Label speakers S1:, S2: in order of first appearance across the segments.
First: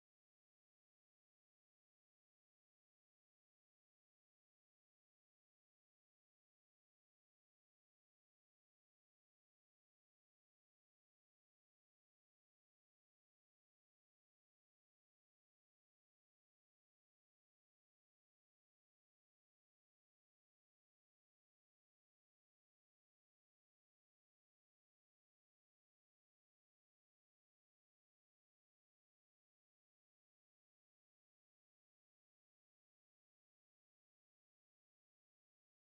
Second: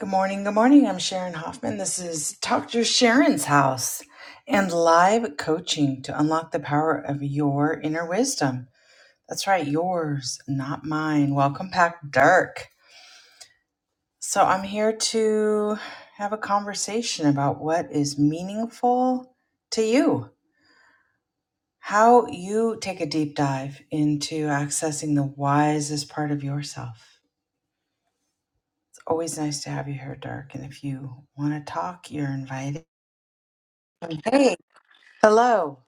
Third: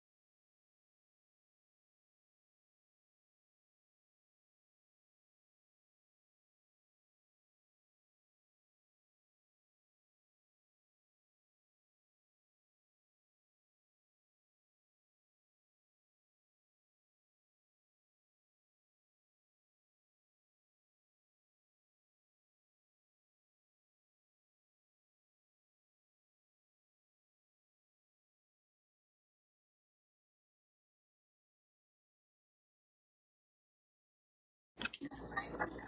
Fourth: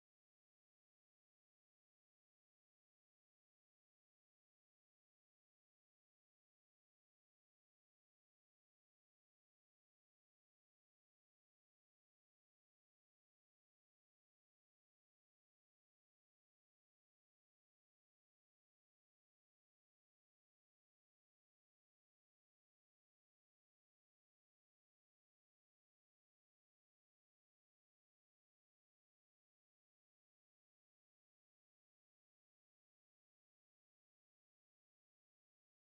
S1: Good morning. Good morning. I'm Sharon Hoffman. This is Dr. Sharon's house and live coaching to unlock the power of your inner wisdom. That's right, yours, not mine. Welcome back, Dirk. So, I'm here to have a conversation about what is meaningful to you, how you take a deep dive into accessing the wisest part of yourself. It's always nice to have you here, Dirk. And if you want to talk, you're invited. Hey. Hello.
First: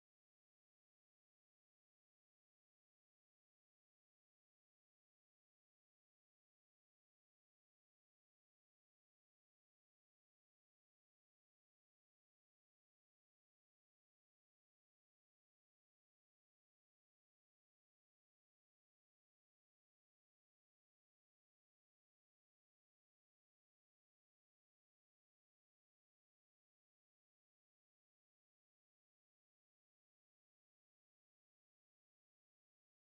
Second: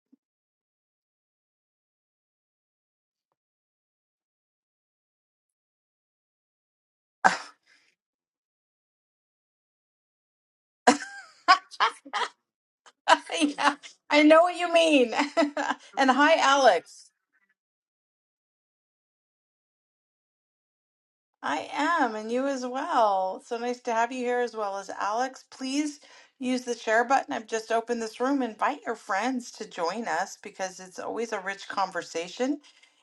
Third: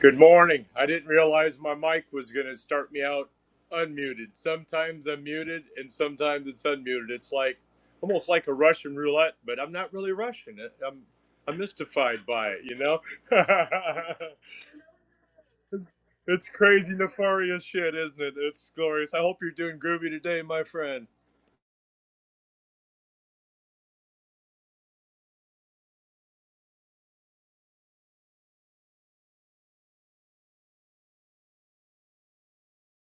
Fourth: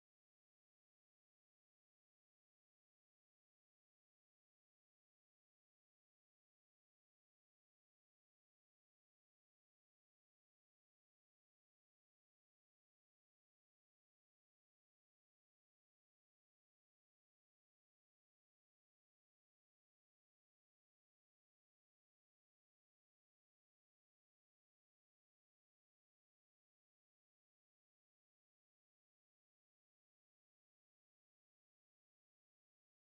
S2: Good morning. I didn't realize my mic was going to start me out unmuted. Sometimes I'm muted and sometimes it's unmuted. It's like almost like a Russian roulette, but I'm not really Russian. I'm I'm mystified by it, you know?
S1: Yeah, I know what you mean.
S2: it's,
S1: And hi,
S2: it's crazy
S1: Alex.
S2: nefarious shit, isn't it? It's glorious. I hope you're doing groovy today, my friend.
S1: I am, and you as well. So nice to have you here as well as Alex. Please use the share button. I've just opened this room. Invite your friends to join us because it's always a rich conversation.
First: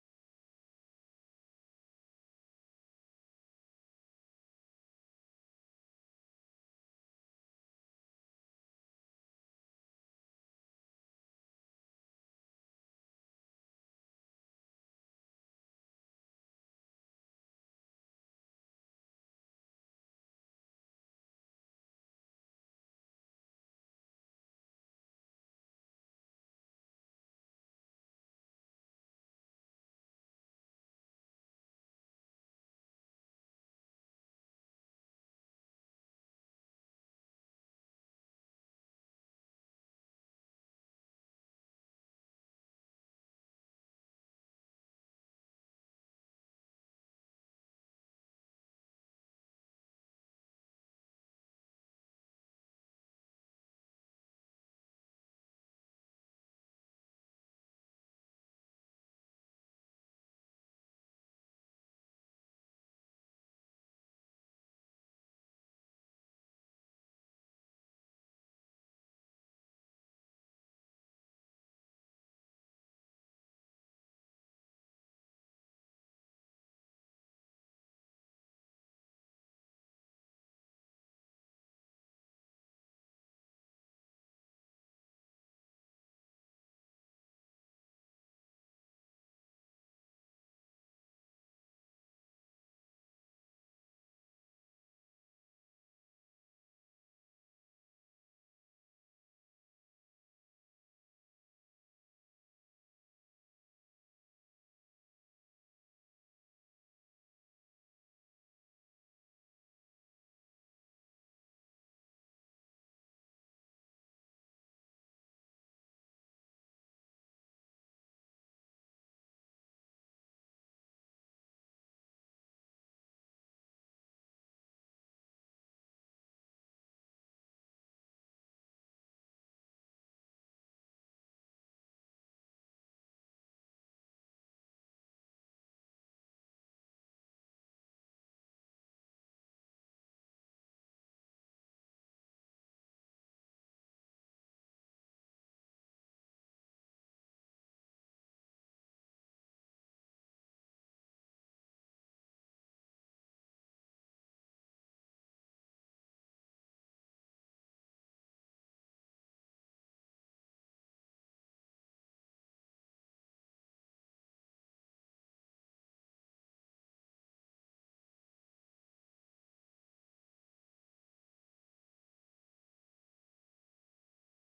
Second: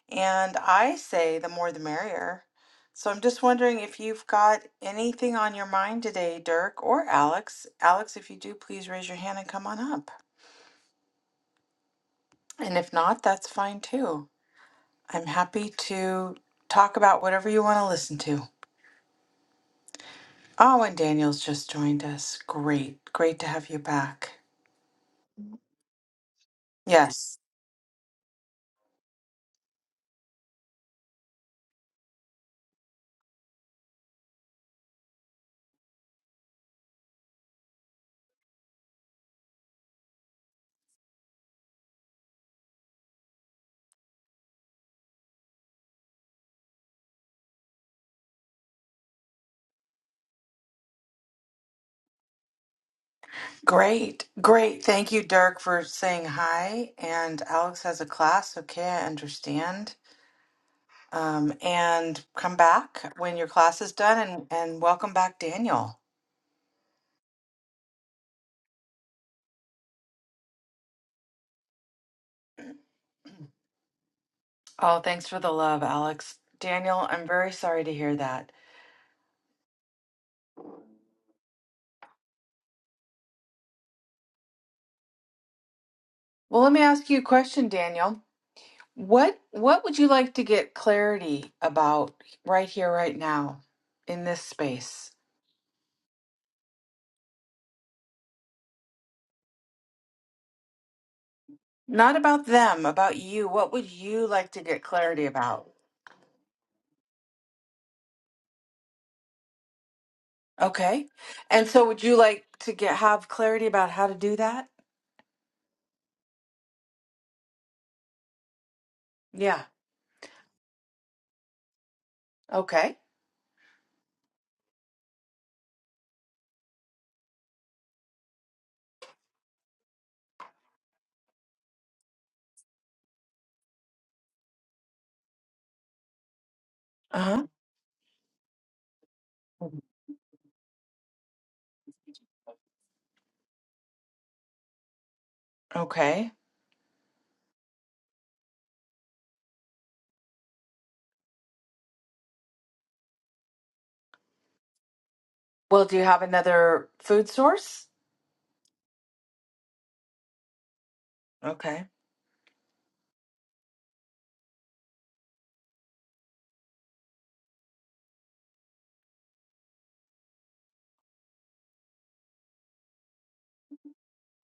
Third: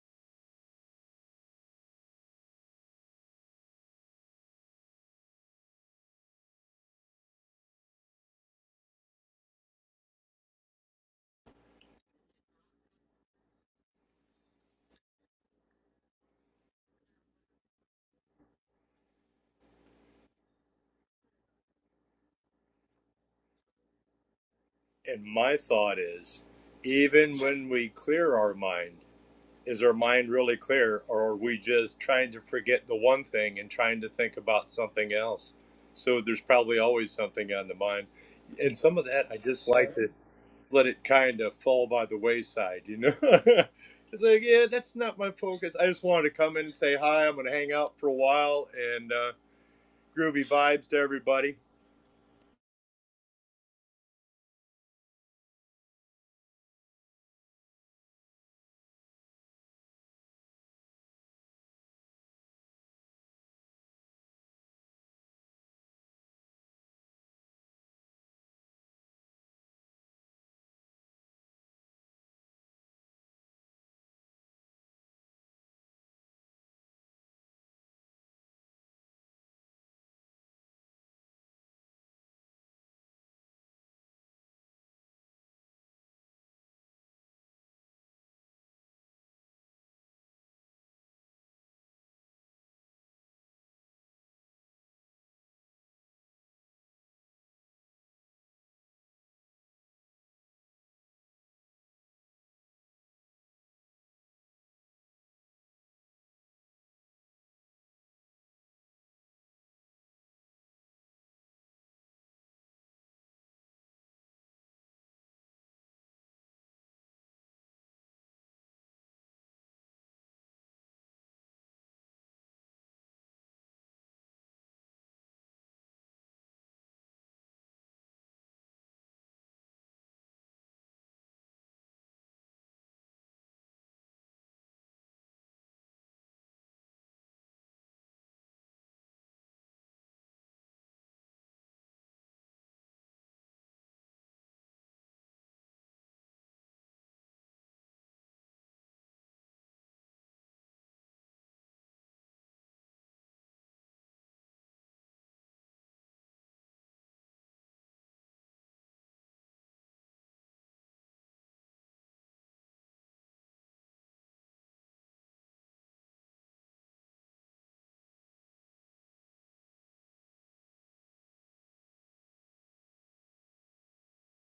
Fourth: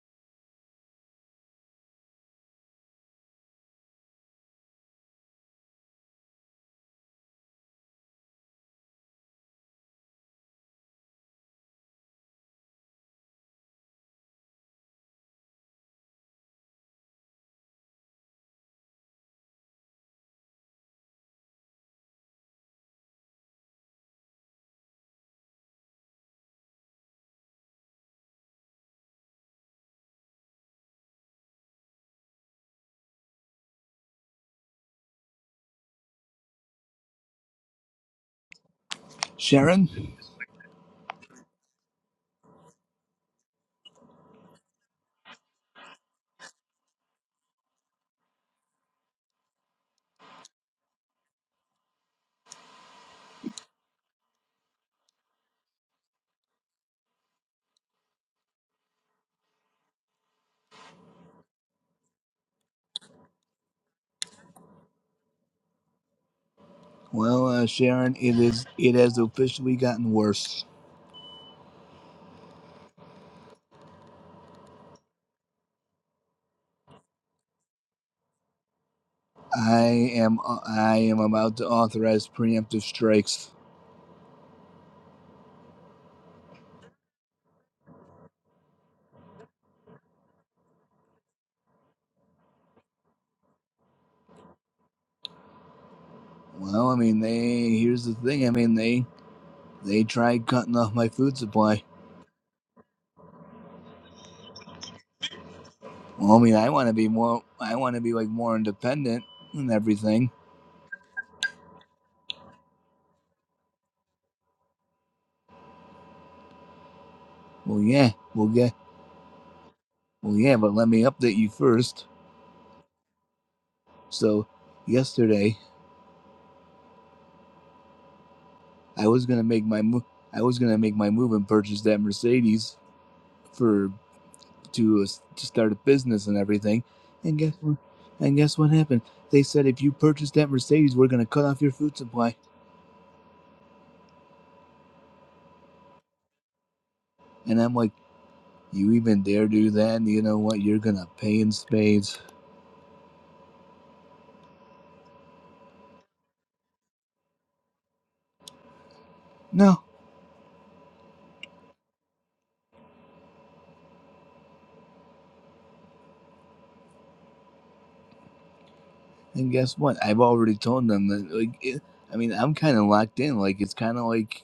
S1: And I say the more the merrier. So I'm just wondering if you've got anything on your mind today, Dirk or Alex. Alex, if you do, please raise your hand and come on up. And if not, that's fine too. I'm happy to talk about whatever you want to listen to. Oh, and Daniel's just joined us. Great. Great to have you back.
S2: And my thought is even
S1: Yes.
S2: when we clear our mind is our mind really clear or are we just trying to forget the one thing and trying to think about something else so there's probably always something on the mind and some of that i just
S3: Sharon?
S2: like to let it kind of fall by the wayside you know it's like yeah that's not my focus i just wanted to come in and say hi i'm going to hang out for a while and uh, groovy vibes to everybody
S1: Great. Great. Thank you, Dirk, for saying hi. And Alex has a class. Okay, I understand. Um, and come back when your class is done and, and welcome back, Daniel.
S3: Well, uh, Sharon, it is it has officially gotten worse.
S1: Oh, thanks for the love, Alex. Daniel, I'm very sorry to hear that.
S3: I am uh, I am about to authorize preemptive strikes.
S1: Well, let me ask you a question, Daniel. What what would you like to get clarity about right here, right now, in this space?
S3: Well, I mean, they here's the thing. I mean, they they tried cutting off my food supply.
S1: Not about them, about you. What would you like to get clarity about?
S3: Well, I mean, I want to be more. I want to be like more independent and everything.
S1: Okay. And so would you like to get have clarity about how to do that?
S3: Well, yeah, well, yeah,
S1: Yeah.
S3: well, yeah. But let me update you first.
S1: Okay.
S3: So, yesterday I was gonna make my move. I was gonna make my move and purchase that Mercedes for to to start a business and everything. And
S1: Uh-huh.
S3: guess what? And guess what happened? They said if you purchase that Mercedes, we're gonna cut off your food supply.
S1: Okay.
S3: And I'm like, you even dare do that? You know what? You're gonna pay in spades.
S1: Well, do you have another food source?
S3: No.
S1: Okay.
S3: And guess what? I've already told them that. Like, it, I mean, I'm kind of locked in. Like, it's kind of like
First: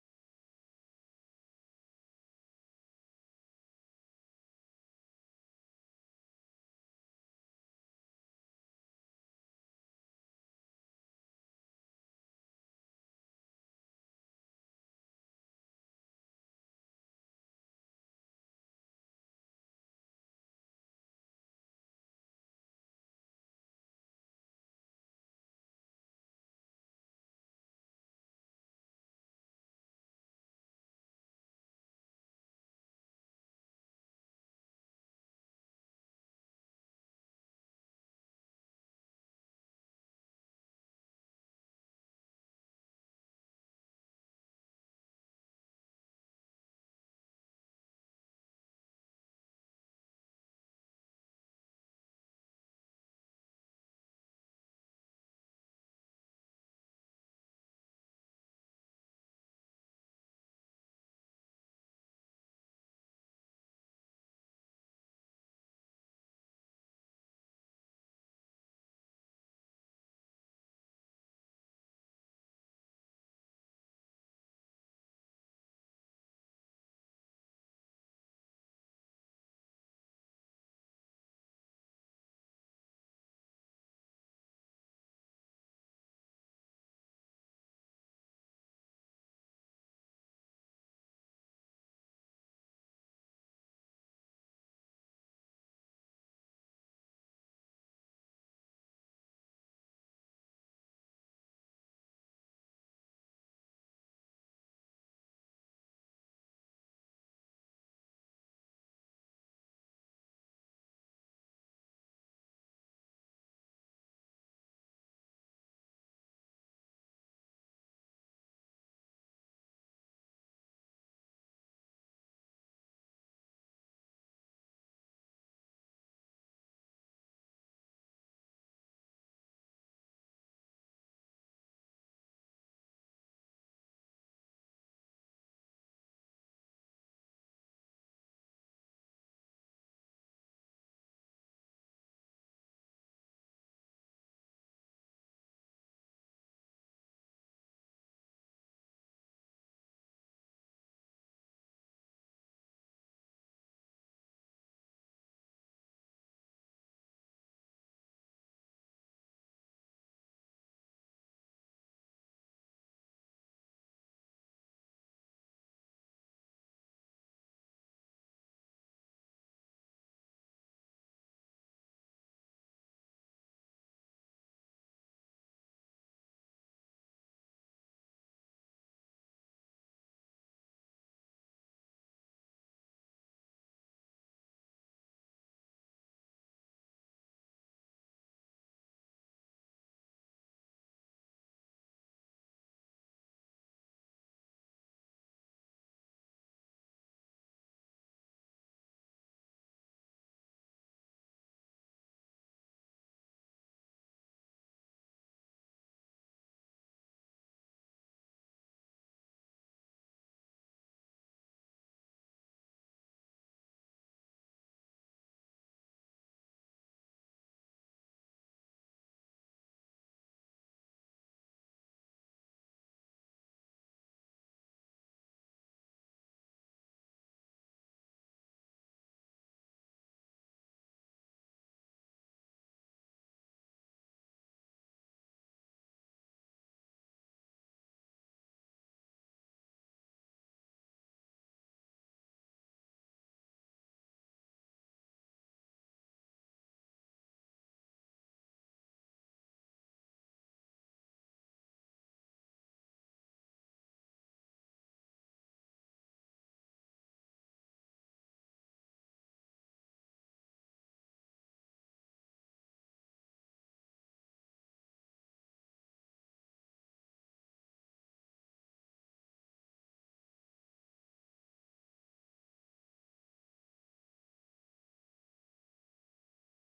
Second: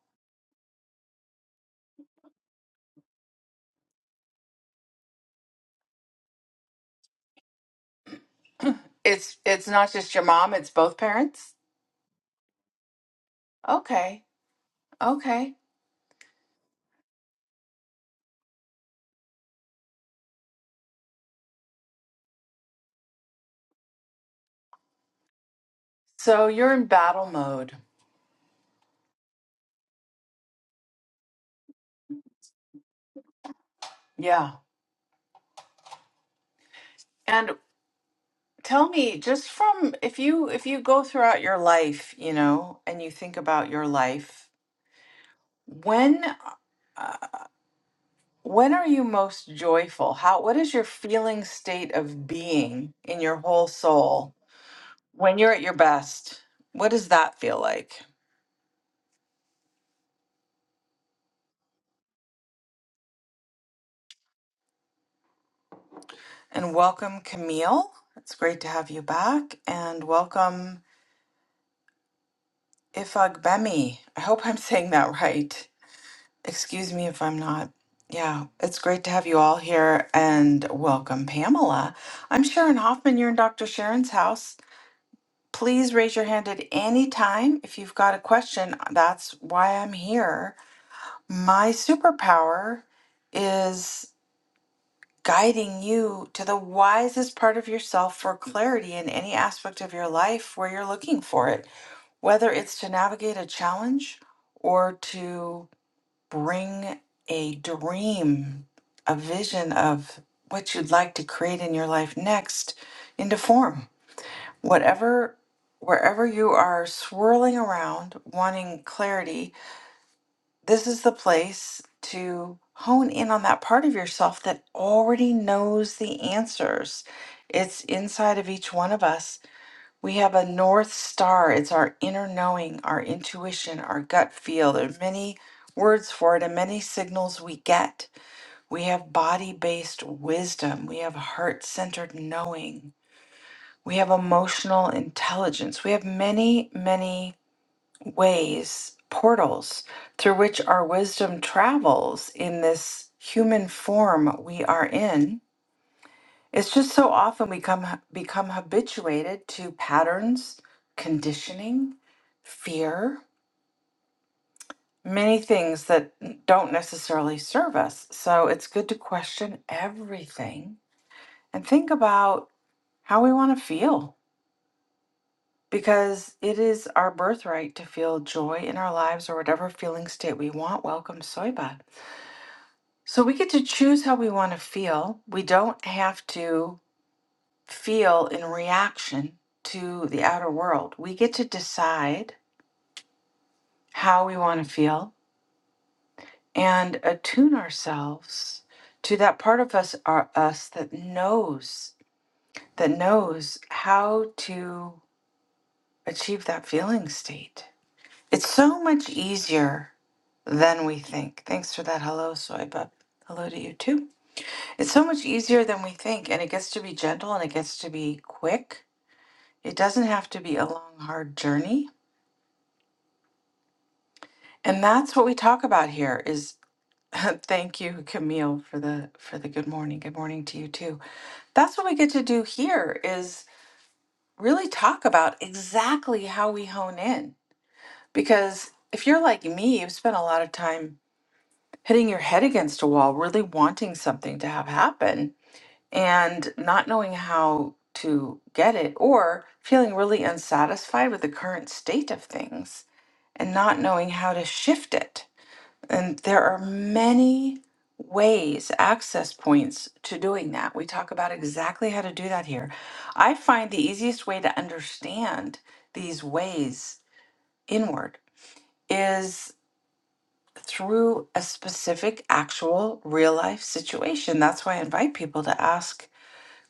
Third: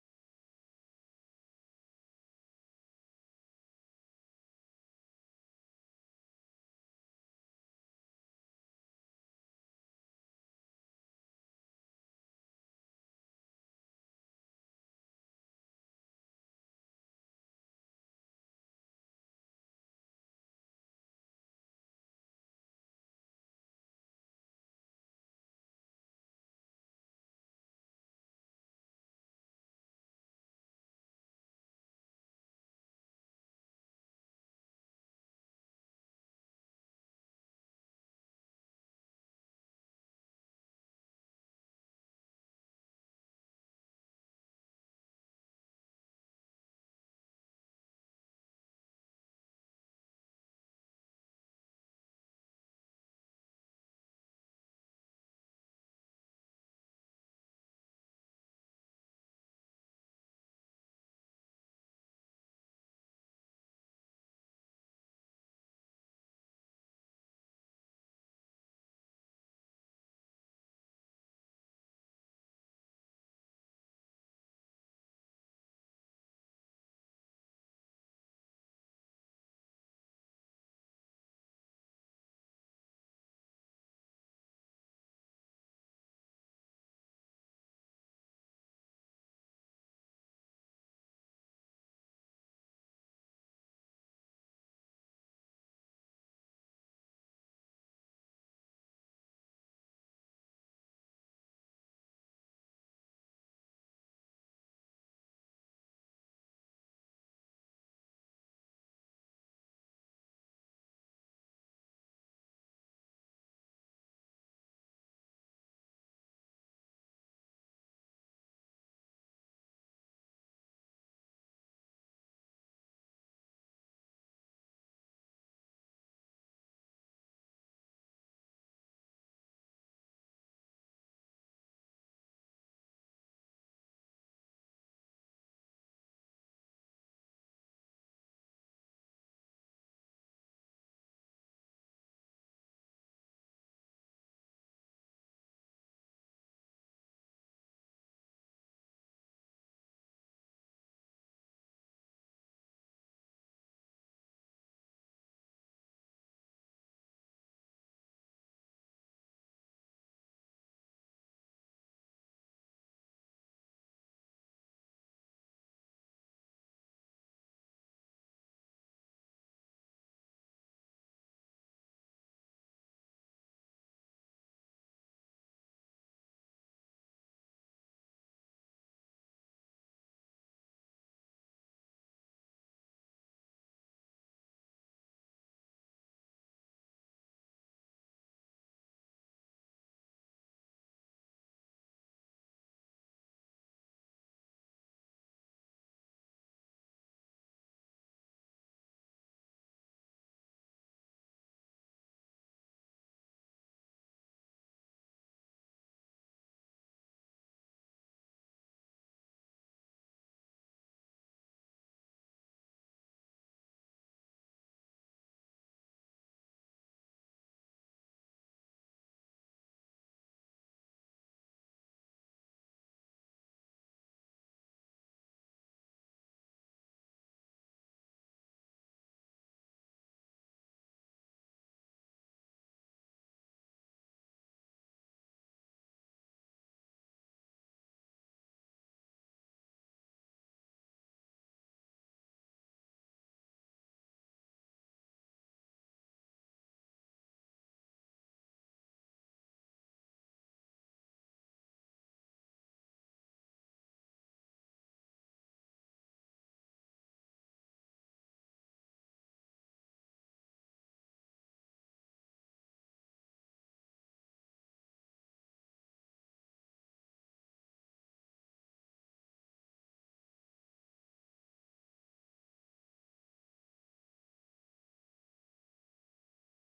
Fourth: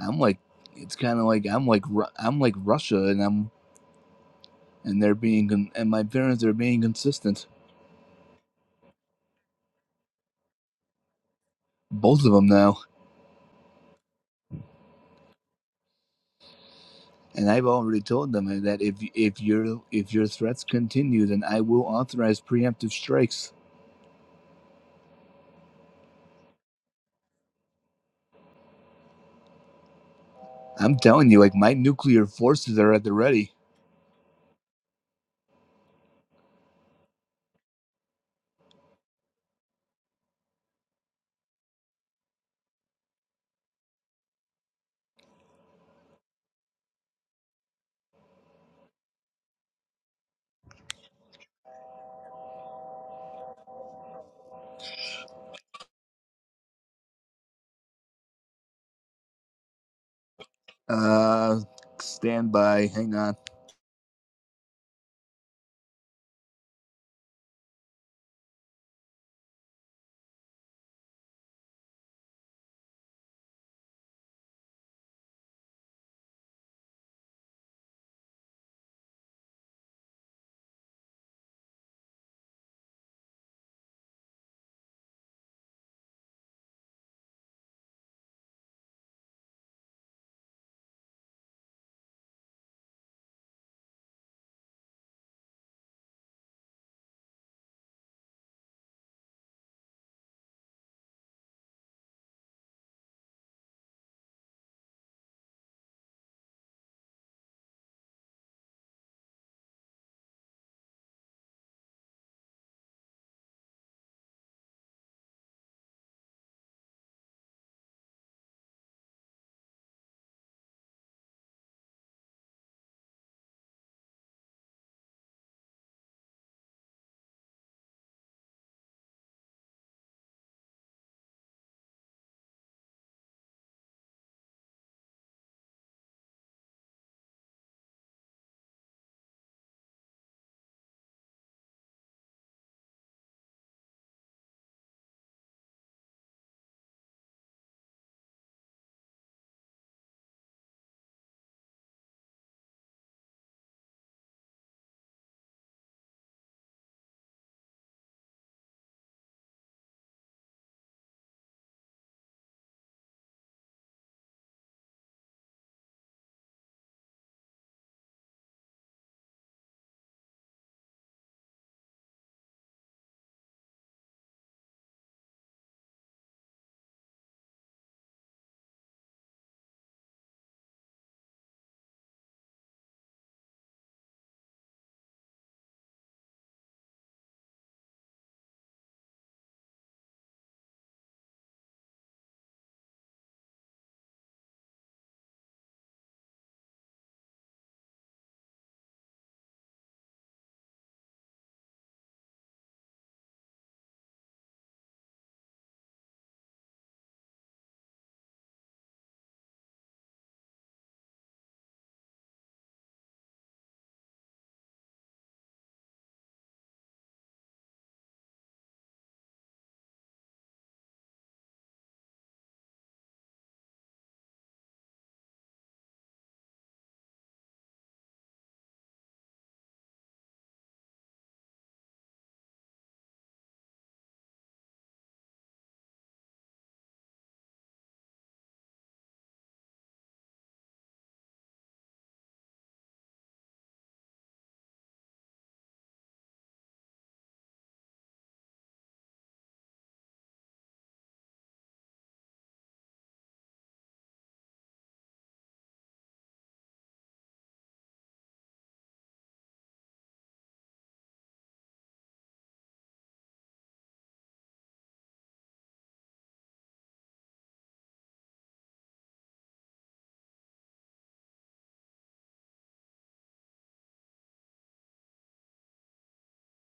S3: I'm like, it's kind of like I'm like Ru- I'm like Russia, and I'm and they're being con- and my parents are being consistent.
S1: It's it's not just your mom, it's both parents?
S3: Both of them now.
S1: Okay. Okay.
S3: And I've already told them that if if your if your threats continue, then I will authorize preemptive strikes.
S1: So you're in battle mode.
S3: I'm telling you, like my nuclear forces are at the ready.
S1: Yeah. And. Tell me, just from if you if you go throughout your life, you know, and you think about your life, when uh, when are you most joyful? How what is your feeling state of being in your whole soul when you're at your best? What does that feel like?
S3: Uh, stand by. Hang on,
S1: And welcome Camille. It's great to have you back and welcome Ifagbemi. I hope I'm saying that right. Excuse me if I'm not. Yeah, it's great to have you all here and welcome, Pamela. I'm Sharon Hoffman. You're in Dr. Sharon's house. Please raise your hand at any time if you've got a question. That's why I'm here. My superpower is guiding you to the wisest part of yourself for clarity in any aspect of your life where you're looking for it, whether it's to navigate a challenge or to bring a dream, a vision of what you'd like to create in your life next into form. Whatever, wherever you are swirling around, wanting clarity, this is the place to hone in on that part of yourself that already knows the answers. It's inside of each one of us we have a North Star. It's our inner knowing, our intuition, our gut feel. There are many words for it and many signals we get. We have body based wisdom. We have heart centered knowing. We have emotional intelligence. We have many, many ways, portals through which our wisdom travels in this human form we are in. It's just so often we come become habituated to patterns, conditioning, fear, many things that don't necessarily serve us. So it's good to question everything and think about how we want to feel because it is our birthright to feel joy in our lives or whatever feeling state we want. Welcome, Soyba. So we get to choose how we want to feel. We don't have to feel in reaction to the outer world. We get to decide how we want to feel and attune ourselves to that part of us our, us that knows that knows how to achieve that feeling state. It's so much easier than we think. Thanks for that hello, soy bub. Hello to you too. It's so much easier than we think, and it gets to be gentle and it gets to be quick. It doesn't have to be a long, hard journey And that's what we talk about here is thank you Camille for the for the good morning. Good morning to you too. That's what we get to do here is really talk about exactly how we hone in. Because if you're like me, you've spent a lot of time hitting your head against a wall, really wanting something to have happen and not knowing how to get it or feeling really unsatisfied with the current state of things and not knowing how to shift it And there are many ways, access points to doing that. We talk about exactly how to do that here. I find the easiest way to understand these ways inward is through a specific, actual, real life situation. That's why I invite people to ask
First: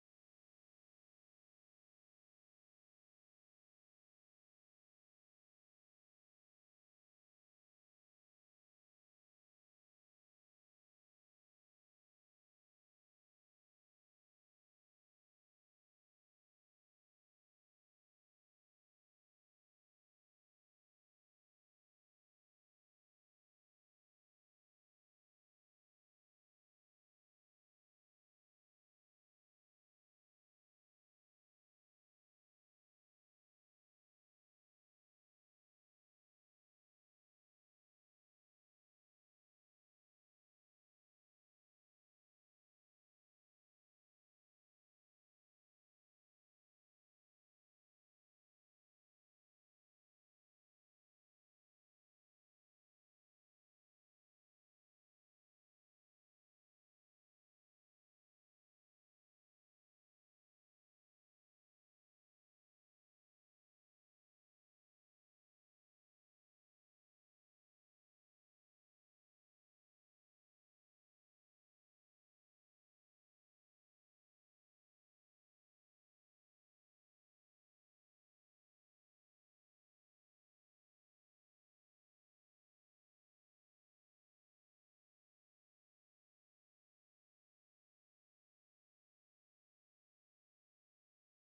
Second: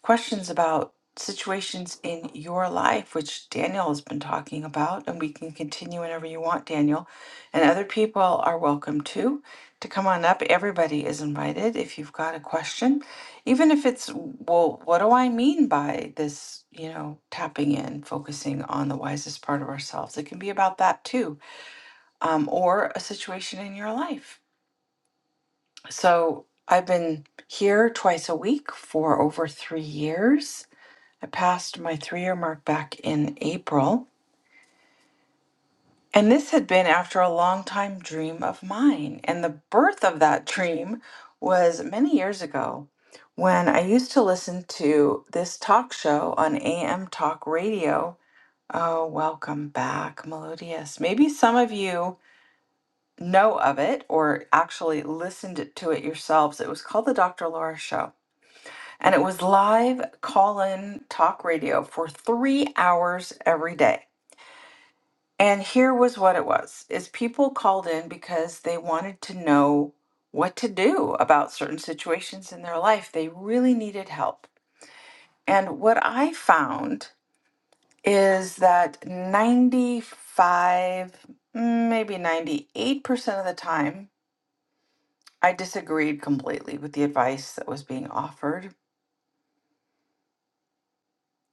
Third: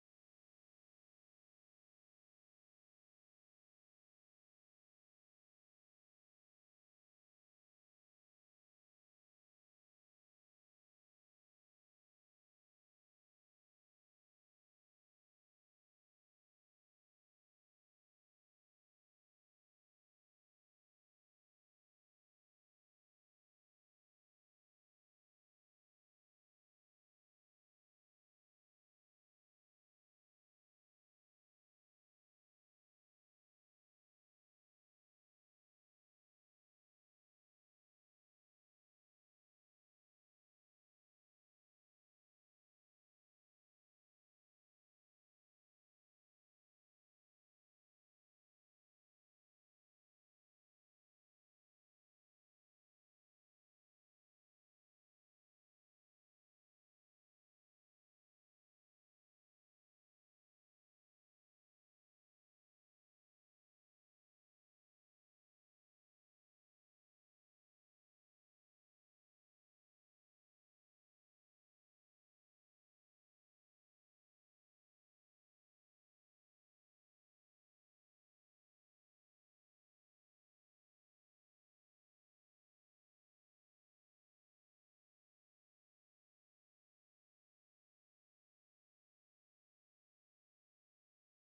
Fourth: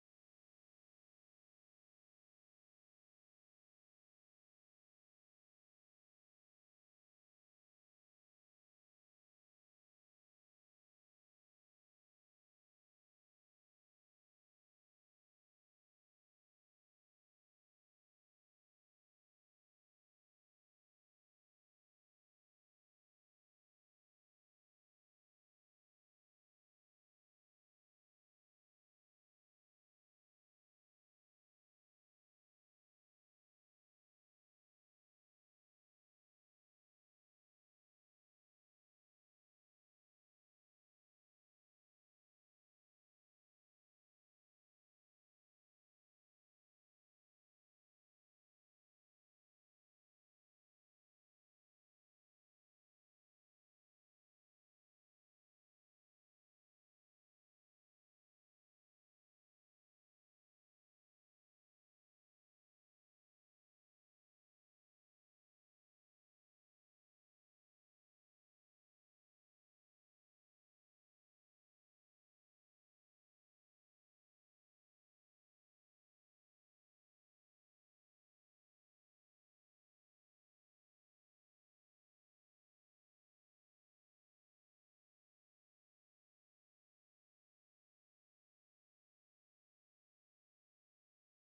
S1: questions about situations in your life, which Daniel has been talking about, and we can continue whenever you want, Daniel. And other people are welcome too to come on up. Everybody is invited if you've got a question, even if it's, well, what do I mean by this, you know, tapping in, focusing on the wisest part of ourselves? It can be about that too, um, or a situation in your life. So I've been here twice a week for over three years I passed my three year mark back in April. And this had been after a long time dream of mine. And the birth of that dream was many years ago when I used to listen to this talk show on AM Talk Radio. Oh, welcome back, Melodious. Maybe some of you know of it or actually listened to it yourselves. It was called The Dr. Laura Show. And it was live call in talk radio for three hours every day. And here was what it was is people called in because they wanted to know what to do about certain situations in their life. They really needed help. And what I found is that 95, mm, maybe 98% of the time, I disagreed completely with the advice that was being offered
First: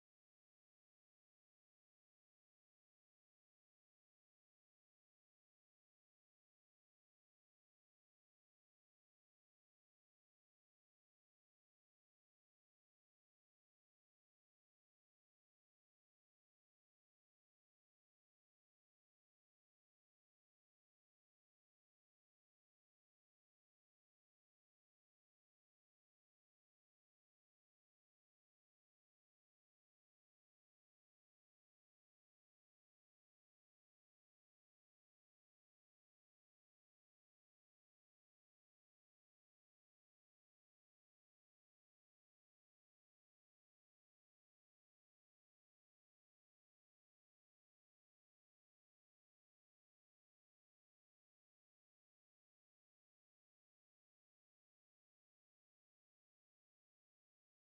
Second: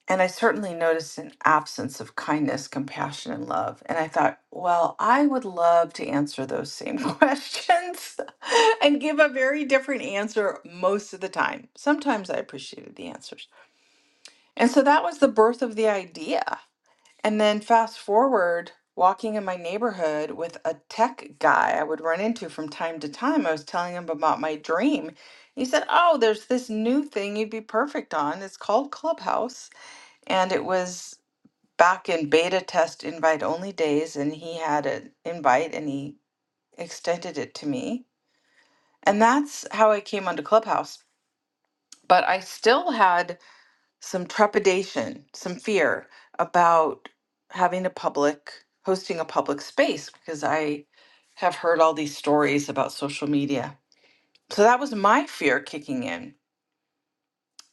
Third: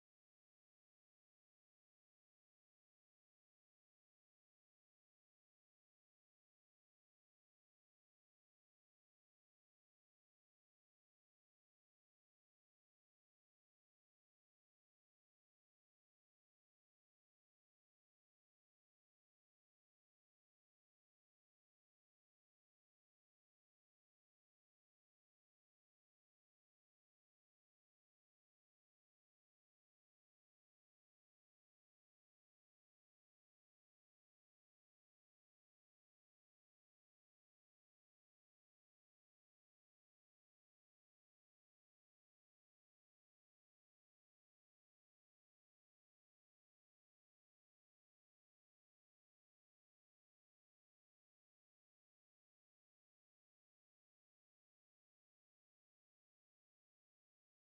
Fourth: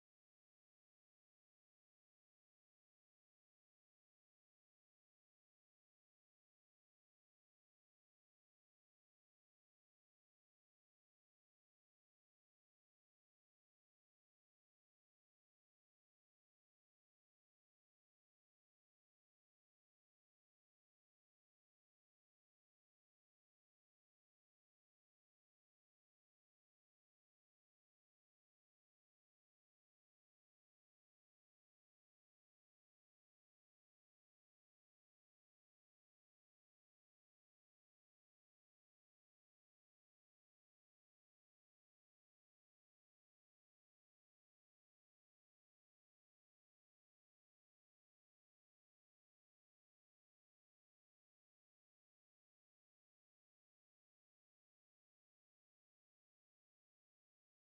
S1: And I certainly noticed an absence of kindness, compassion, and love. And I thought, well, I would love to answer those same questions and give a very different answer most of the time. Sometimes I appreciated the answers. And so that was the birth of the idea. And then fast forward, walking in my neighborhood with a tech guy I would run into from time to time, I was telling him about my dream. He said, Oh, there's this new thing you'd be perfect on. It's called Clubhouse and it was back in beta test invite only days and he had an invite and he extended it to me and that's how i came onto clubhouse but i still had some trepidation some fear about having a public hosting a public space because i have heard all these stories about social media so that was my fear kicking in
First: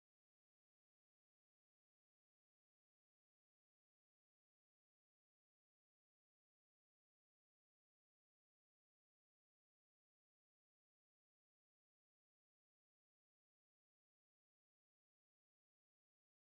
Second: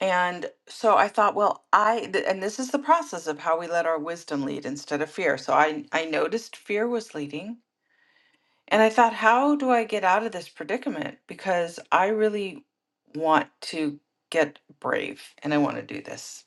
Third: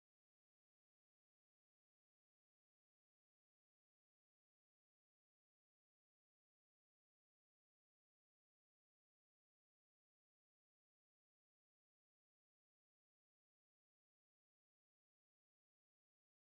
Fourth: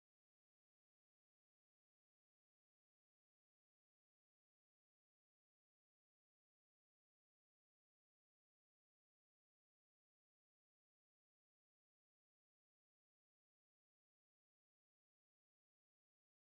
S1: and so i thought well i th- and this is the process of how we let our wisdom lead instead of fear so i i noticed fear was leading And I thought, how do I get out of this predicament? Because I really want to get brave and I want to do this.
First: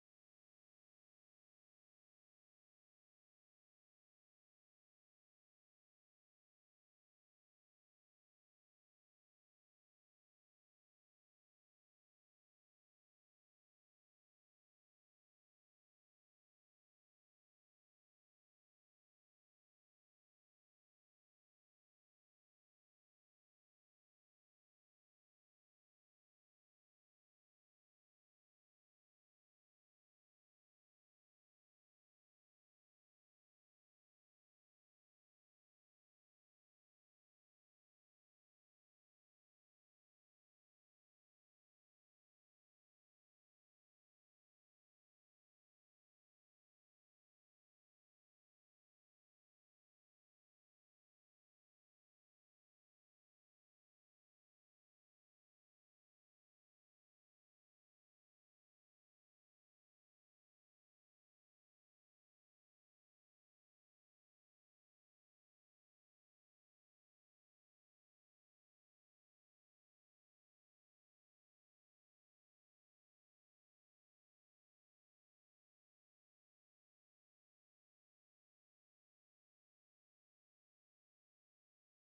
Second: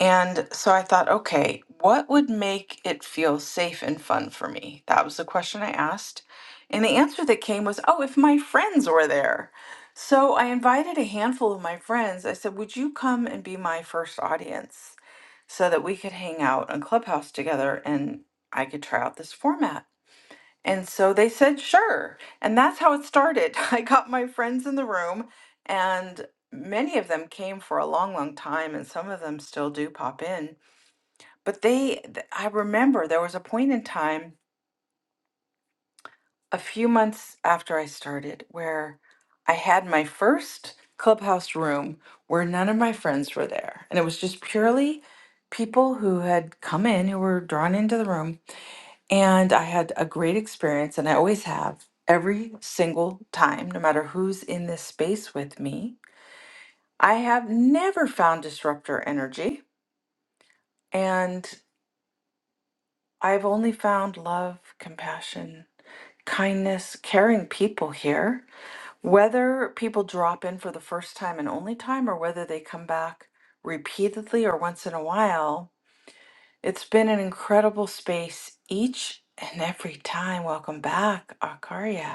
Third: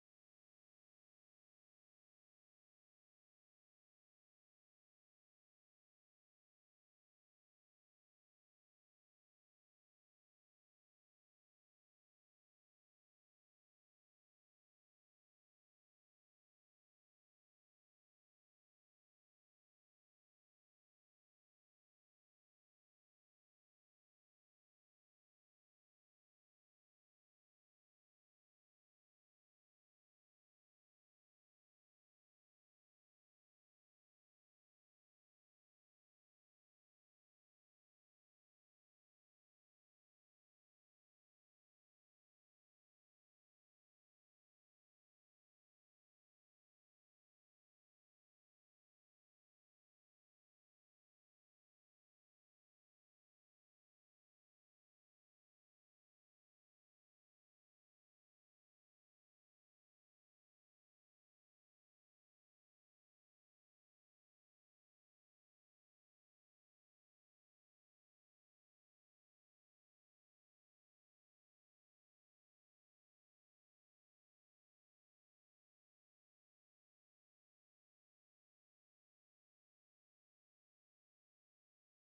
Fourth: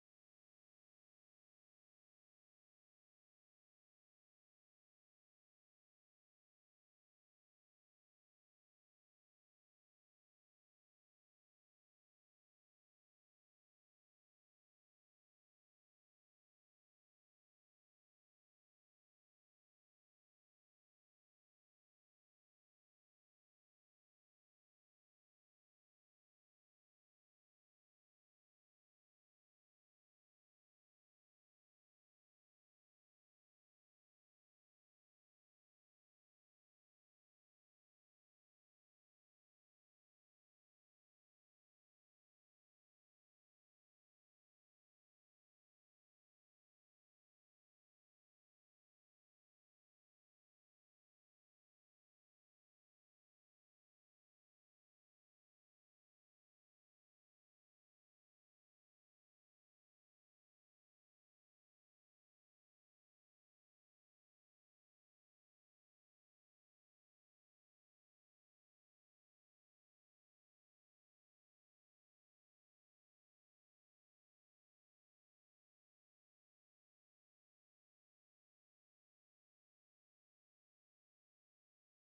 S1: And so I thought, okay, what would make it feel safe and fun for me? That was the question I asked. And the answer that came was, oh, if my friends were there. So I invited a handful of my friends. I said, would you come and be my first audience so that we could hang out on Clubhouse together and I could try out this format? And so they said, sure. And that's how it started. I got my friends in the room, and many of them came for a long, long time, and some of them still do pop in. But they, th- I remember there was a point in time a few months after I started where I had my first clubhouse room where none of my friends were there. And it was just purely people who had come in who were drawn into the room And I had a great experience, and I always have every single time, no matter who's in this space with me. I have never found disruptor energy, and I've only found love, compassion, kindness, caring people here. Whether people drop in for the first time and only time, or whether they come back repeatedly or once in a while, it's been an incredible space each and every time. Welcome back, Akaria.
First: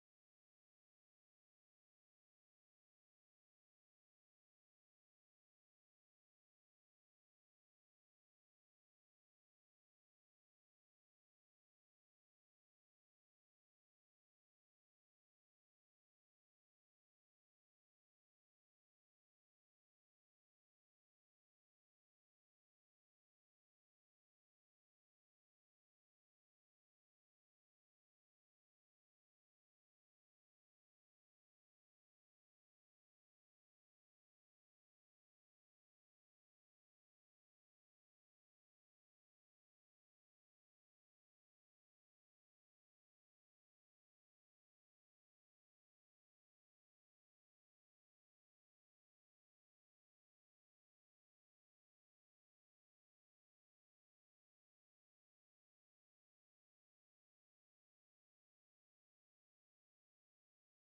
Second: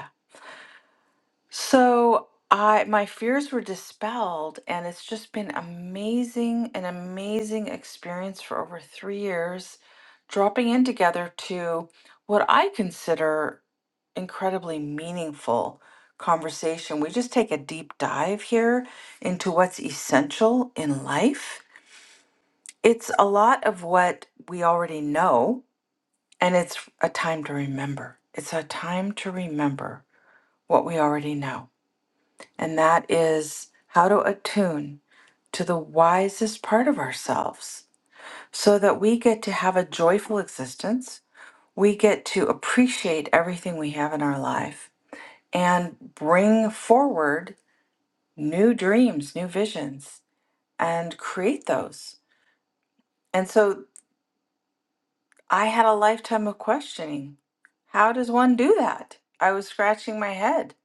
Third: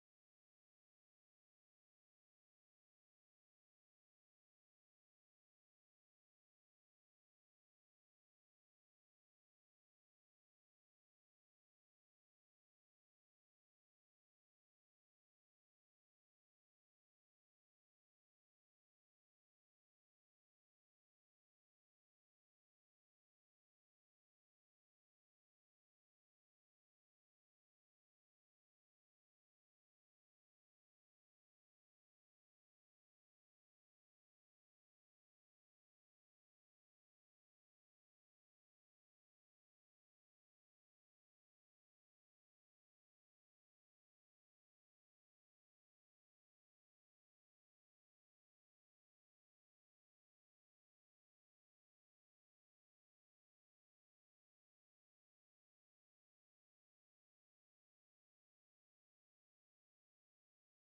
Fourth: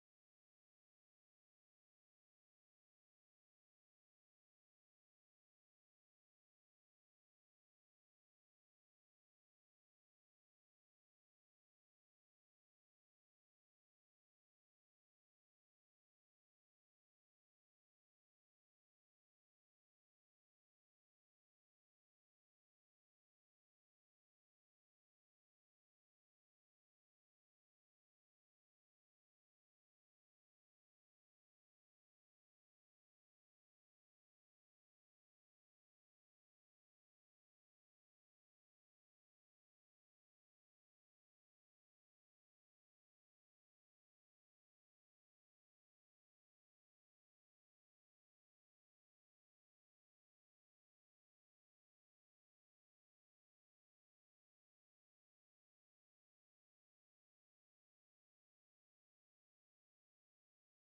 S1: So I my fears were dispelled and it's just been amazing an amazing experience for over 3 years dropping in together to what I consider incredibly meaningful conversation. We just take a deep dive here into what's essential in life. It's a lot of what we already know and it's a time to remember. It's a time to remember what we already know and that is how to attune to the wisest part of ourselves so that we get to have a joyful existence. We get to appreciate everything we have in our life and bring forward new dreams, new visions, and create those. And so I had a lifetime of questioning. How does one do that? I was scratching my head.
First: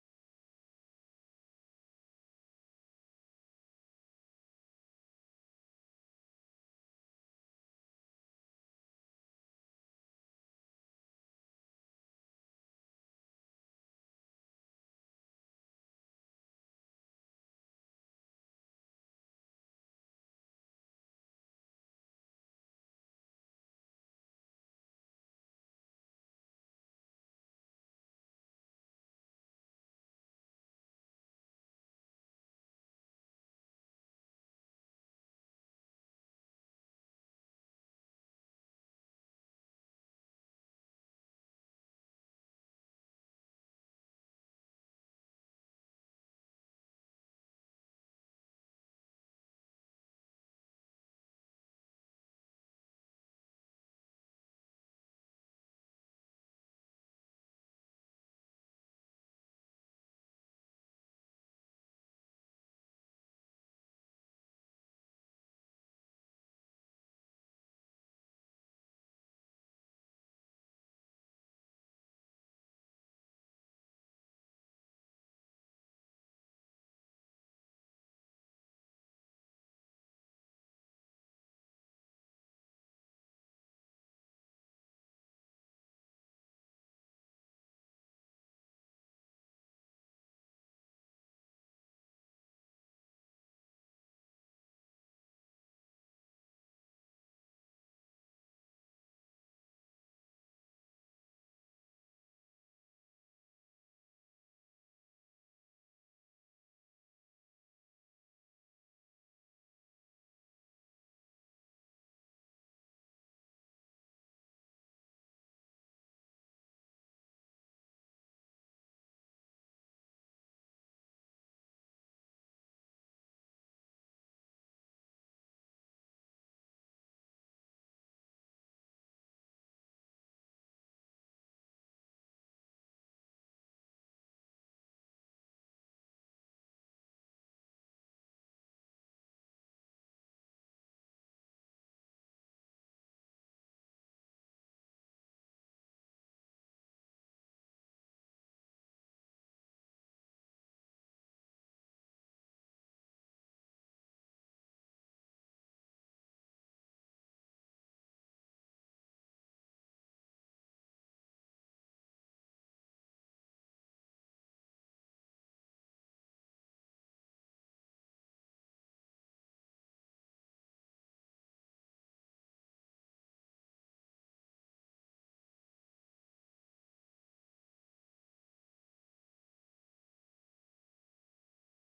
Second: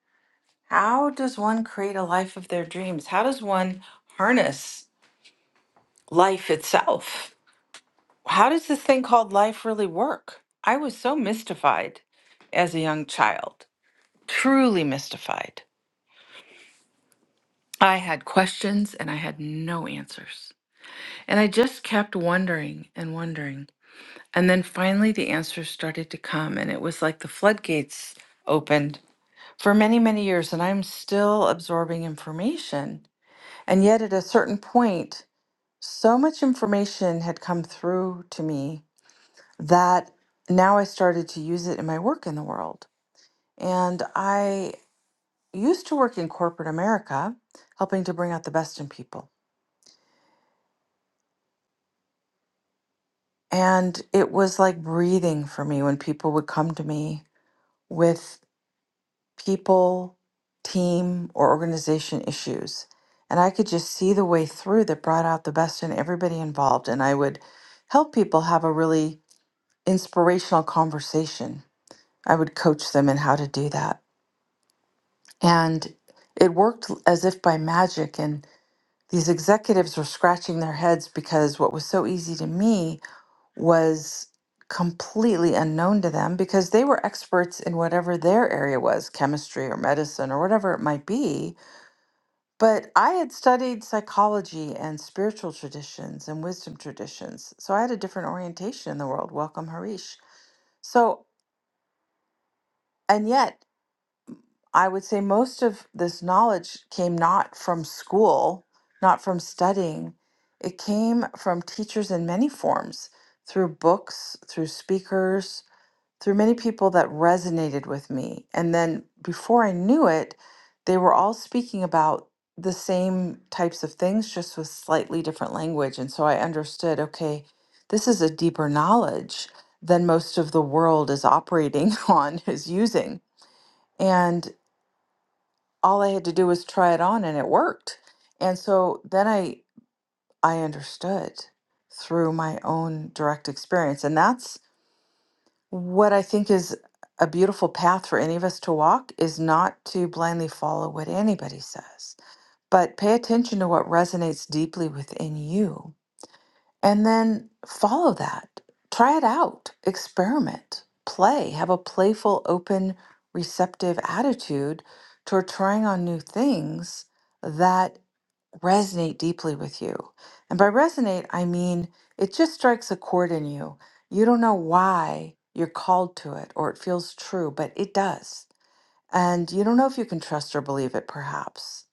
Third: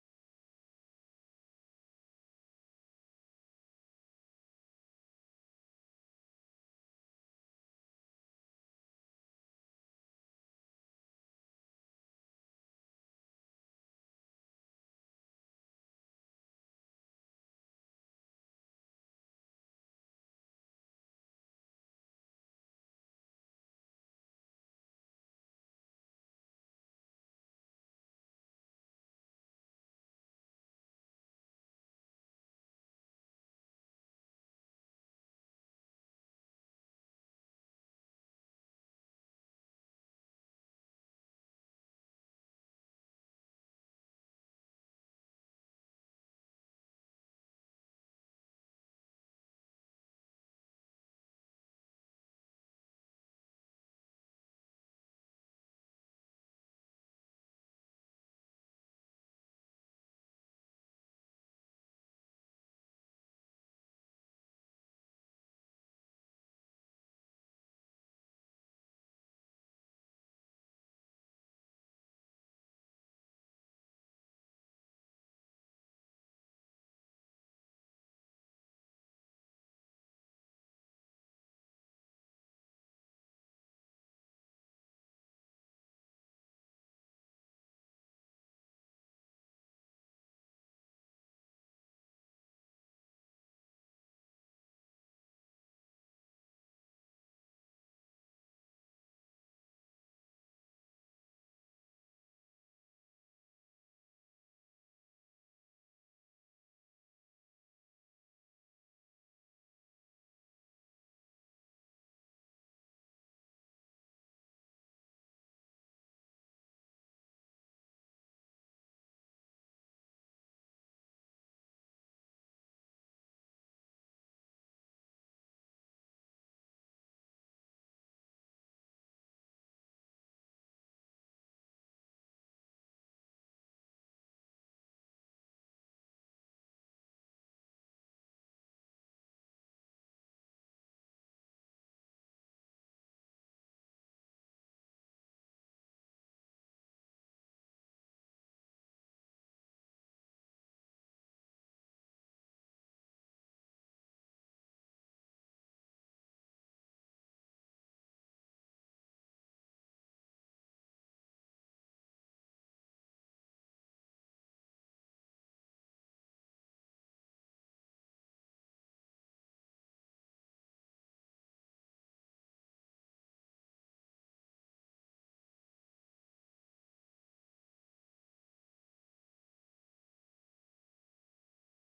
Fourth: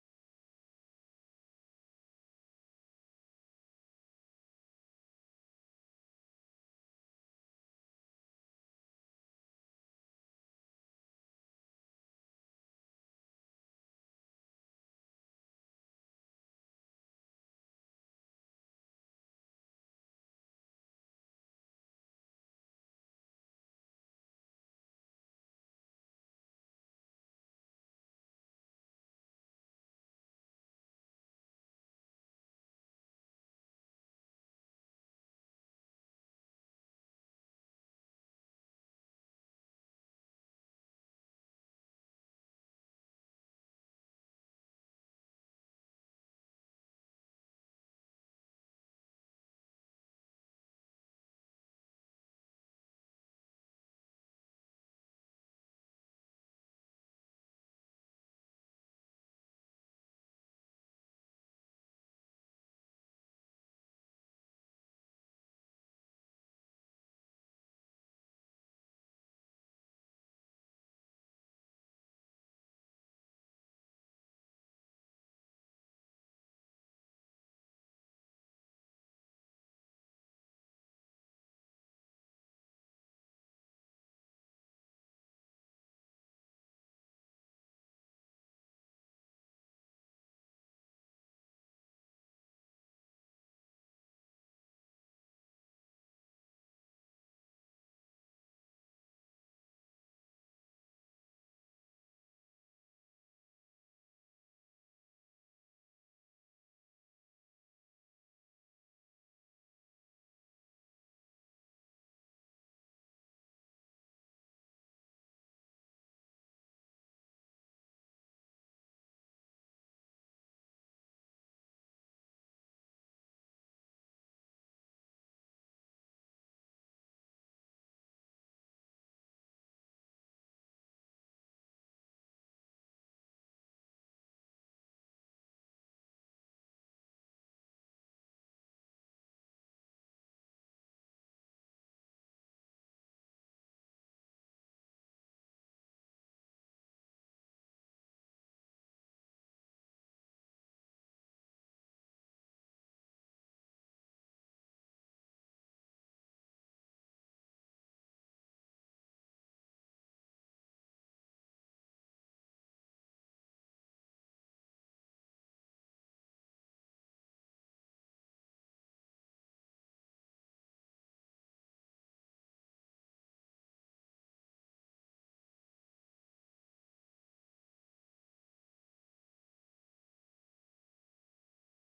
S1: How does one create a life of their dreams? How does one harness? life itself. How does this thing called life really work? I was so mystified as a young child, truly mystified. I had questions and I had no answers. And I just kept wondering and wondering. And then finally, the answers started to come, and it was like the floodgates opened for many, many years. And I'm still absorbing information. And yet, at a certain point, so much information had come through to me that now I started to use it in my work in the world. And I used to work in corporate America, helping to bring out the best in people. And it was like breathing for me when people would come to me with people, team, or organization issues. And I could just see the way through that brought out the best in everybody involved. And I would help people have a really inspirational conversation. I would coach them in how to do that. And it worked as if by magic. And these executives were scratching their heads because what was so easy to me was completely unknown to them because they were experts in whatever their area was chemistry or medicine or whatever it might be. But I had studied psychology and spiritual traditions and wisdom traditions. So I had a different orientation in the world. Welcome, Harish. So, and yet I would say most of this knowledge came not from school, not from studying. It came from teachers in many forms, through books, through speakers, through many people that resonated with me. And then before I knew it, they were all speaking about the same types of things, just with slightly different language. And so I understood okay, this is a deeper knowledge than most of the world is operating on, is using. and all I had to do was try it on and it worked. And so then I I understood through my own direct experience. And that's what I think is a beautiful path for any of us to walk is not to blindly follow what anybody says, but pay attention to what resonates deeply within you and then follow that. Try it out, experiment, play, have a playful, open, receptive attitude toward trying on new things that resonate deeply with you. And by resonate, I mean it just strikes a chord in you. You don't know why you're called to it or it feels true, but it does. And you don't know if you can trust or believe it, perhaps.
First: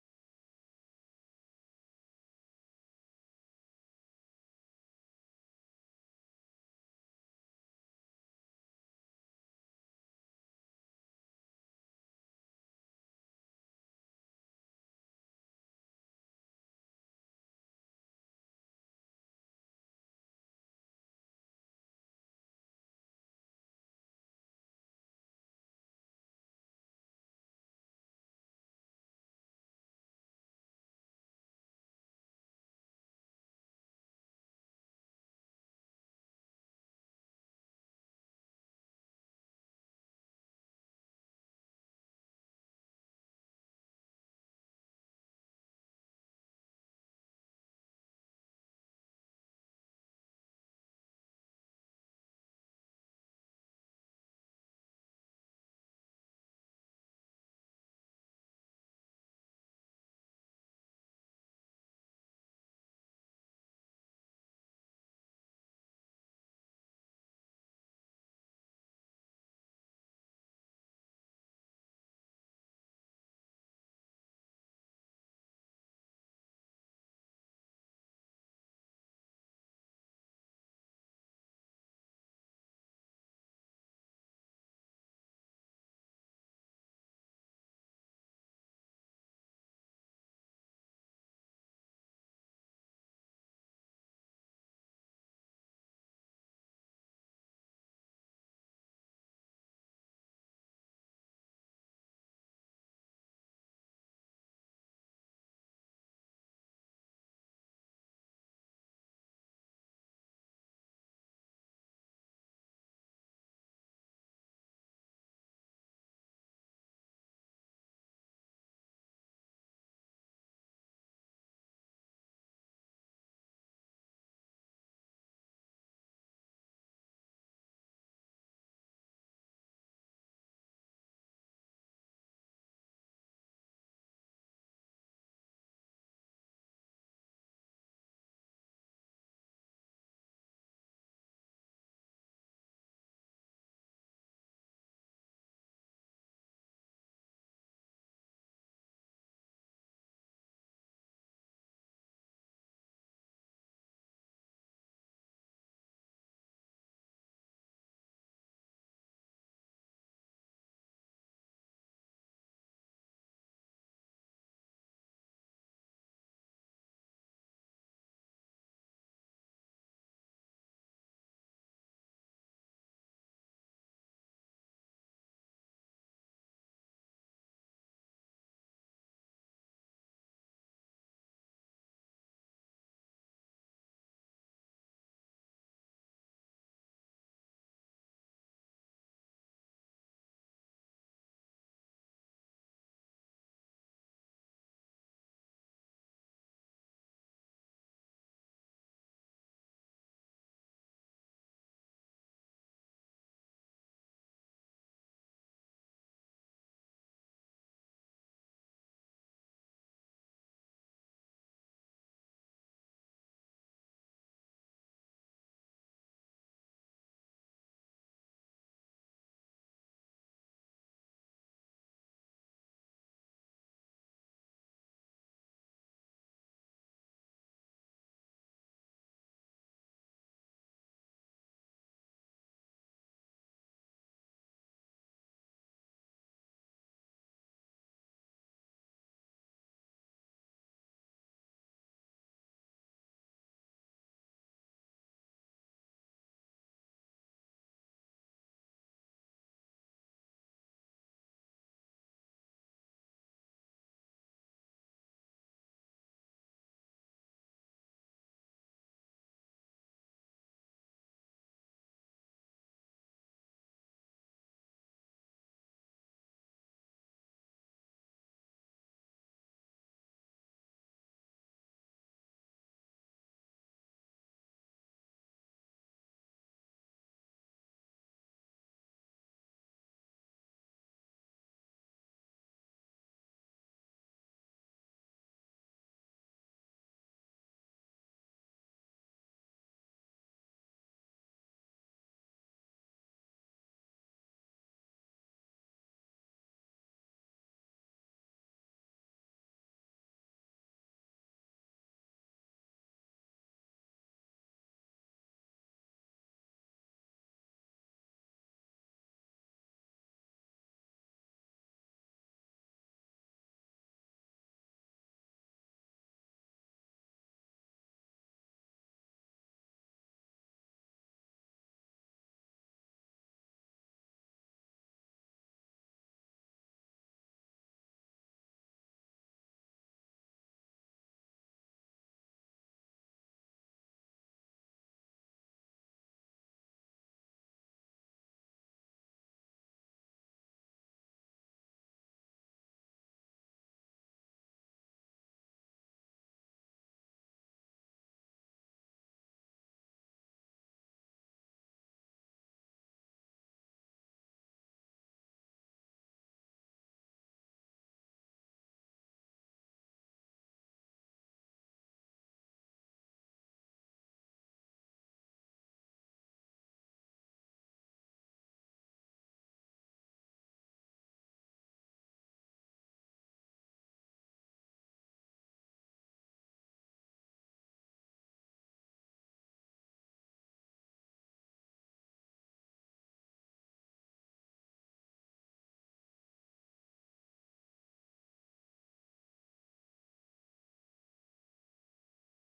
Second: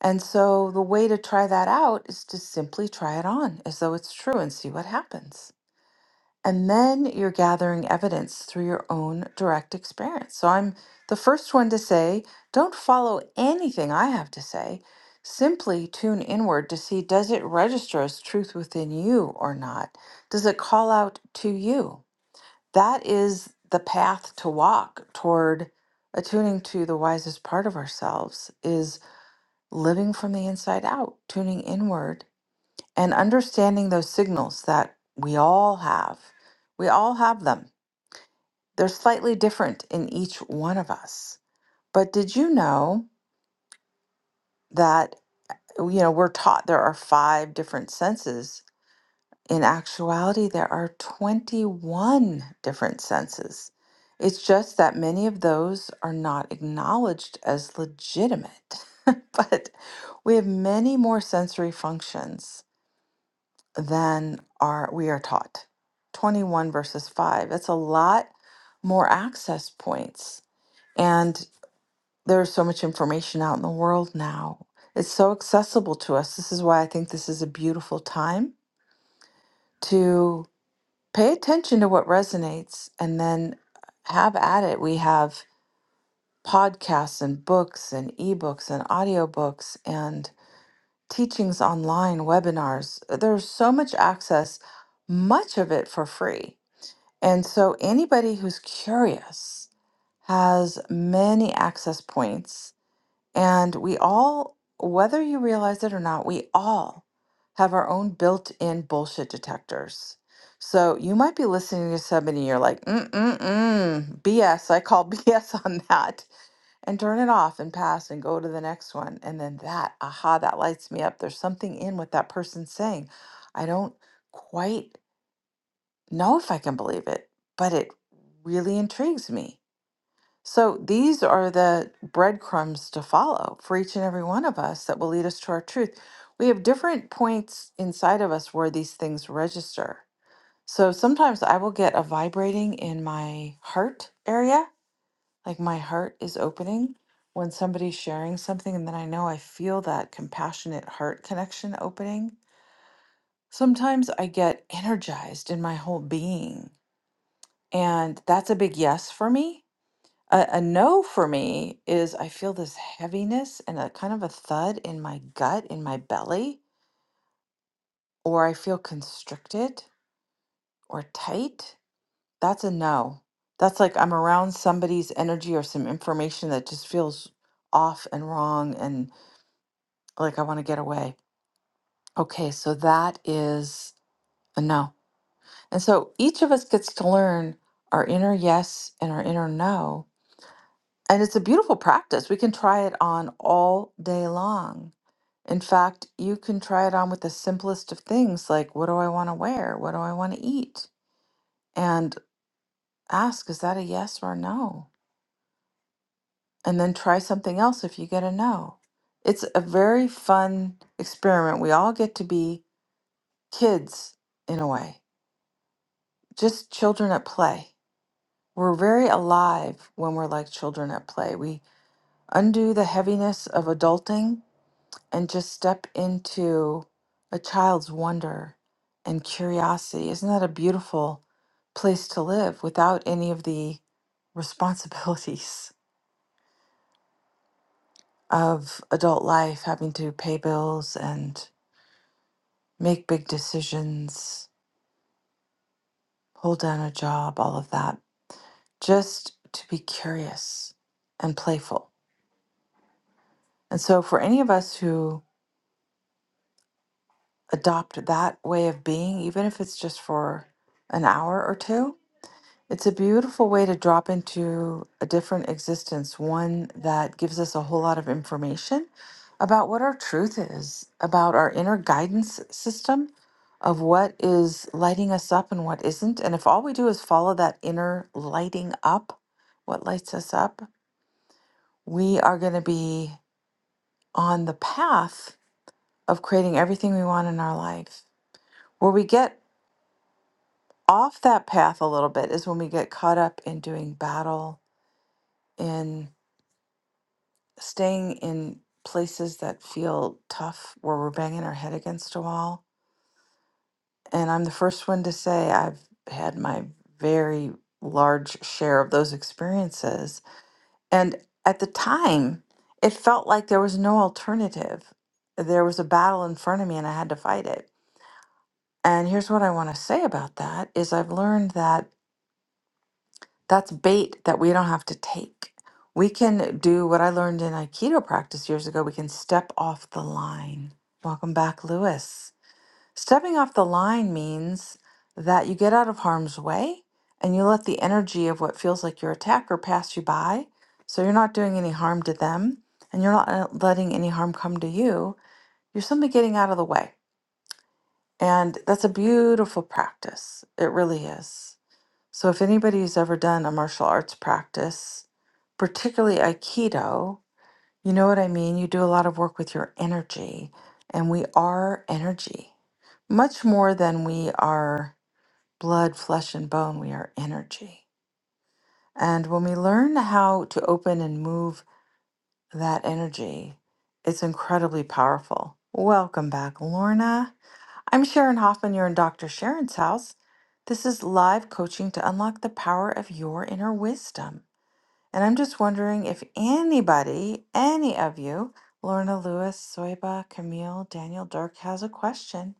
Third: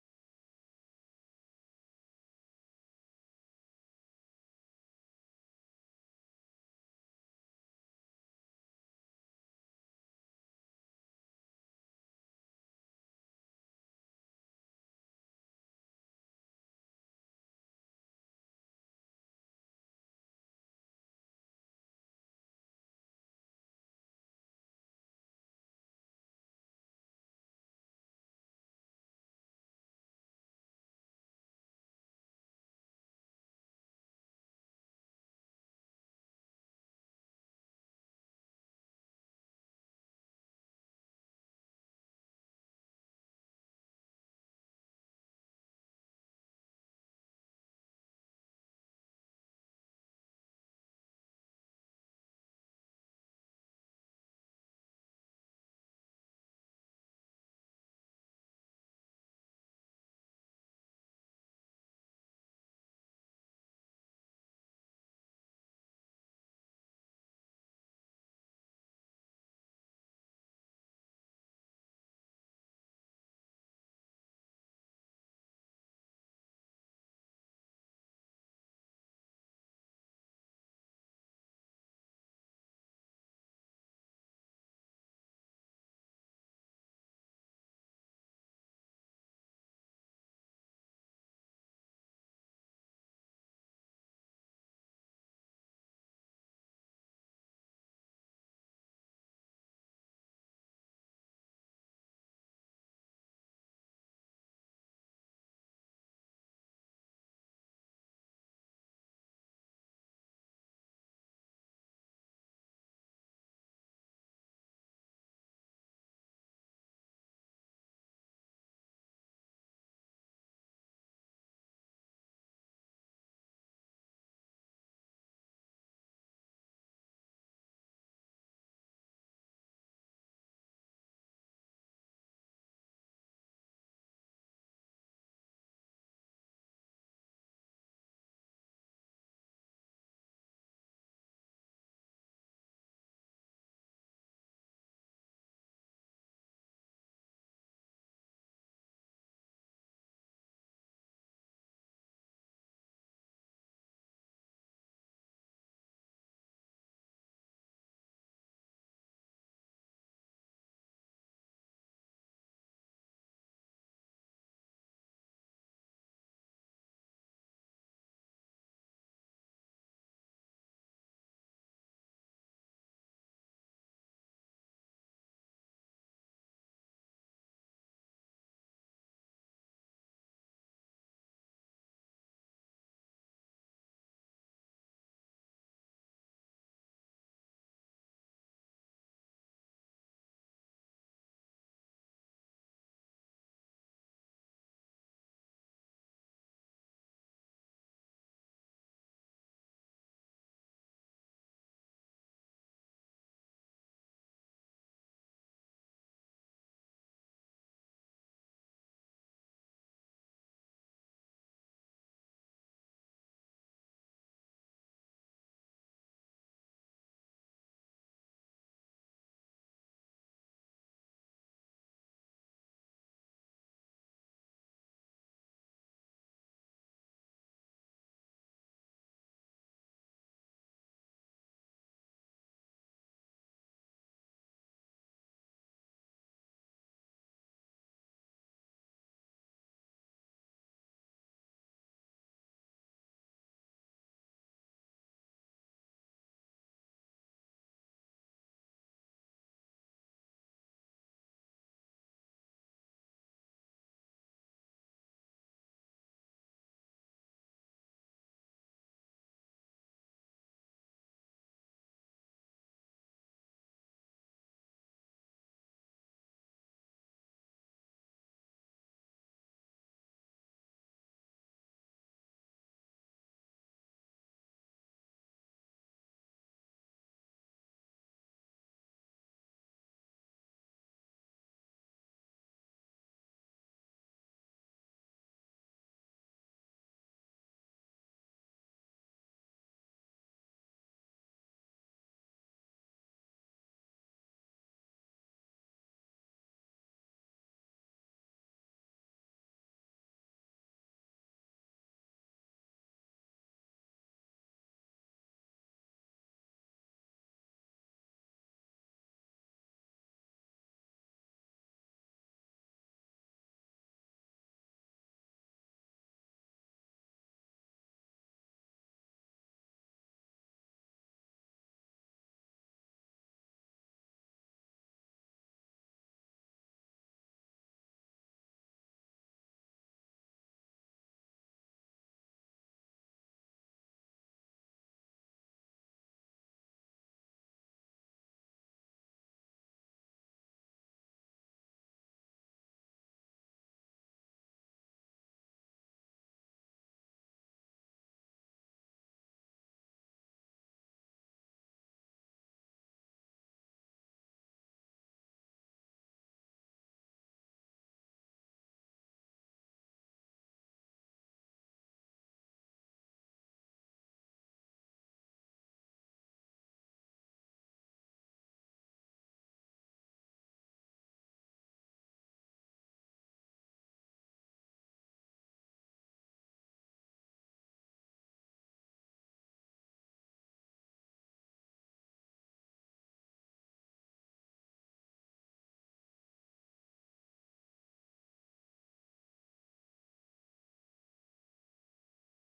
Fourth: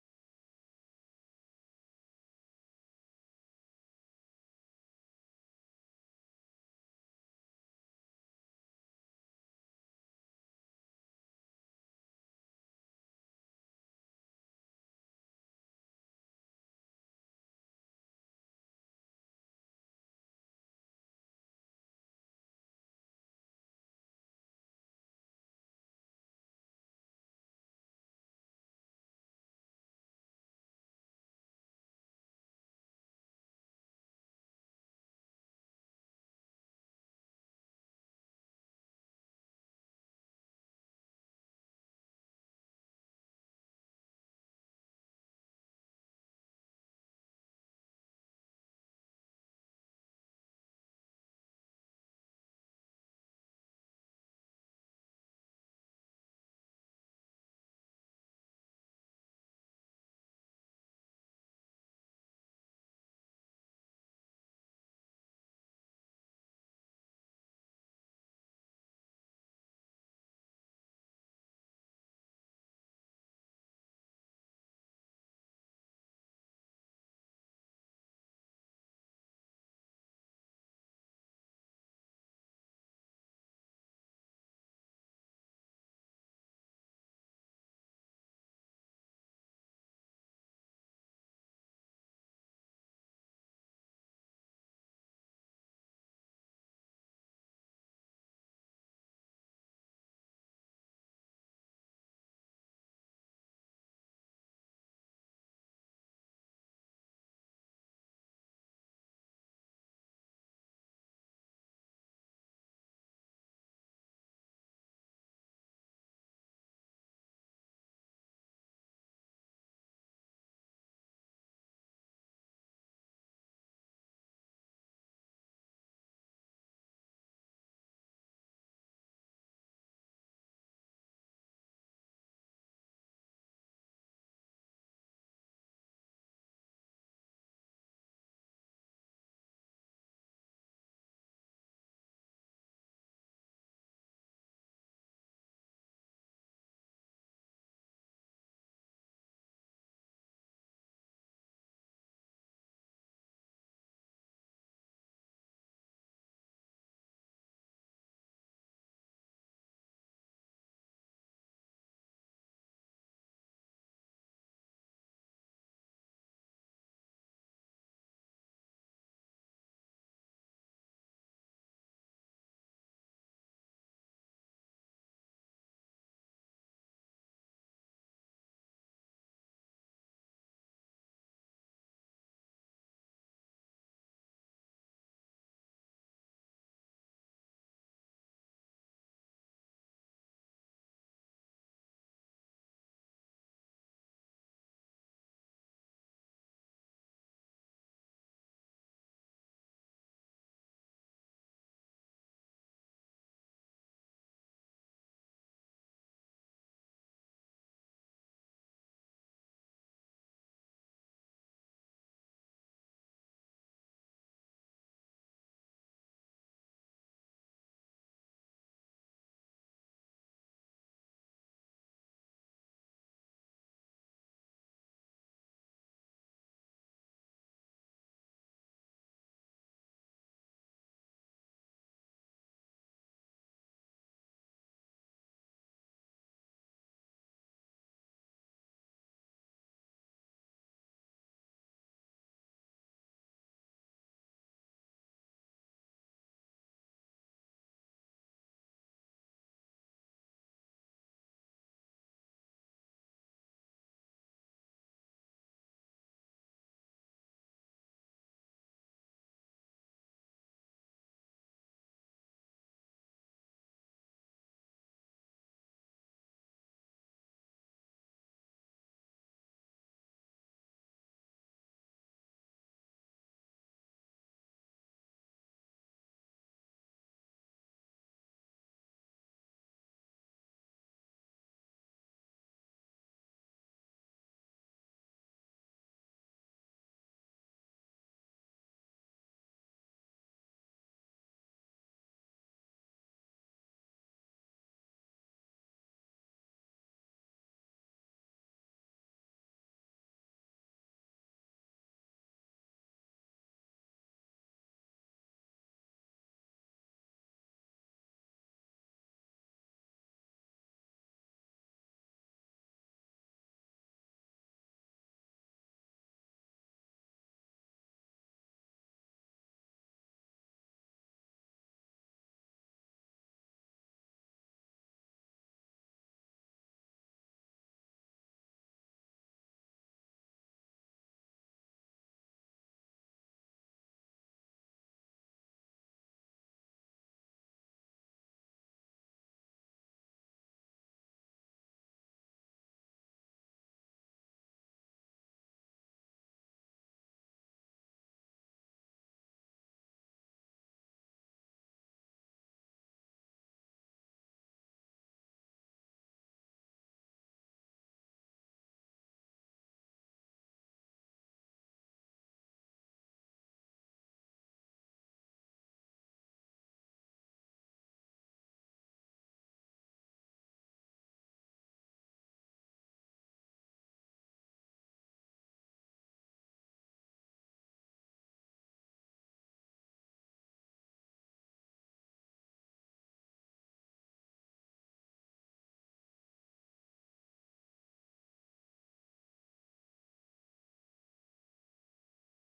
S1: And so the way to try that out is to simply try it on as though it's true and see what happens. And then you're gathering evidence through your own direct experience. So I'm the first one to say don't follow anything I have to say. Simply tune inward to see does it register as truth within you or not? Does it call out to you? That is the path to walk toward attuning to the wisest part of ourselves is living from the inside out, tuning inward and understanding those signals that we all have. We all have them. They're slightly different in each one of us. But did you know that you know we're taught there are five different senses. In actuality, there are 21 different senses. It's just that many of those are not acknowledged as legitimate. but we have many more sensory functions than are we are taught. 21 verses 5. It's a lot more access points. And there's so much information out in the world now. It's so accessible to us. This is why I think this is a beautiful time to pay attention to what resonates and then have at it. We have podcasts and books and ebooks and audiobooks and teachings online, webinars. There's so much access, much of it for free And so anybody who's curious has many access points. And we all, whether you realize it or not, we all have our own built in bullshit detectors. So you might be listening to somebody and you're like, mm, mm, mm, BS. I call BS on that. And turn it off and pass and go to the next one. And then that, aha, that lights me up. There's something in what that person's saying. I don't quite know if I can believe it, but it really intrigues me. So these are the breadcrumbs to follow for each and every one of us that will lead us to our truth. We have different points inside of us where these things register. So sometimes I will get a vibrating in my heart area, like my heart is opening when somebody's sharing something, and then I know I feel that compassionate heart connection opening. Sometimes I get energized in my whole being And that's a big yes for me. A, a no for me is I feel this heaviness and a kind of a thud in my gut, in my belly, or I feel constricted or tight. That's a no. That's like I'm around somebody's energy or some information that just feels off and wrong and like I want to get away. Okay, so that is a no. And so each of us gets to learn our inner yes and our inner no And it's a beautiful practice. We can try it on all day long. In fact, you can try it on with the simplest of things like, what do I want to wear? What do I want to eat? And ask, is that a yes or a no? And then try something else if you get a no. It's a very fun experiment. We all get to be kids in a way, just children at play. We're very alive when we're like children at play. We undo the heaviness of adulting and just step into a child's wonder and curiosity. Isn't that a beautiful place to live without any of the responsibilities of adult life, having to pay bills and make big decisions, hold down a job, all of that? Just to be curious and playful. And so, for any of us who adopt that way of being, even if it's just for an hour or two, It's a beautiful way to drop into a different existence, one that gives us a whole lot of information about what our truth is, about our inner guidance system of what is lighting us up and what isn't. And if all we do is follow that inner lighting up, what lights us up, we are going to be on the path of creating everything we want in our life. Where we get off that path a little bit is when we get caught up in doing battle in staying in places that feel tough where we're banging our head against a wall. And I'm the first one to say I've had my very large share of those experiences. And at the time, it felt like there was no alternative. There was a battle in front of me and I had to fight it. And here's what I want to say about that is I've learned that That's bait that we don't have to take. We can do what I learned in Aikido practice years ago. We can step off the line. Welcome back, Lewis. Stepping off the line means that you get out of harm's way and you let the energy of what feels like your attacker pass you by. So you're not doing any harm to them and you're not uh, letting any harm come to you. You're simply getting out of the way. And that's a beautiful practice. It really is. So, if anybody's ever done a martial arts practice, particularly Aikido, you know what I mean? You do a lot of work with your energy, and we are energy. Much more than we are blood, flesh, and bone, we are energy. And when we learn how to open and move that energy, it's incredibly powerful. Welcome back, Lorna. I'm Sharon Hoffman. You're in Dr. Sharon's house. This is live coaching to unlock the power of your inner wisdom. And I'm just wondering if anybody, any of you, Lorna Lewis, Soyba, Camille, Daniel Dirk has a question.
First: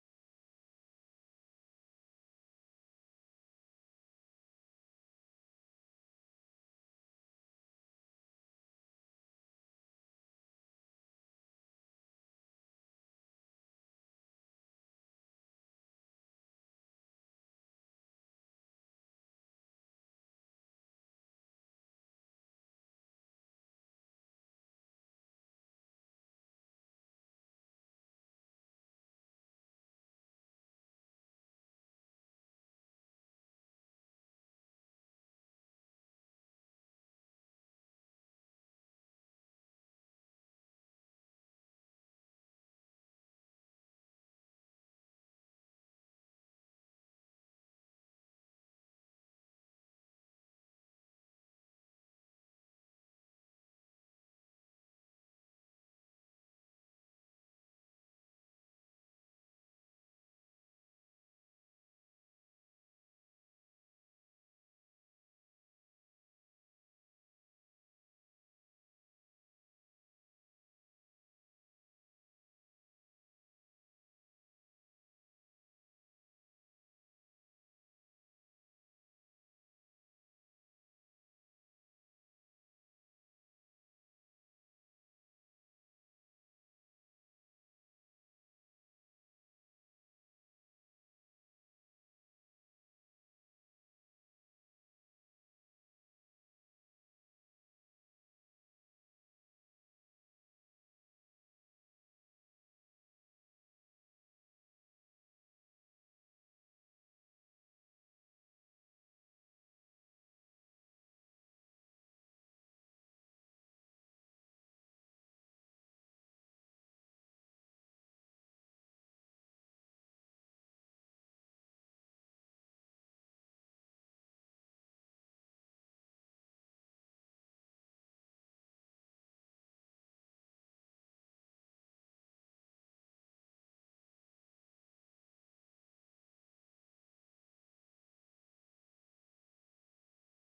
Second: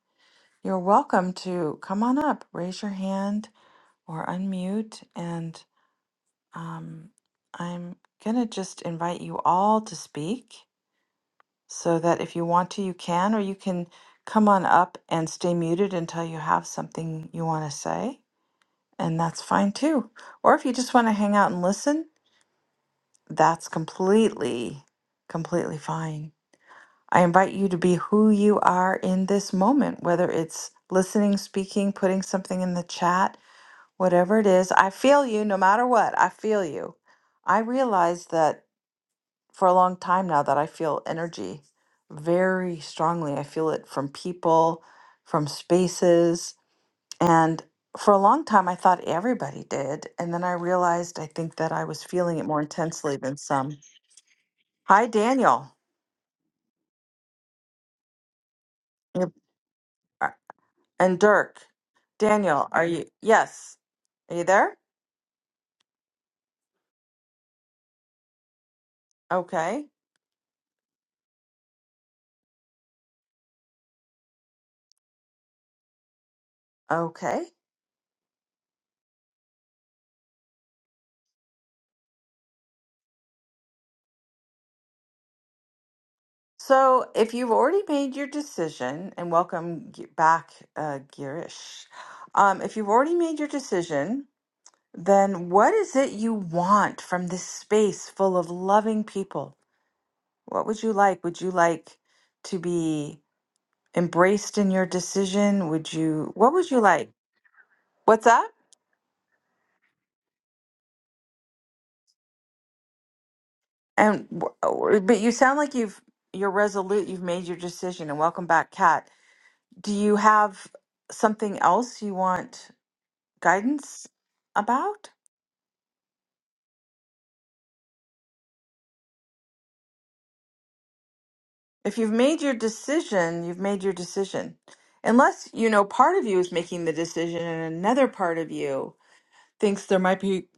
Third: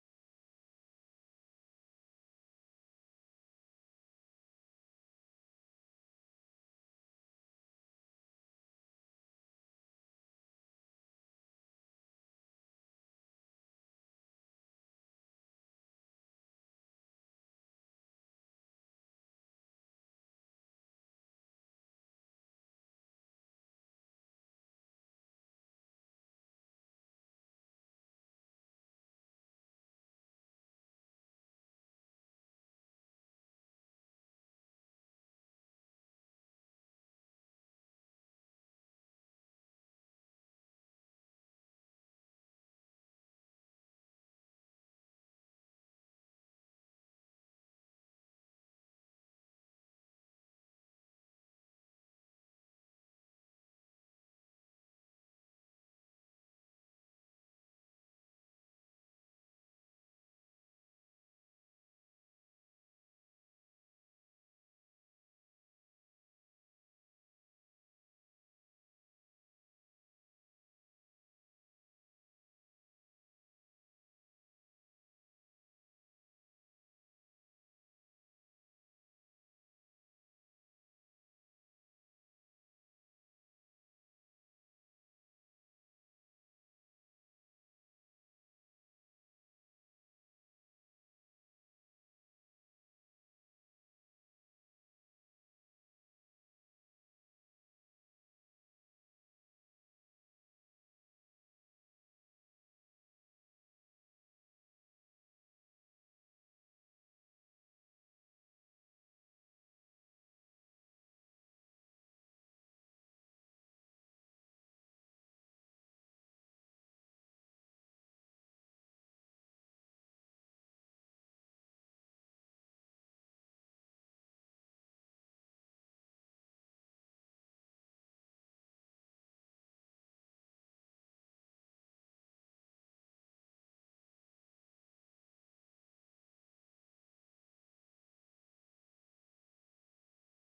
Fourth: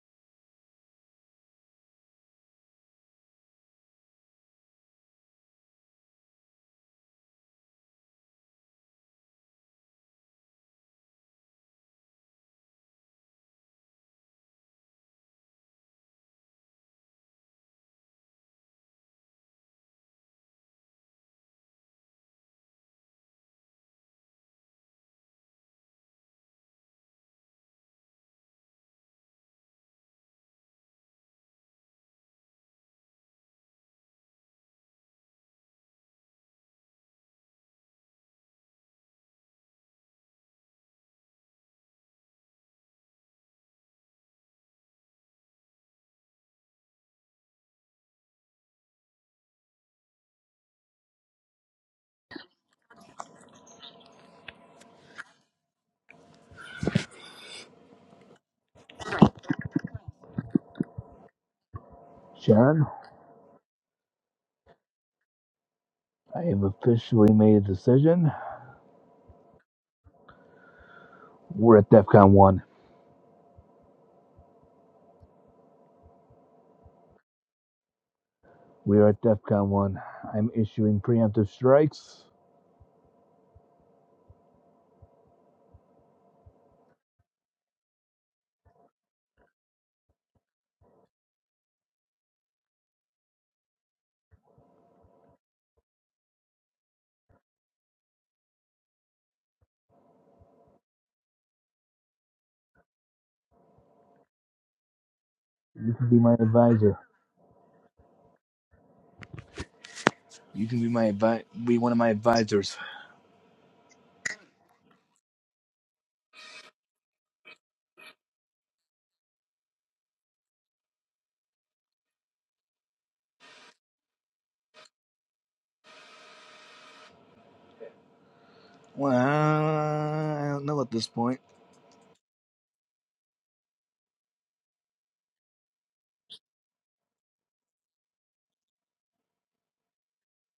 S1: You're welcome to come on up, raise your hand or unmute. And um, I'm going to just invite you all to speak so that if you want to, you can, or you can come on up and stay muted until you have something you want to say, and that's fine too. Or if you just want to hang out and listen, that's completely, completely fine. I invite you to be who you are in this moment, whether it's listening, speaking, putting something in the chat, whatever it is. I feel you no matter what. I feel you. I realize that for a long time now that I feel energy very strongly. I feel it from people, from spaces. And for a long time, I thought everybody did. And then I realized I think that I was feeling it more intensely than some. Hi, Daniel Yep. Uh, and Dirk. Daniel, are
S3: Sharon.
S1: you? Yes. Are you there?
S3: I have officially made a decision.
S1: Okay.
S3: We're at DEFCON one.
S1: Okay.
S3: We are at DEFCON one. I'm issuing preemptive strikes.
S1: So if you've already made your decision, and welcome g- back, uh, Girish. Um, if you've already made your decision, then what is it you want from this space full of loving people? What would you like? Would you like to be embraced in your decision? Would
S3: You can be
S1: you,
S3: my
S1: what would you
S3: advisor.
S1: like? What's up?
S3: You can be my advi- be one of my advisors.
S1: And, wh- but you sound like you've, you're resolute, you've made your decision, and welcome back, Kat. Do you have something else you want guidance about?
S3: Well, I don't know at this point.
S1: If you've made your decision, you've made your decision. Unless, you know, part of you is making the decision and another part of you thinks there might be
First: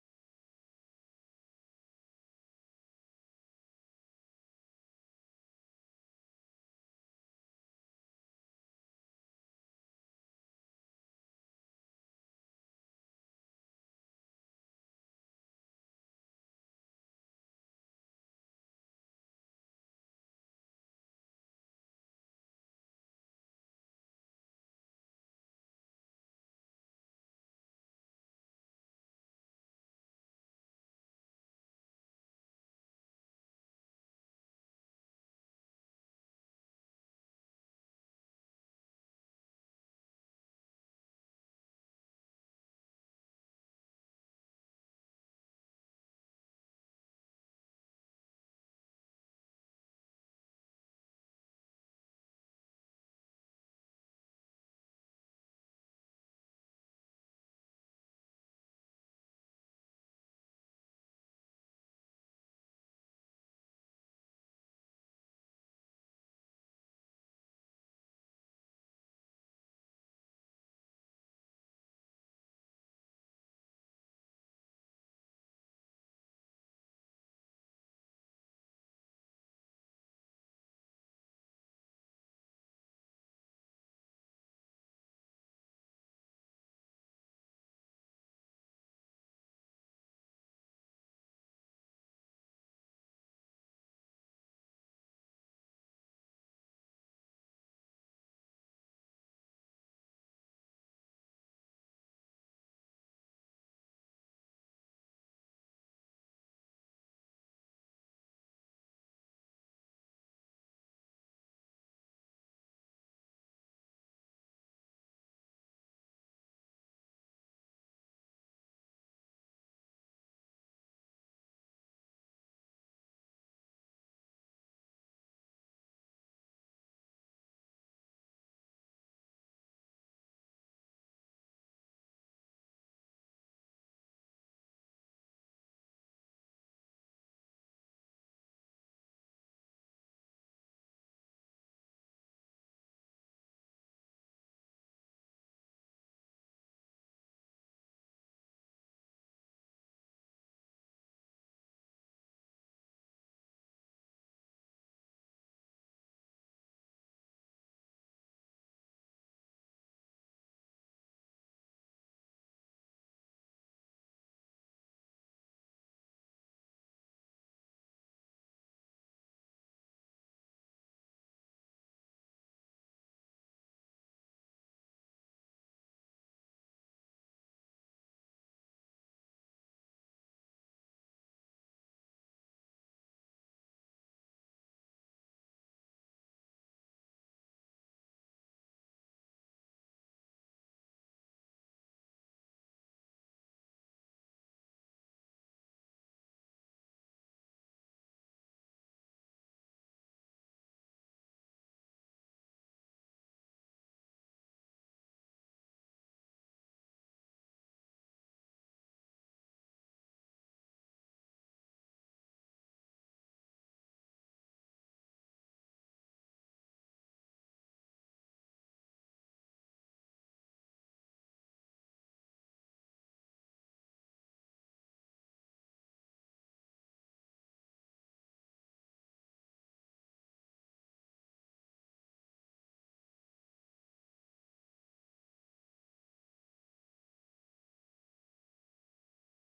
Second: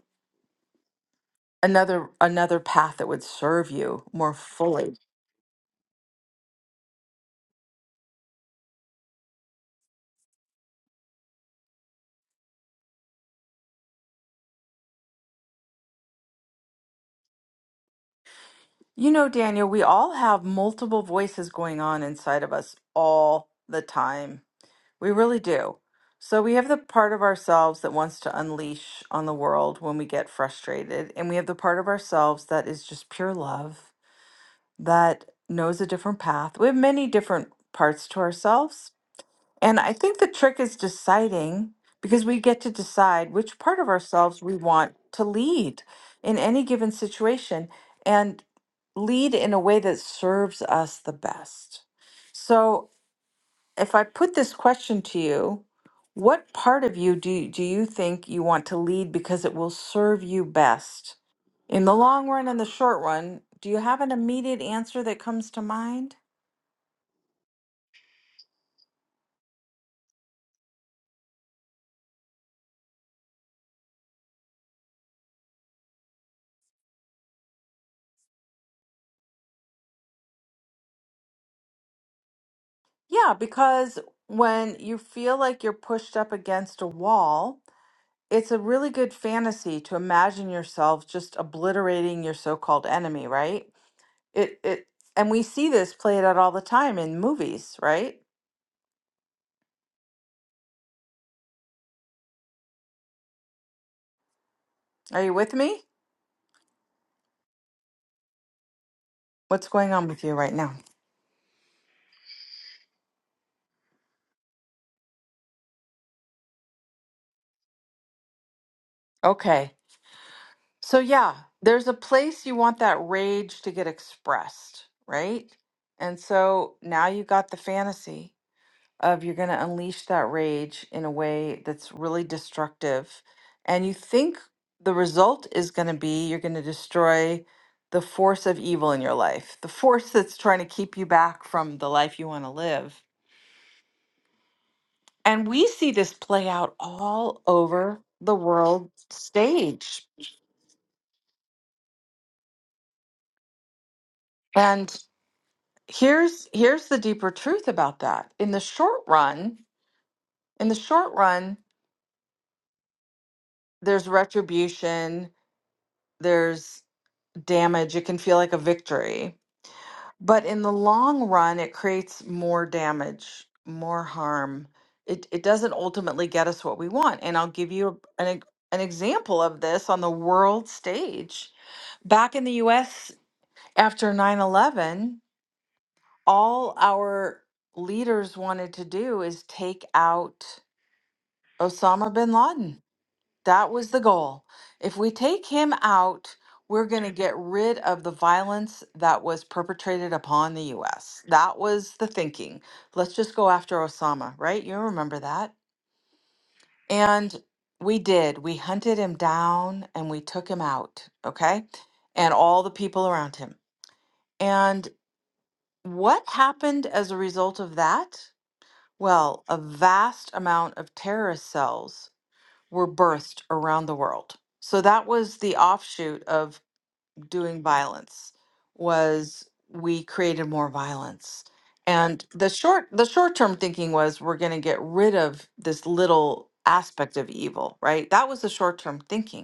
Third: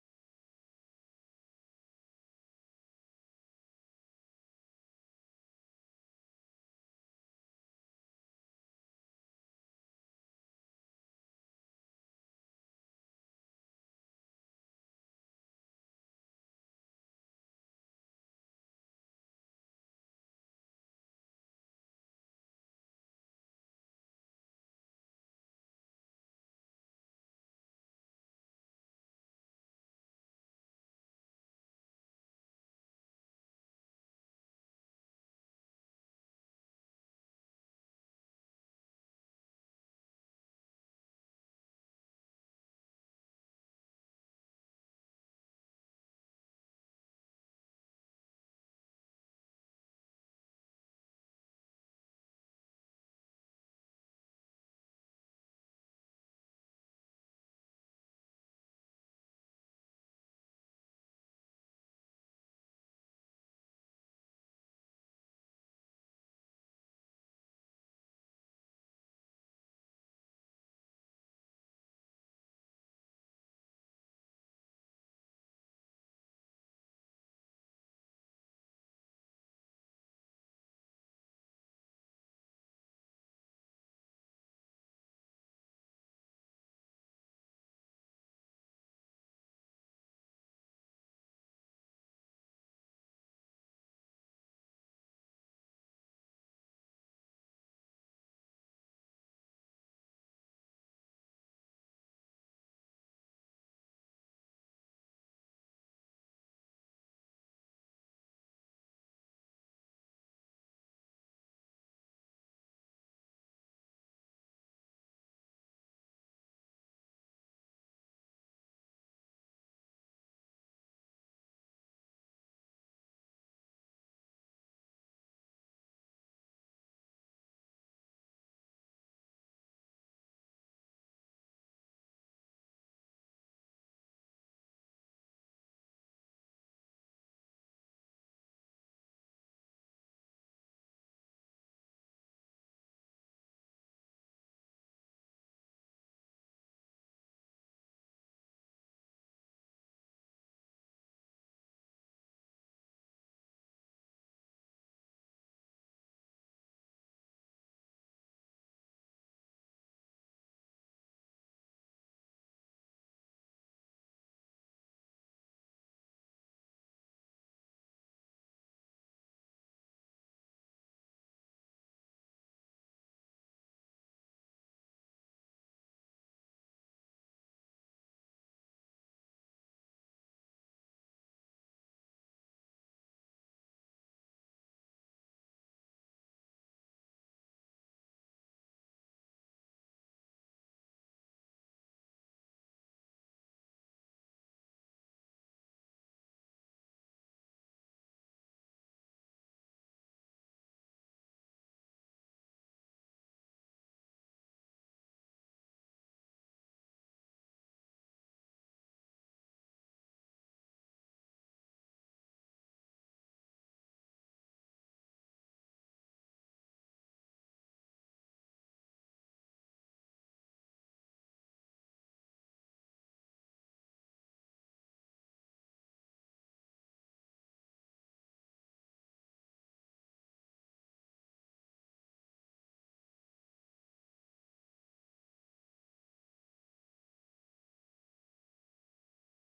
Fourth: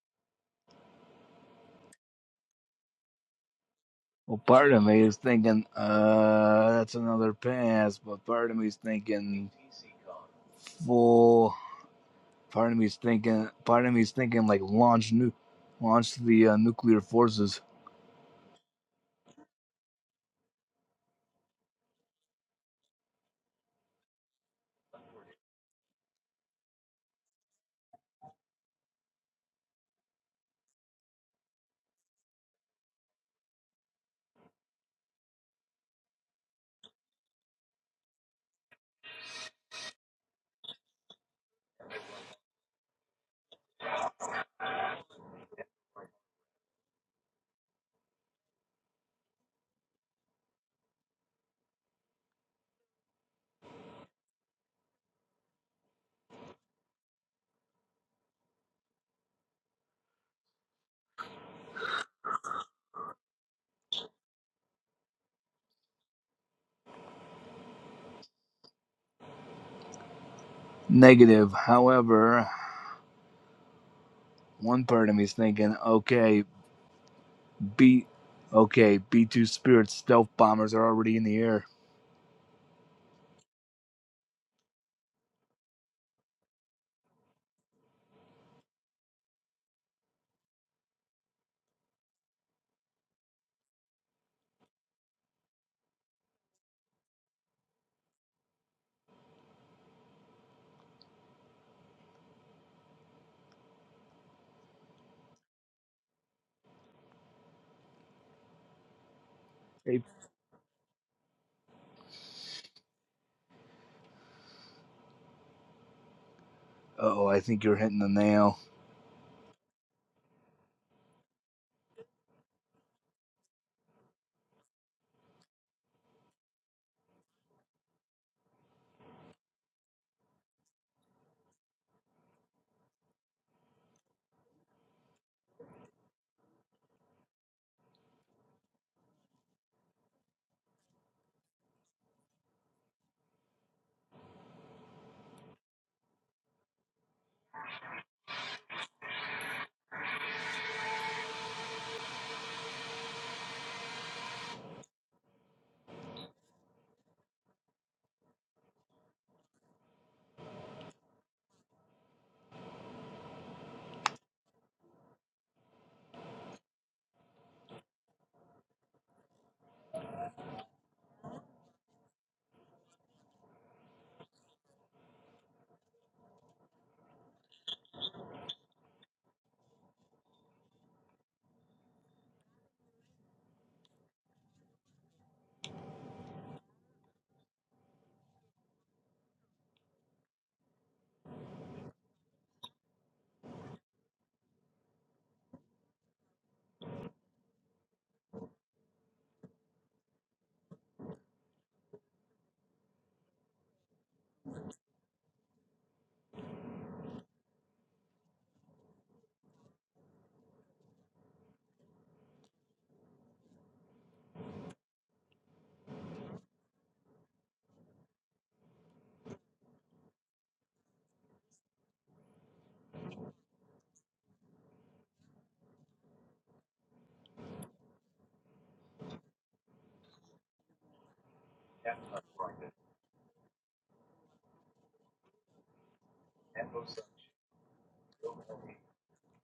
S1: another another path that would serve you more
S3: Well, part of
S1: fully.
S3: me is thinking, uh, that's another pass, but part of me is thinking full. Part of me is thinking, part of me is thinking like launch new, launch the uh, nuclear forces.
S1: You know, Daniel, we all have multiple voices going on inside of us all the time. We really do. So we have the part of ourselves that wants to unleash on the world when we get frustrated, and we have the part of ourselves that is just pure love that knows a different path. We have many different parts to ourselves And I think the trick is deciding because we get to decide which part of ourselves we want to lead in any given situation and lead in a way that serves us the best. So, if I put this question to you, what part of you do, do you think you want to lead because it will serve you best? In the long run and the short run, do you have an immediate answer that comes to mind?
S3: Negative. However, one part of me is thinking, okay, B, okay, B two Spirit stealth bombers are already in the air.
S1: Yeah, because when you feel like you're pushed up against a wall, it's a really good fantasy to imagine yourself just obliterating your so-called enemy, right? It it and we see this played out all the time in movies, right? Are you with me? What's going
S3: They-
S1: on with you right now?
S3: Oh, I think you're hitting the nail.
S1: Okay. So yeah, there's a place you want that rage to get expressed, right? And so now you got the fantasy. of you're going to unleash that rage in a way that's really destructive. And you think the result is going to be you're going to destroy the force of evil in your life, the force that's trying to keep you back from the life you want to live. And we see this play out all over the world stage. And here's here's the deeper truth about that. In the short run, in the short run, there's retribution, There's damage, it can feel like a victory. But in the long run, it creates more damage, more harm. It, it doesn't ultimately get us what we want. And I'll give you an, ex- an example of this on the world stage. Back in the US after 9 11, all our leaders wanted to do is take out Osama bin Laden that was the goal. If we take him out, we're going to get rid of the violence that was perpetrated upon the US. That was the thinking. Let's just go after Osama, right? You remember that. And we did. We hunted him down and we took him out, okay? And all the people around him. And what happened as a result of that? Well, a vast amount of terrorist cells were birthed around the world. So that was the offshoot of doing violence was we created more violence. And the short the short-term thinking was we're going to get rid of this little aspect of evil, right? That was the short-term thinking.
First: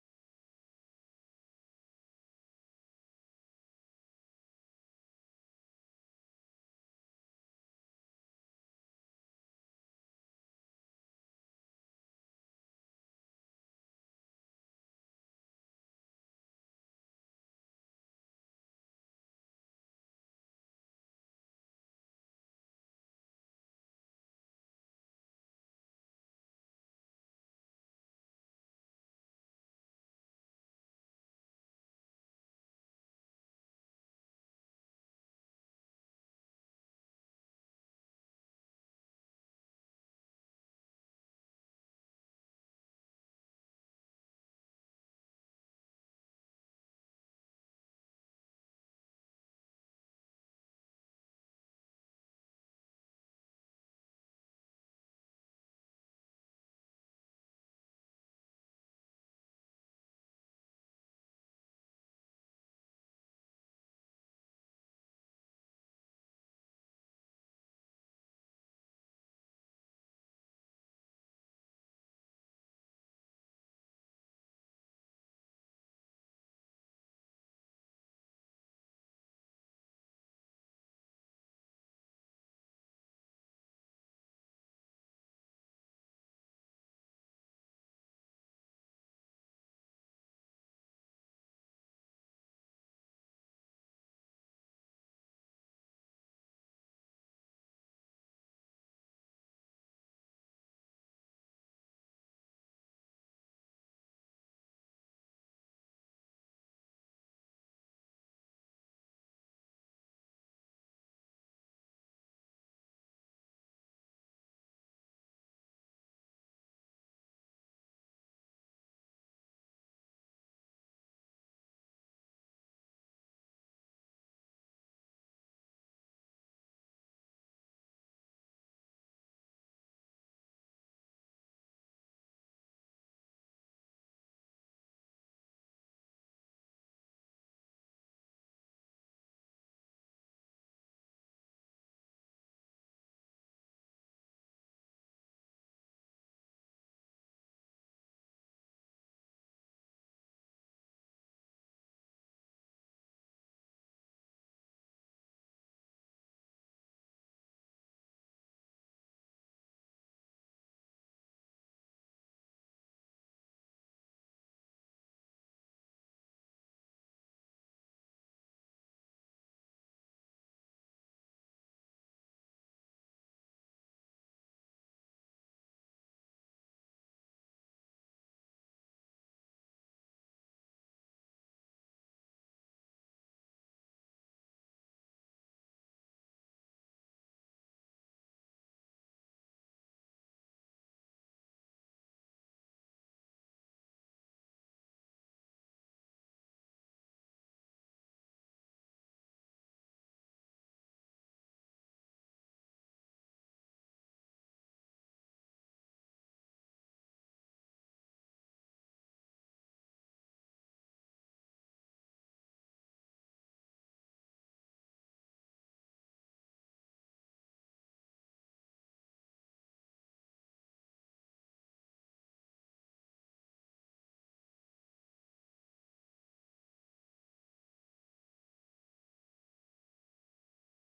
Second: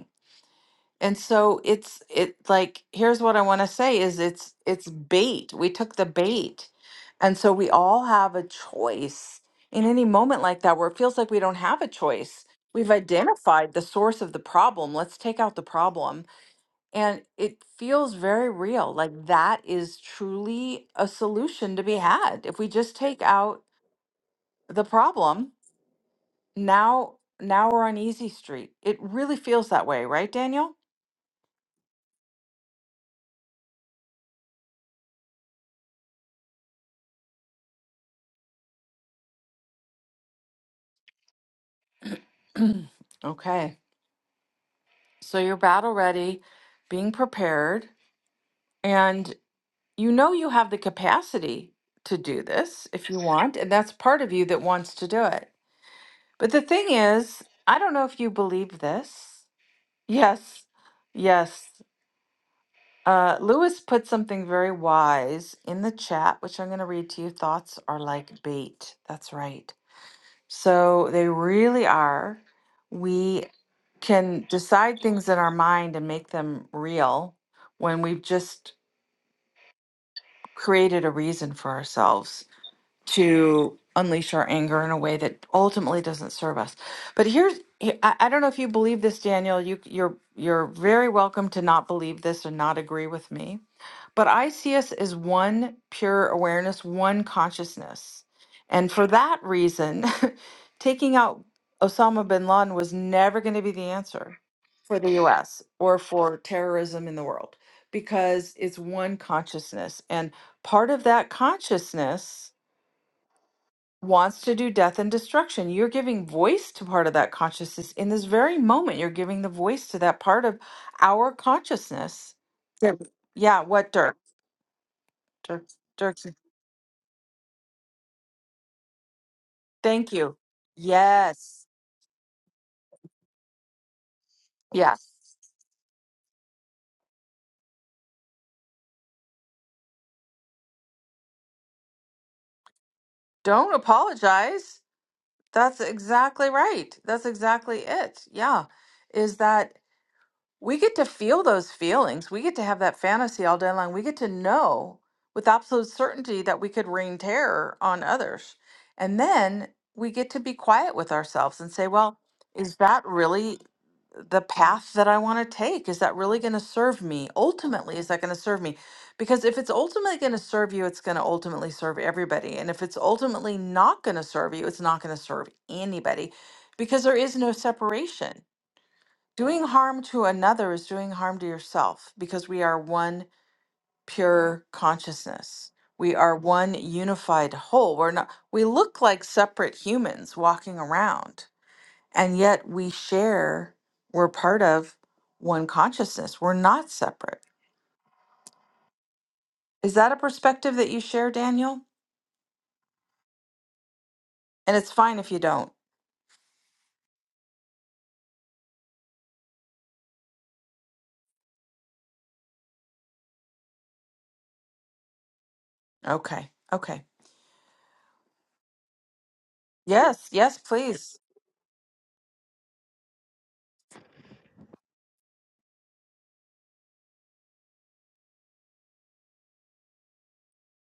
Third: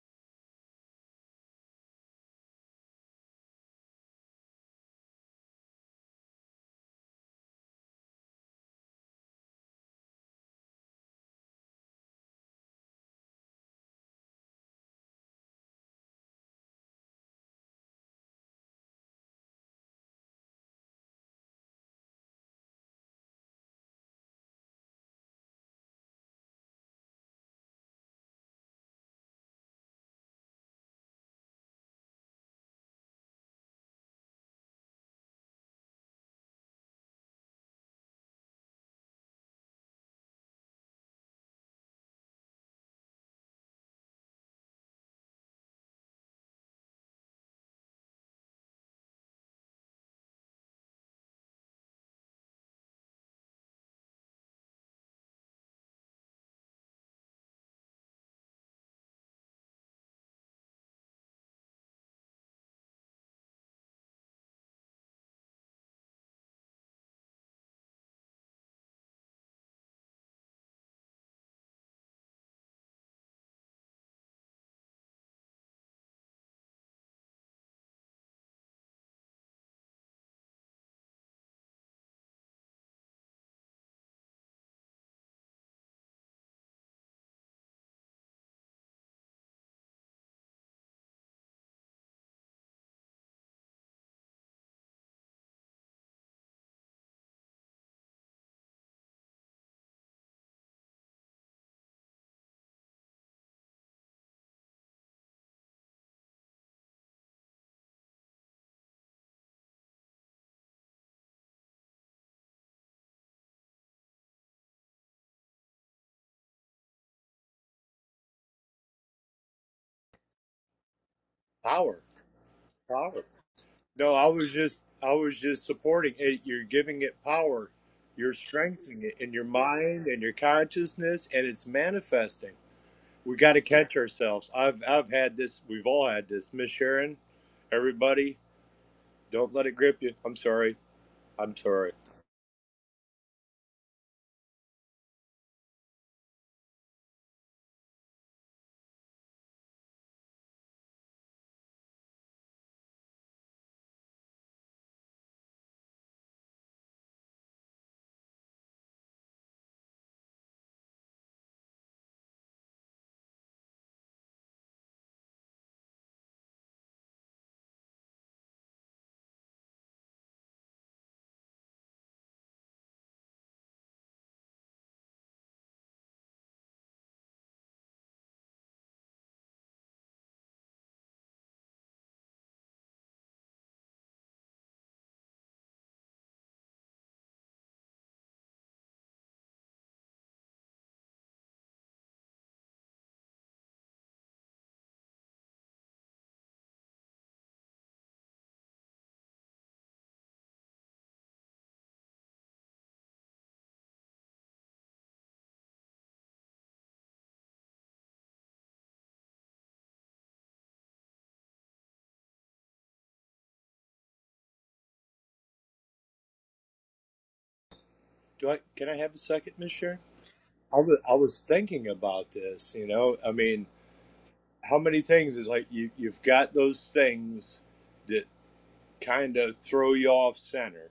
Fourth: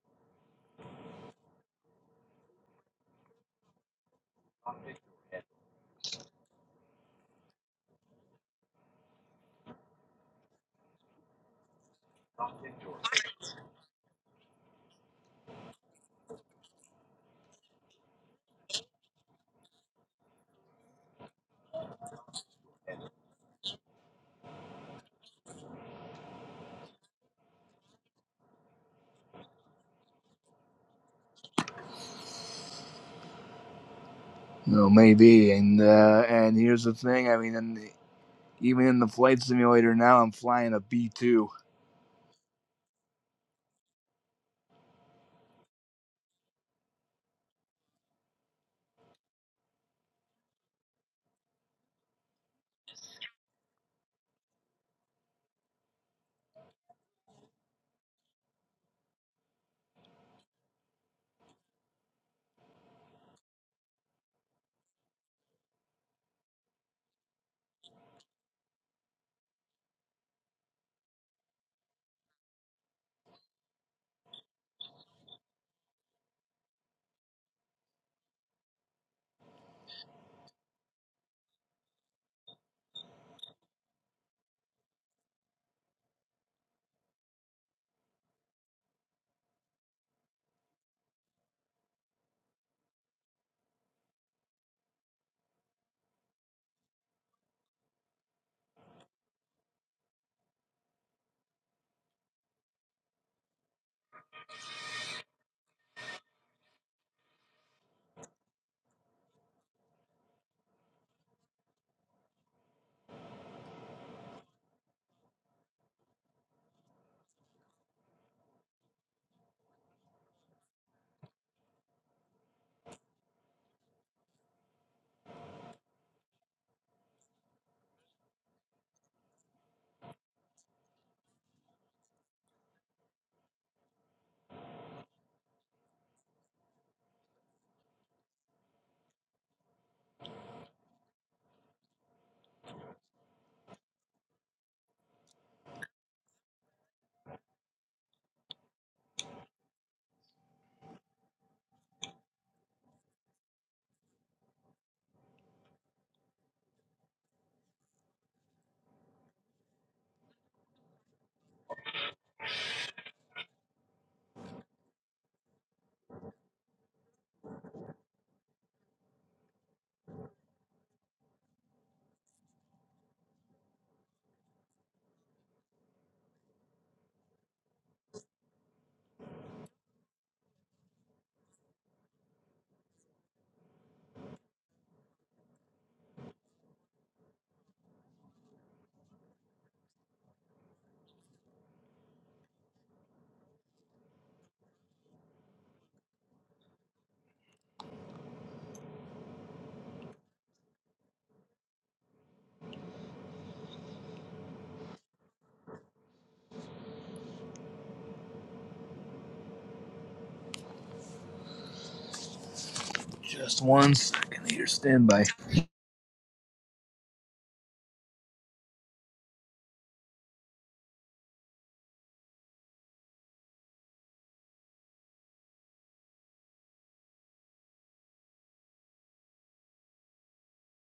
S1: And so it's it like here's what I want to say is it's it's bait. We took the bait. And so we all have a choice in any moment like that where it feels like we don't have a choice. We've identified the source of the problem. Let's take out the problem. And it feels very real. Like that is truly a solution to be had. If we just take out the problem, now now we're on easy street. It really feels that way, right, Daniel?
S3: No, maybe. And uh, and here's the thing. I mean, in the, even in the flight simulator now, I'm flying a B two.
S1: okay. So you're battle ready, being prepared, and you know you have the capacity to do this if you want, and that's part of you that wants to do it. But the thing is, I don't know if you believe this. Yes, yes. Uh, Lewis put something very wise in the chat, which I'm going to read to you. Thoughts are like bait. That's right. So they really are. We can decide things in our mind and make them real when we've just created a reason for ourselves to unleash our anger in a way that ultimately doesn't serve us. But here's he- I I don't know if you believe this, Daniel. You you're you're very welcome to not believe this or not agree with me. But I see us as one pure awareness, one consciousness. And for that reason, taking out Osama bin Laden was never going to be the answer for the US or for terrorism in the world because it's one consciousness. And part of that consciousness wants to do death and destruction. You're giving voice to part of that consciousness in this very moment. You're giving the voice to that part of our
S2: power
S1: consciousness. Yeah,
S2: power
S1: yeah what Dirk?
S2: No, I was just I was
S1: Dirk,
S2: just supporting
S1: Dirk,
S2: it. You're giving it power. You're strengthening it in your mind
S1: thank
S2: and your
S1: you.
S2: consciousness and
S1: Yes.
S2: it's manifesting. We got to catch ourselves. I've
S1: Yeah.
S2: I've had this. We've all had this. Miss Sharon, everybody, don't let it grip you. I'm sorry. I'm sorry.
S1: Don't apologize. That's exactly right. That's exactly it. Yeah. Is that we get to feel those feelings. We get to have that fantasy all day long. We get to know with absolute certainty that we could rain terror on others. And then we get to be quiet with ourselves and say, well, is that really the path that I want to take? Is that really going to serve me? Ultimately, is that going to serve me? Because if it's ultimately going to serve you, it's going to ultimately serve everybody. And if it's ultimately not going to serve you, it's not going to serve anybody because there is no separation Doing harm to another is doing harm to yourself because we are one pure consciousness. We are one unified whole. We're not we look like separate humans walking around, and yet we share, we're part of one consciousness. We're not separate. Is that a perspective that you share, Daniel? And it's fine if you don't.
S3: Just one second here. Stand by.
S1: Okay. Okay.
S2: Do I can I have a second, Miss Sharon?
S1: Yes, yes,
S2: I was I
S1: please.
S2: was thinking about this, you know. I mean, how many things is like you you've got those things that kind of throw you off center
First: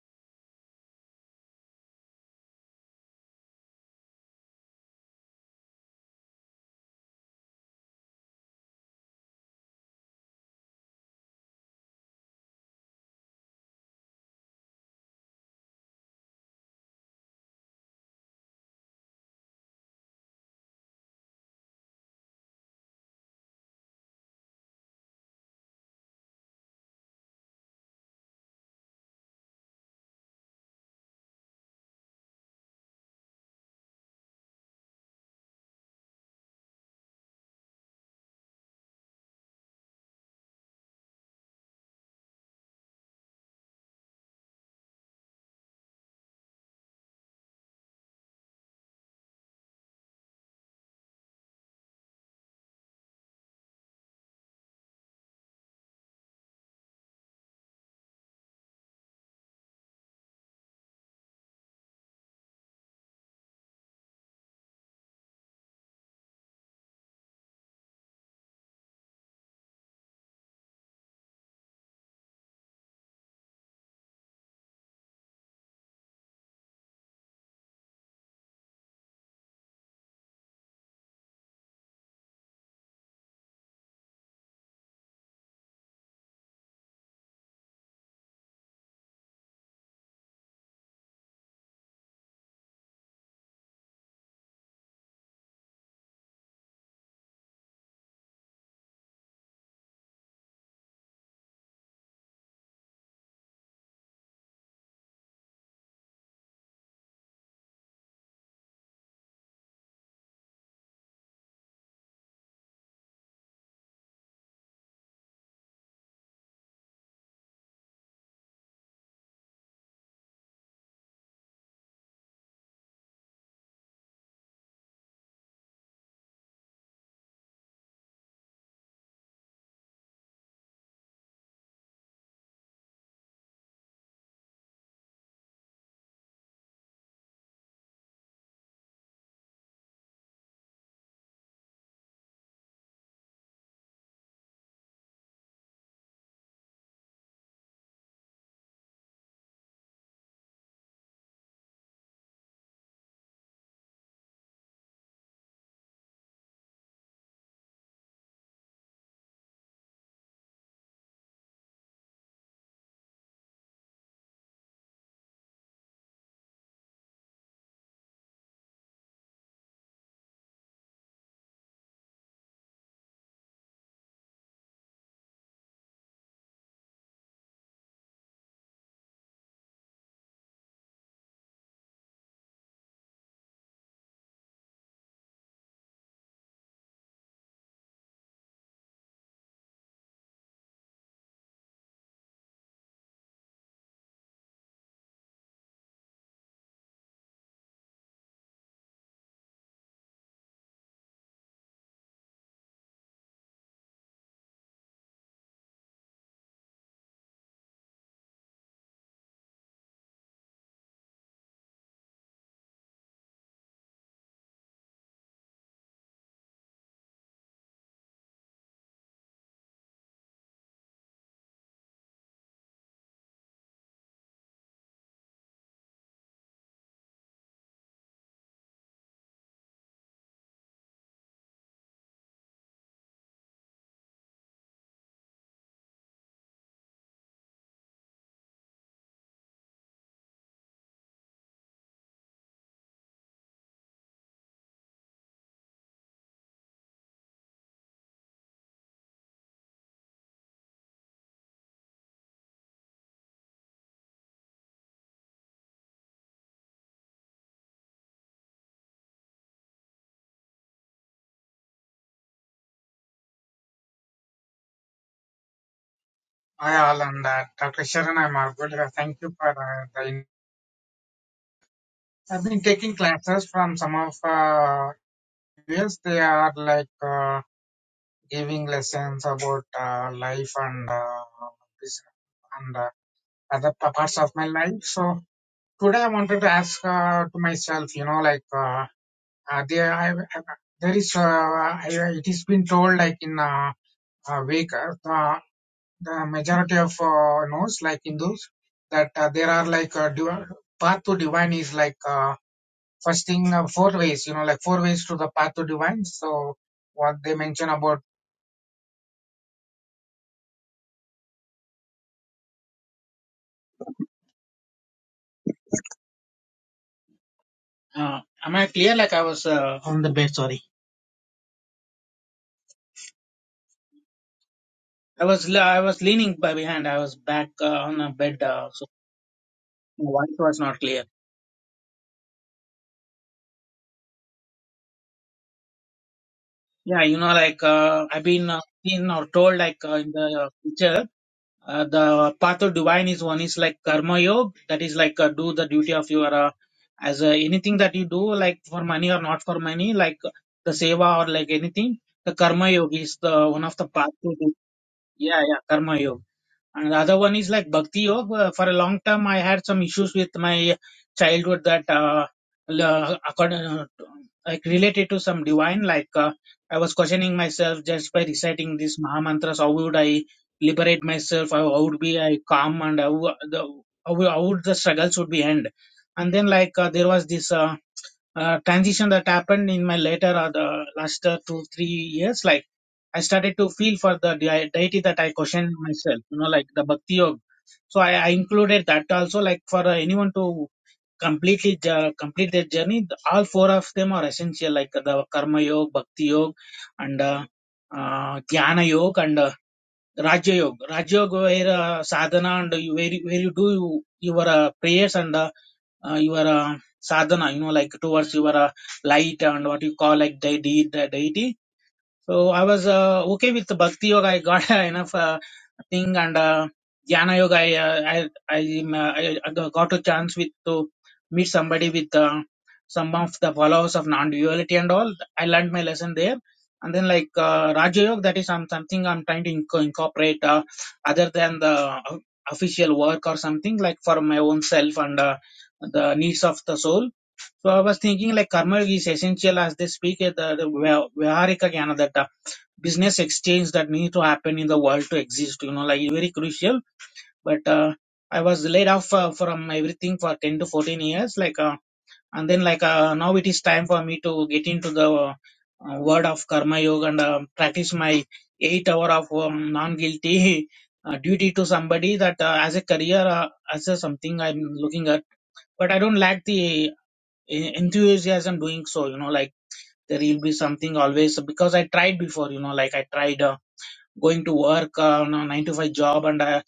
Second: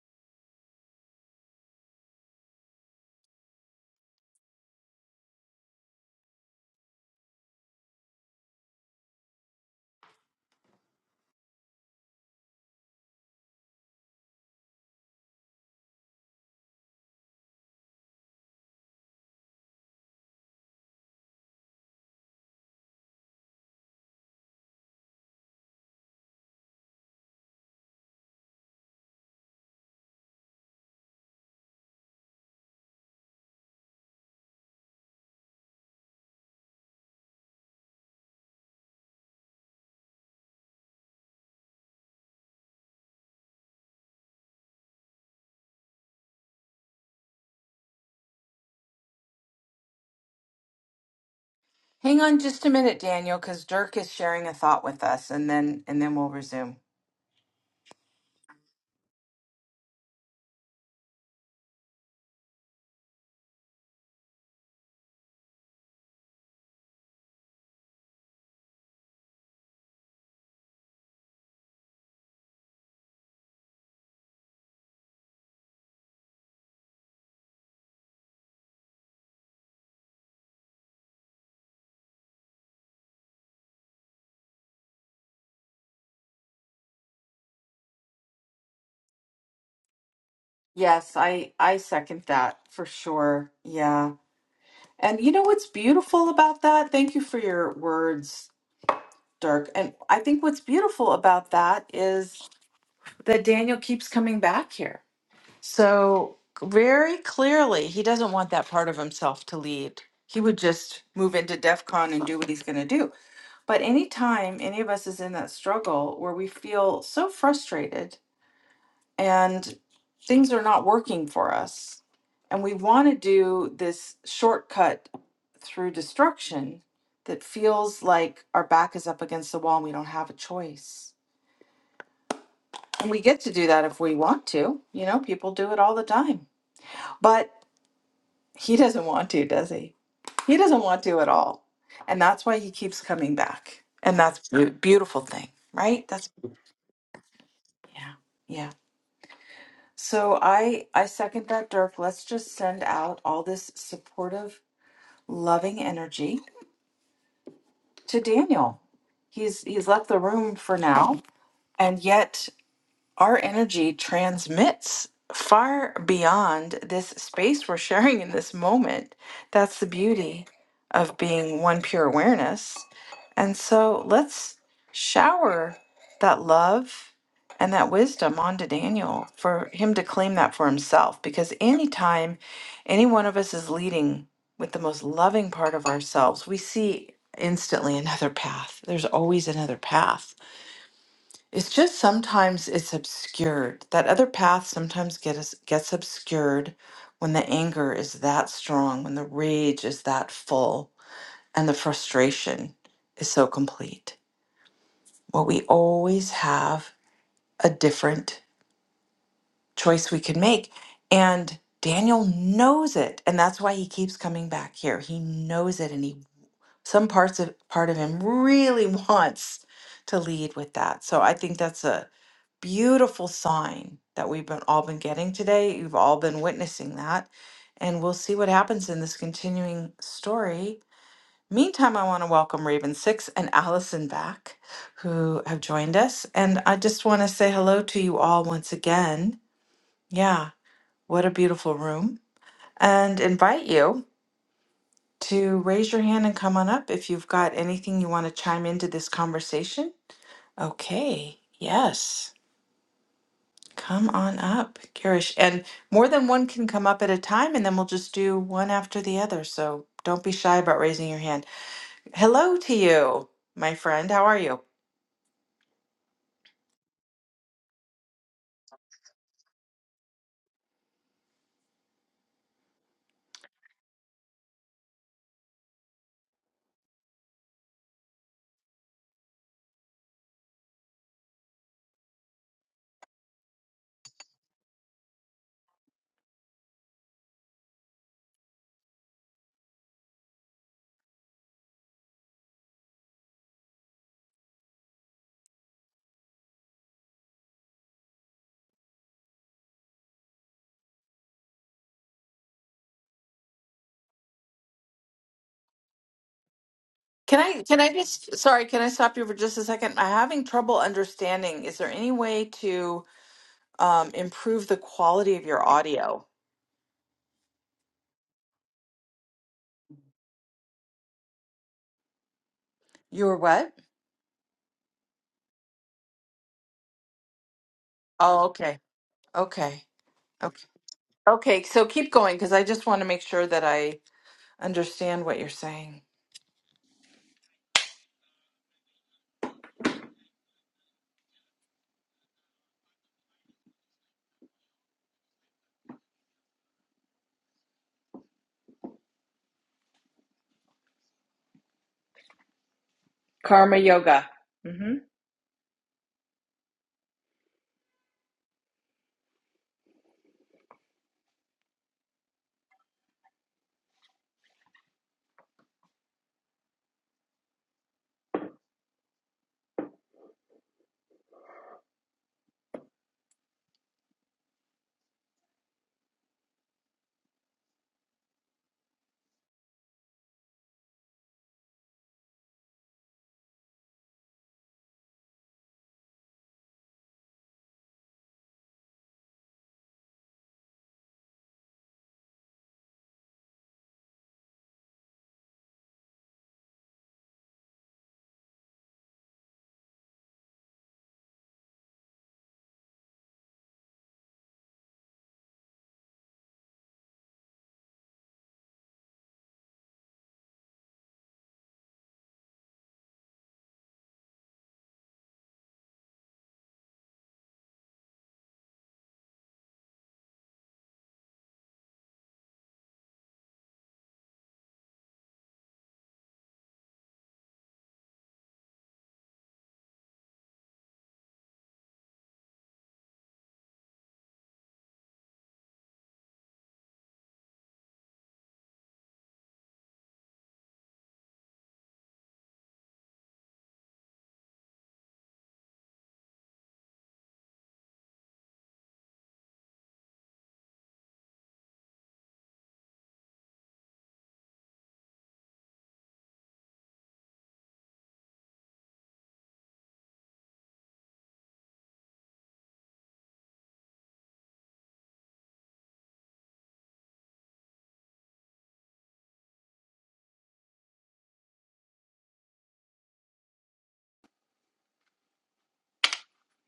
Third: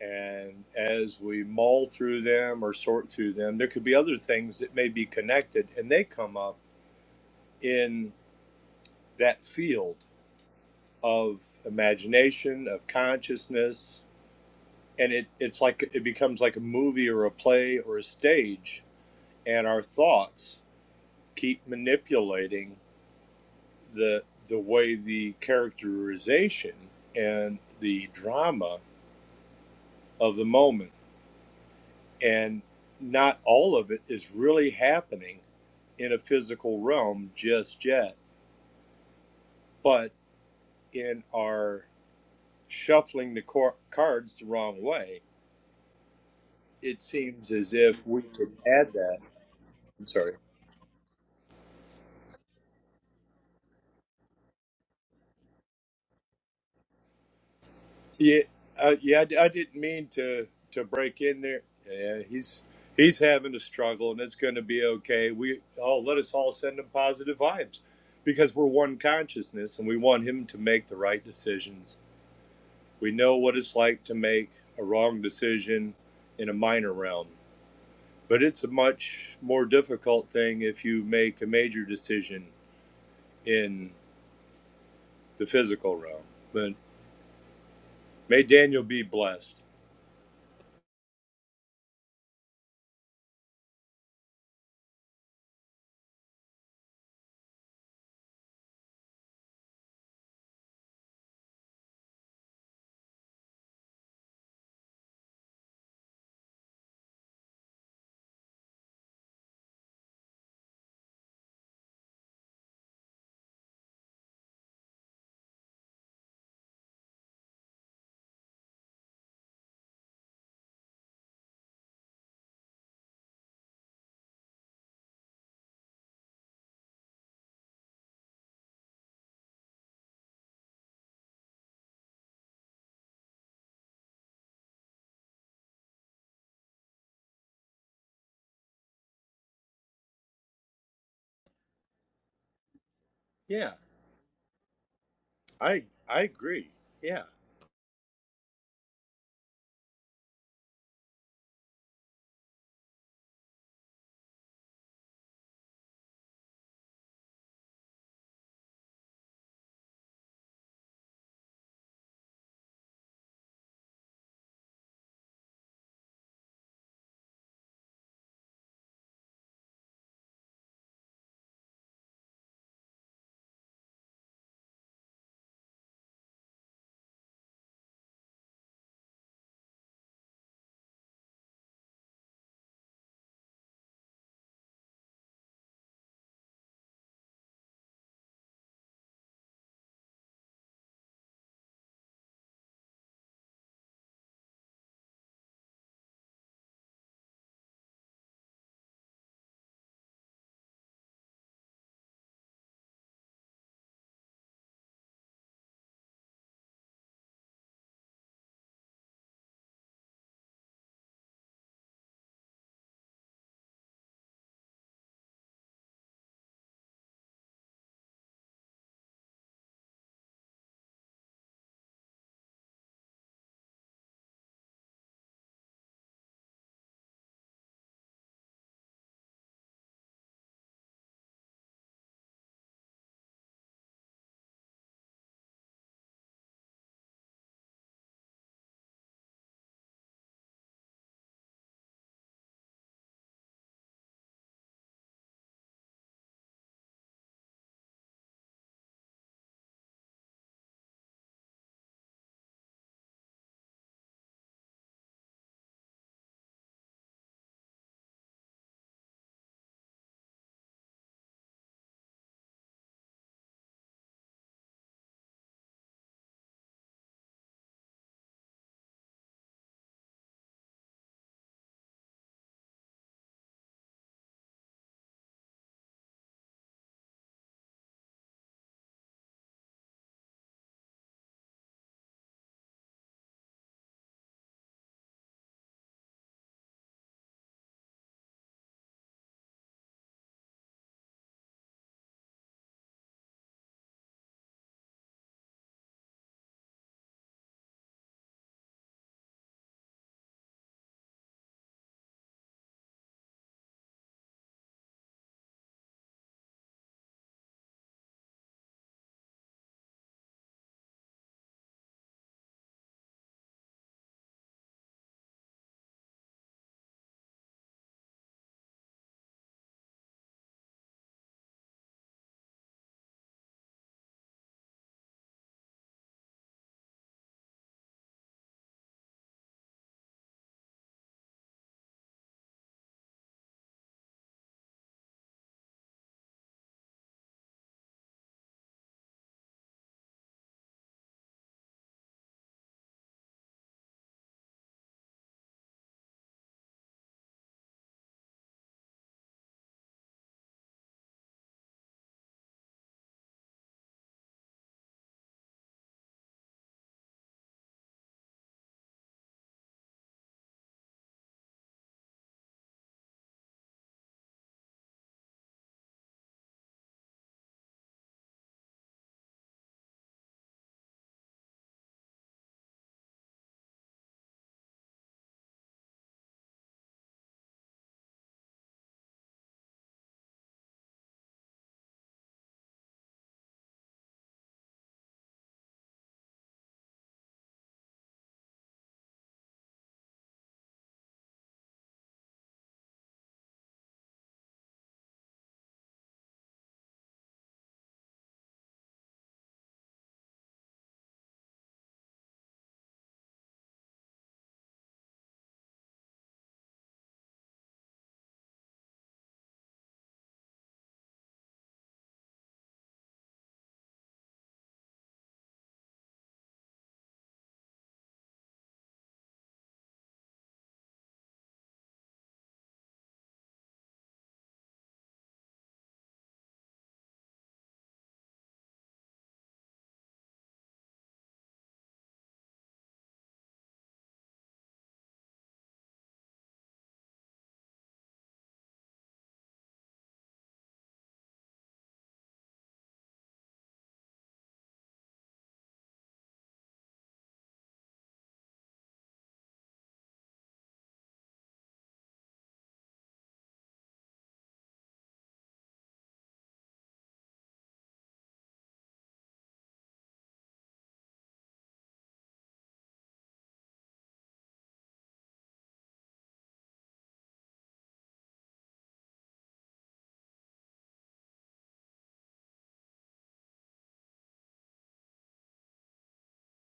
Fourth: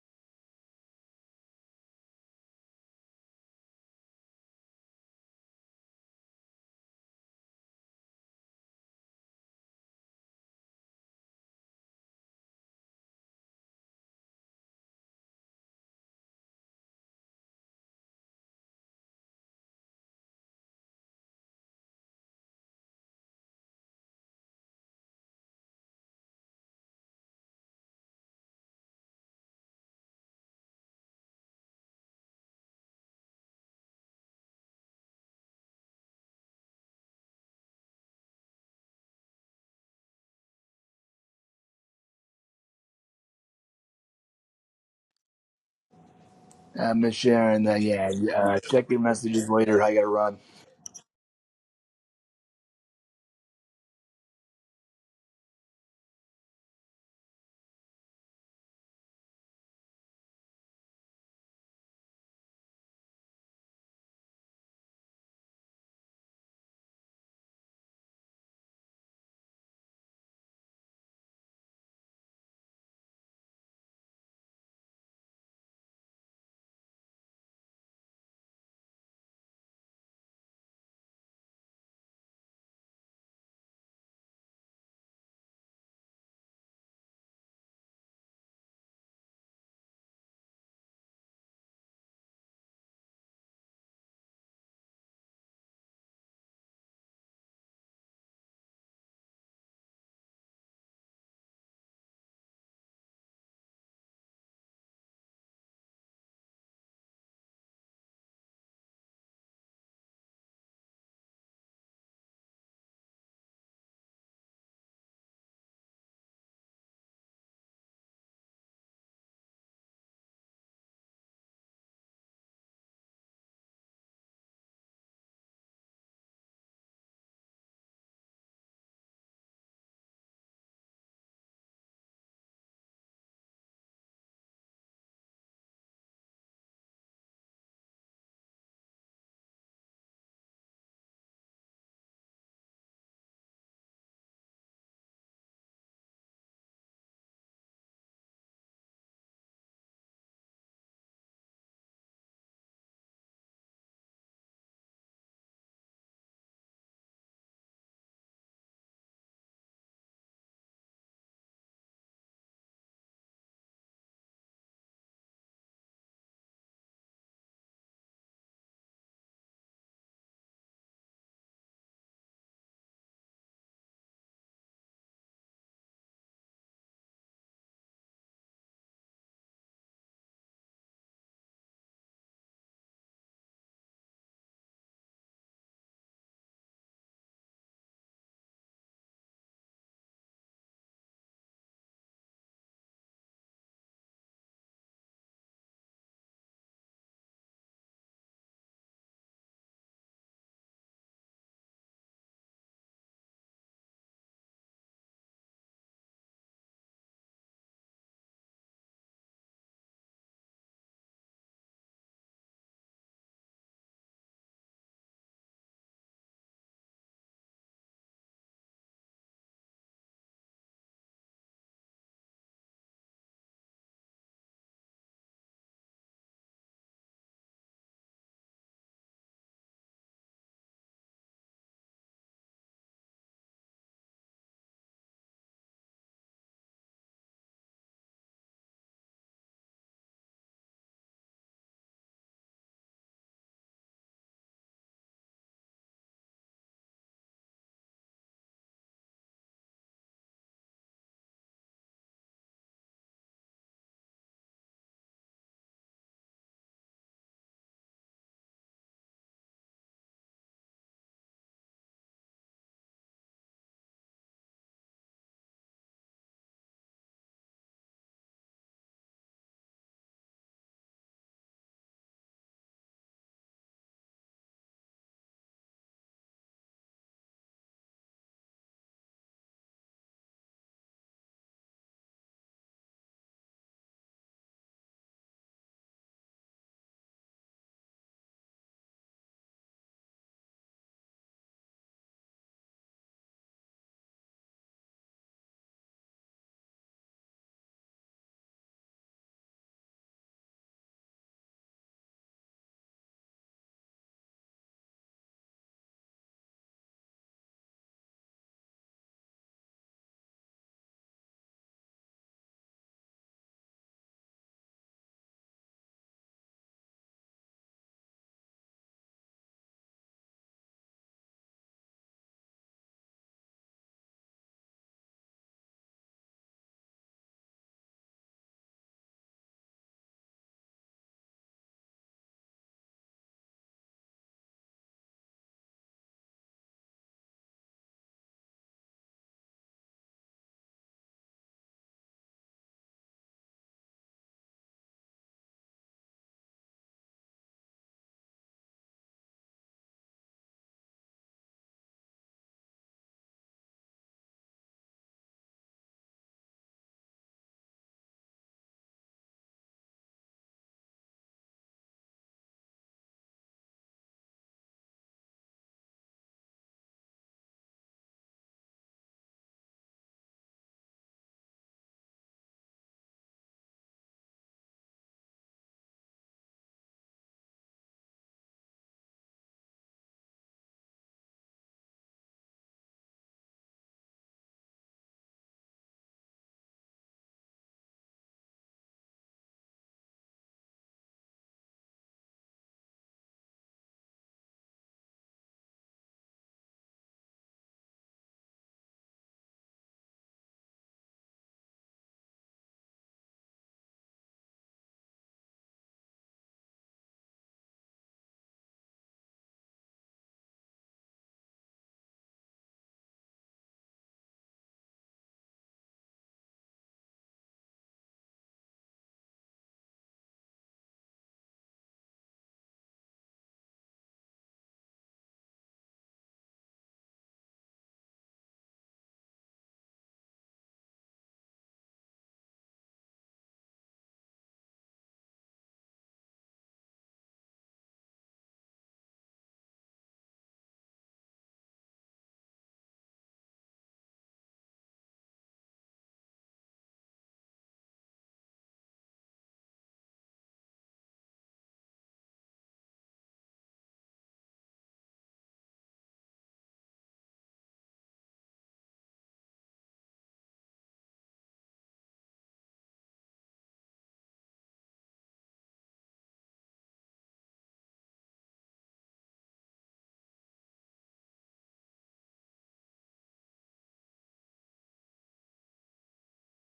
S2: And as we mull through them or sort through them, there could be other things that may be connected and they come up in that field of imagination, of consciousness. And it, it's like it becomes like a movie or a play or a stage. And our thoughts keep manipulating the, the way the characterization and the drama of the moment. And not all of it is really happening in a physical realm just yet. But in our shuffling the cor- cards the wrong way,
S3: Uh,
S2: it
S3: Miss
S2: seems
S3: Sharon, uh,
S2: as if
S3: yeah,
S2: we could
S3: uh, check
S2: add
S3: your
S2: that.
S3: messages later. I
S2: I'm
S3: gotta
S2: sorry.
S3: run.
S1: Hang on just a minute, Daniel, because Dirk is sharing a thought with us and then and then we'll resume.
S2: Yeah, uh, yeah. I d- I didn't mean to to break in there. Yeah, he's he's having a struggle, and it's going to be okay. We oh, let us all send him positive vibes because we're one consciousness, and we want him to make the right decisions. We know what it's like to make a wrong decision in a minor realm But it's a much more difficult thing if you make a major decision in the physical realm. But may Daniel be blessed.
S1: Yes, I I second that for sure. Yeah. And you know what's beautiful about that? Thank you for your words, Dirk. And I think what's beautiful about that is that Daniel keeps coming back here. So very clearly, he doesn't want that part of himself to lead. He would just move into DEF CON and do what he's going to do. But anytime any of us is in that struggle where we feel so frustrated and things are not working for us. And we want to do this shortcut through destruction that feels like our back is up against the wall and we don't have a choice. And we get to do that if we want to. You know, people do it all the time. But he doesn't want to, does he? He doesn't want to at all. And that's why he keeps coming
S2: Yeah,
S1: back. And that's a beautiful thing,
S2: I
S1: right?
S2: I
S1: That's,
S2: agree. Yeah.
S1: yeah, yeah. So I I second that, Dirk. Let's just send out all this supportive, loving energy to Daniel. He's he's left the room for now, and yet our energy transmits far beyond this space we're sharing in this moment. That's the beauty of being one pure awareness. And so let's shower that love and that wisdom onto Daniel for him to claim that for himself. Because anytime any one of us is leading with the most loving part of ourselves, we see instantly another path. There's always another path. It's just sometimes it's obscured. That other path sometimes gets gets obscured when the anger is that strong, when the rage is that full, and the frustration is so complete. Well, we always have a different choice we can make, and Daniel knows it, and that's why he keeps coming back here. He knows it, and he some parts of part of him really wants to lead with that. So I think that's a beautiful sign that we've been all been getting today. You've all been witnessing that. And we'll see what happens in this continuing story. Meantime, I want to welcome Raven Six and Allison back, who have joined us. And I just want to say hello to you all once again. Yeah, what a beautiful room. And invite you to raise your hand and come on up if you've got anything you want to chime into this conversation. Okay, yes. Come on up, Girish. And more than one can come up at a time, and then we'll just do one after the other. So don't be shy about raising your hand. Hello to you, my friend. How are you?
S4: Hi all and uh, Dr. Sharon, I'm all good. Uh, Thank you for uh, the. in- I've been taking classes from some of uh, yes, they are like uh, giving lessons about uh, life and uh, this and uh, other pa- parts of my life. So today I wanted to ask uh, to myself, you know, like uh, uh, there, I, I, there is uh, I, it is been told like in uh, uh, Vedic, the majority of uh, knows like Hindus that uh, there are like uh, div- path to divine is like uh, first thing uh, four ways you know like four ways to the path to divine so what they
S1: Can I
S4: mention
S1: can I
S4: about
S1: just sorry, can I stop you for just a second? I'm having trouble understanding. Is there any way to um, improve the quality of your audio?
S4: uh, am I clear like I was uh, on the bed sorry
S1: Your what?
S4: I was le- I was leaning by behind I was back uh, on the bed
S1: Oh,
S4: uh,
S1: okay.
S4: so
S1: Okay.
S4: my voice
S1: Okay.
S4: was not clear
S1: Okay, so keep going because I just want to make sure that I understand what you're saying.
S4: yeah you know like uh, I've been uh, seen or told like uh, in the picture Uh, the path of divine is one is like karma yoga, that is like uh, do the duty of your uh, as uh, anything that you do, like for money or not for money, like the seva or like anything. The karma yoga is the one
S1: Karma
S4: of the path
S1: yoga.
S4: to do. Yeah, yeah, karma yoga. And the other one is like Bhakti Yoga. For a long time, I had some issues with my childhood that, uh, l- uh, accord- uh, like related to some divine, like, uh, I was questioning myself just by reciting these Maha mantras. How would I liberate myself? How, how would be I calm and how, the, how, how would the struggles would be end? And then like, uh, there was this, uh, uh, transition that happened in my later or the last uh, two three years like i started to feel for the dei- deity that i questioned myself you know like the bhakti yoga so i, I included that also like for uh, anyone to completely uh, complete their journey the- all four of them are essential like the karma yoga bhakti yoga and uh, uh, jnana yoga and uh, raja yoga raja yoga where uh, sadhana and you, where, you- where you do you, your uh, prayers and uh, uh, your uh, sadhana, you know, like towards your uh, light and what you call like the de- the deity. So I was uh, okay with the bhakti yoga. I got enough uh, thing and uh, jnana yoga. I uh, I I, um, uh, I I got a chance with to meet somebody with uh, some of the followers of non-duality and all. I learned my lesson there. And then like uh, Raja Yoga, that is some, something I'm trying to inco- incorporate uh, other than the o- official work or something like for my own self and uh, the needs of the soul. So I was thinking like karma yoga is essential as they speak at the, the Vya- Vyaharika Jnana business exchange that need to happen in the world to exist you know like very crucial but uh, i was laid off uh, from everything for 10 to 14 years like uh, and then like uh, now it is time for me to get into the uh, uh, word of karma yoga and uh, practice my 8 hour of um, non guilty uh, duty to somebody that uh, as a career uh, as a something i'm looking at but i don't lack the en- enthusiasm doing so you know like there will be something always because i tried before you know like i tried uh, going to work uh, on a nine to five job and uh,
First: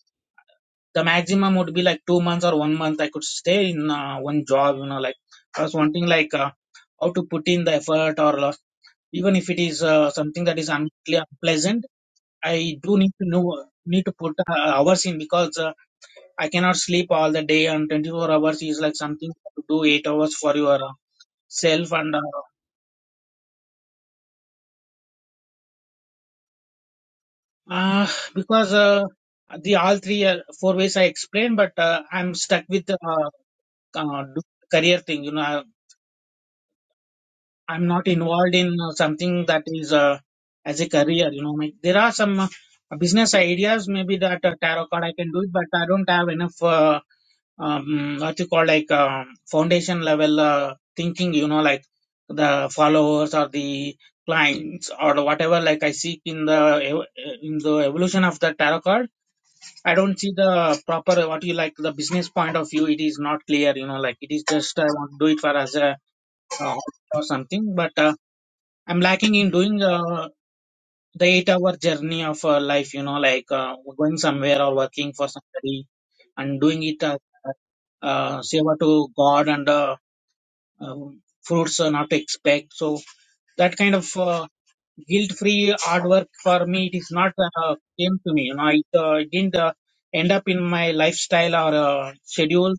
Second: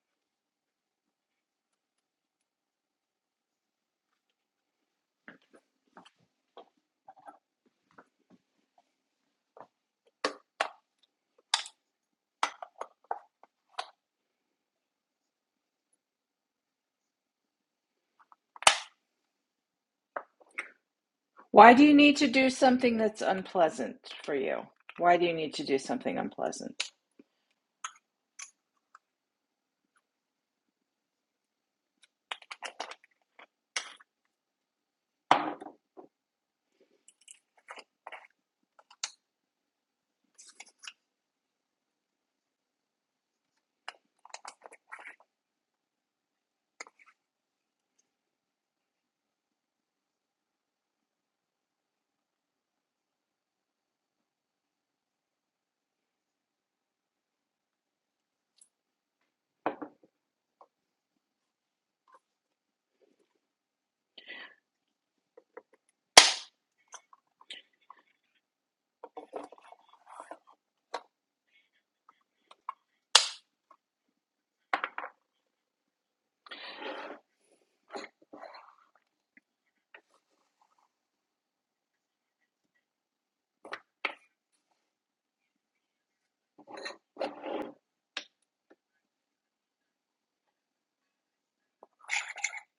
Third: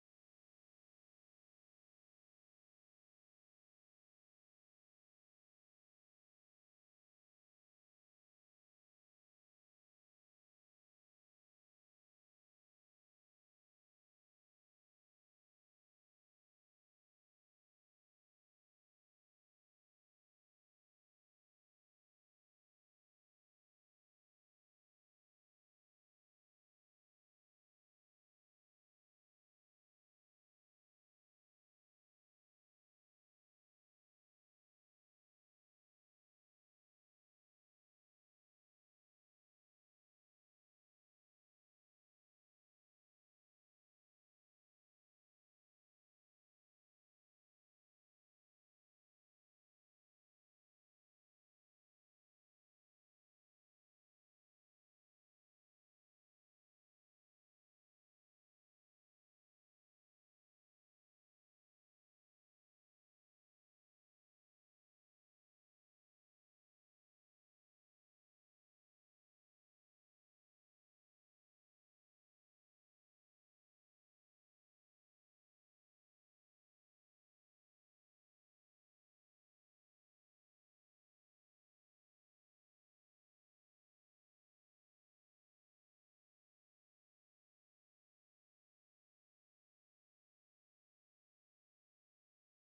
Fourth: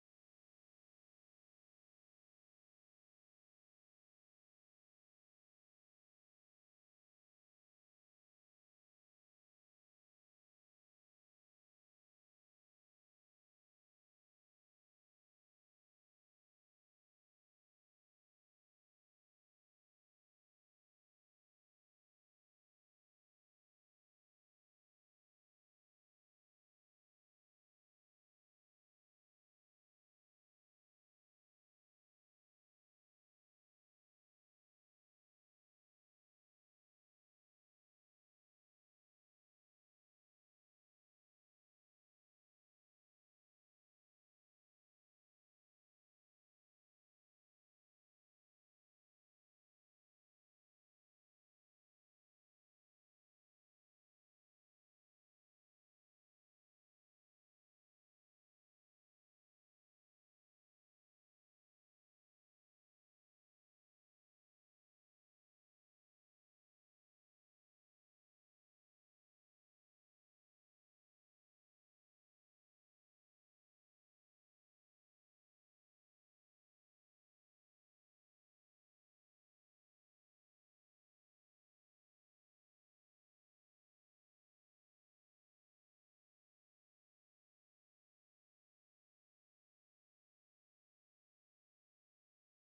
S4: the maximum would be like two months or one month I could stay in uh, one job, you know, like I was wanting like uh, how to put in the effort or uh, even if it is uh, something that is unple- unpleasant, I do need to know, need to put uh, hours in because uh, I cannot sleep all the day and 24 hours is like something to do eight hours for your uh,
S1: Why do
S4: self
S1: you
S4: and
S1: need
S4: uh,
S1: to do something that's unpleasant for you? Why do you need to do something unpleasant?
S4: uh, because uh, the all three uh, four ways I explained, but uh, I'm stuck with. Uh, uh, do- career thing you know I, i'm not involved in uh, something that is uh, as a career you know like there are some uh, business ideas maybe that uh, tarot card i can do it but i don't have enough uh, um, what you call like uh, foundation level uh, thinking you know like the followers or the clients or whatever like i seek in the ev- in the evolution of the tarot card i don't see the proper what you like the business point of view it is not clear you know like it is just i want to do it for us uh, or something but uh, i'm lacking in doing uh, the eight hour journey of uh, life you know like uh, going somewhere or working for somebody and doing it uh, uh, seva to god and uh, um, fruits uh, not to expect so that kind of uh, guilt free hard work for me it is not uh, came to me you know it uh, didn't uh, end up in my lifestyle or uh, schedule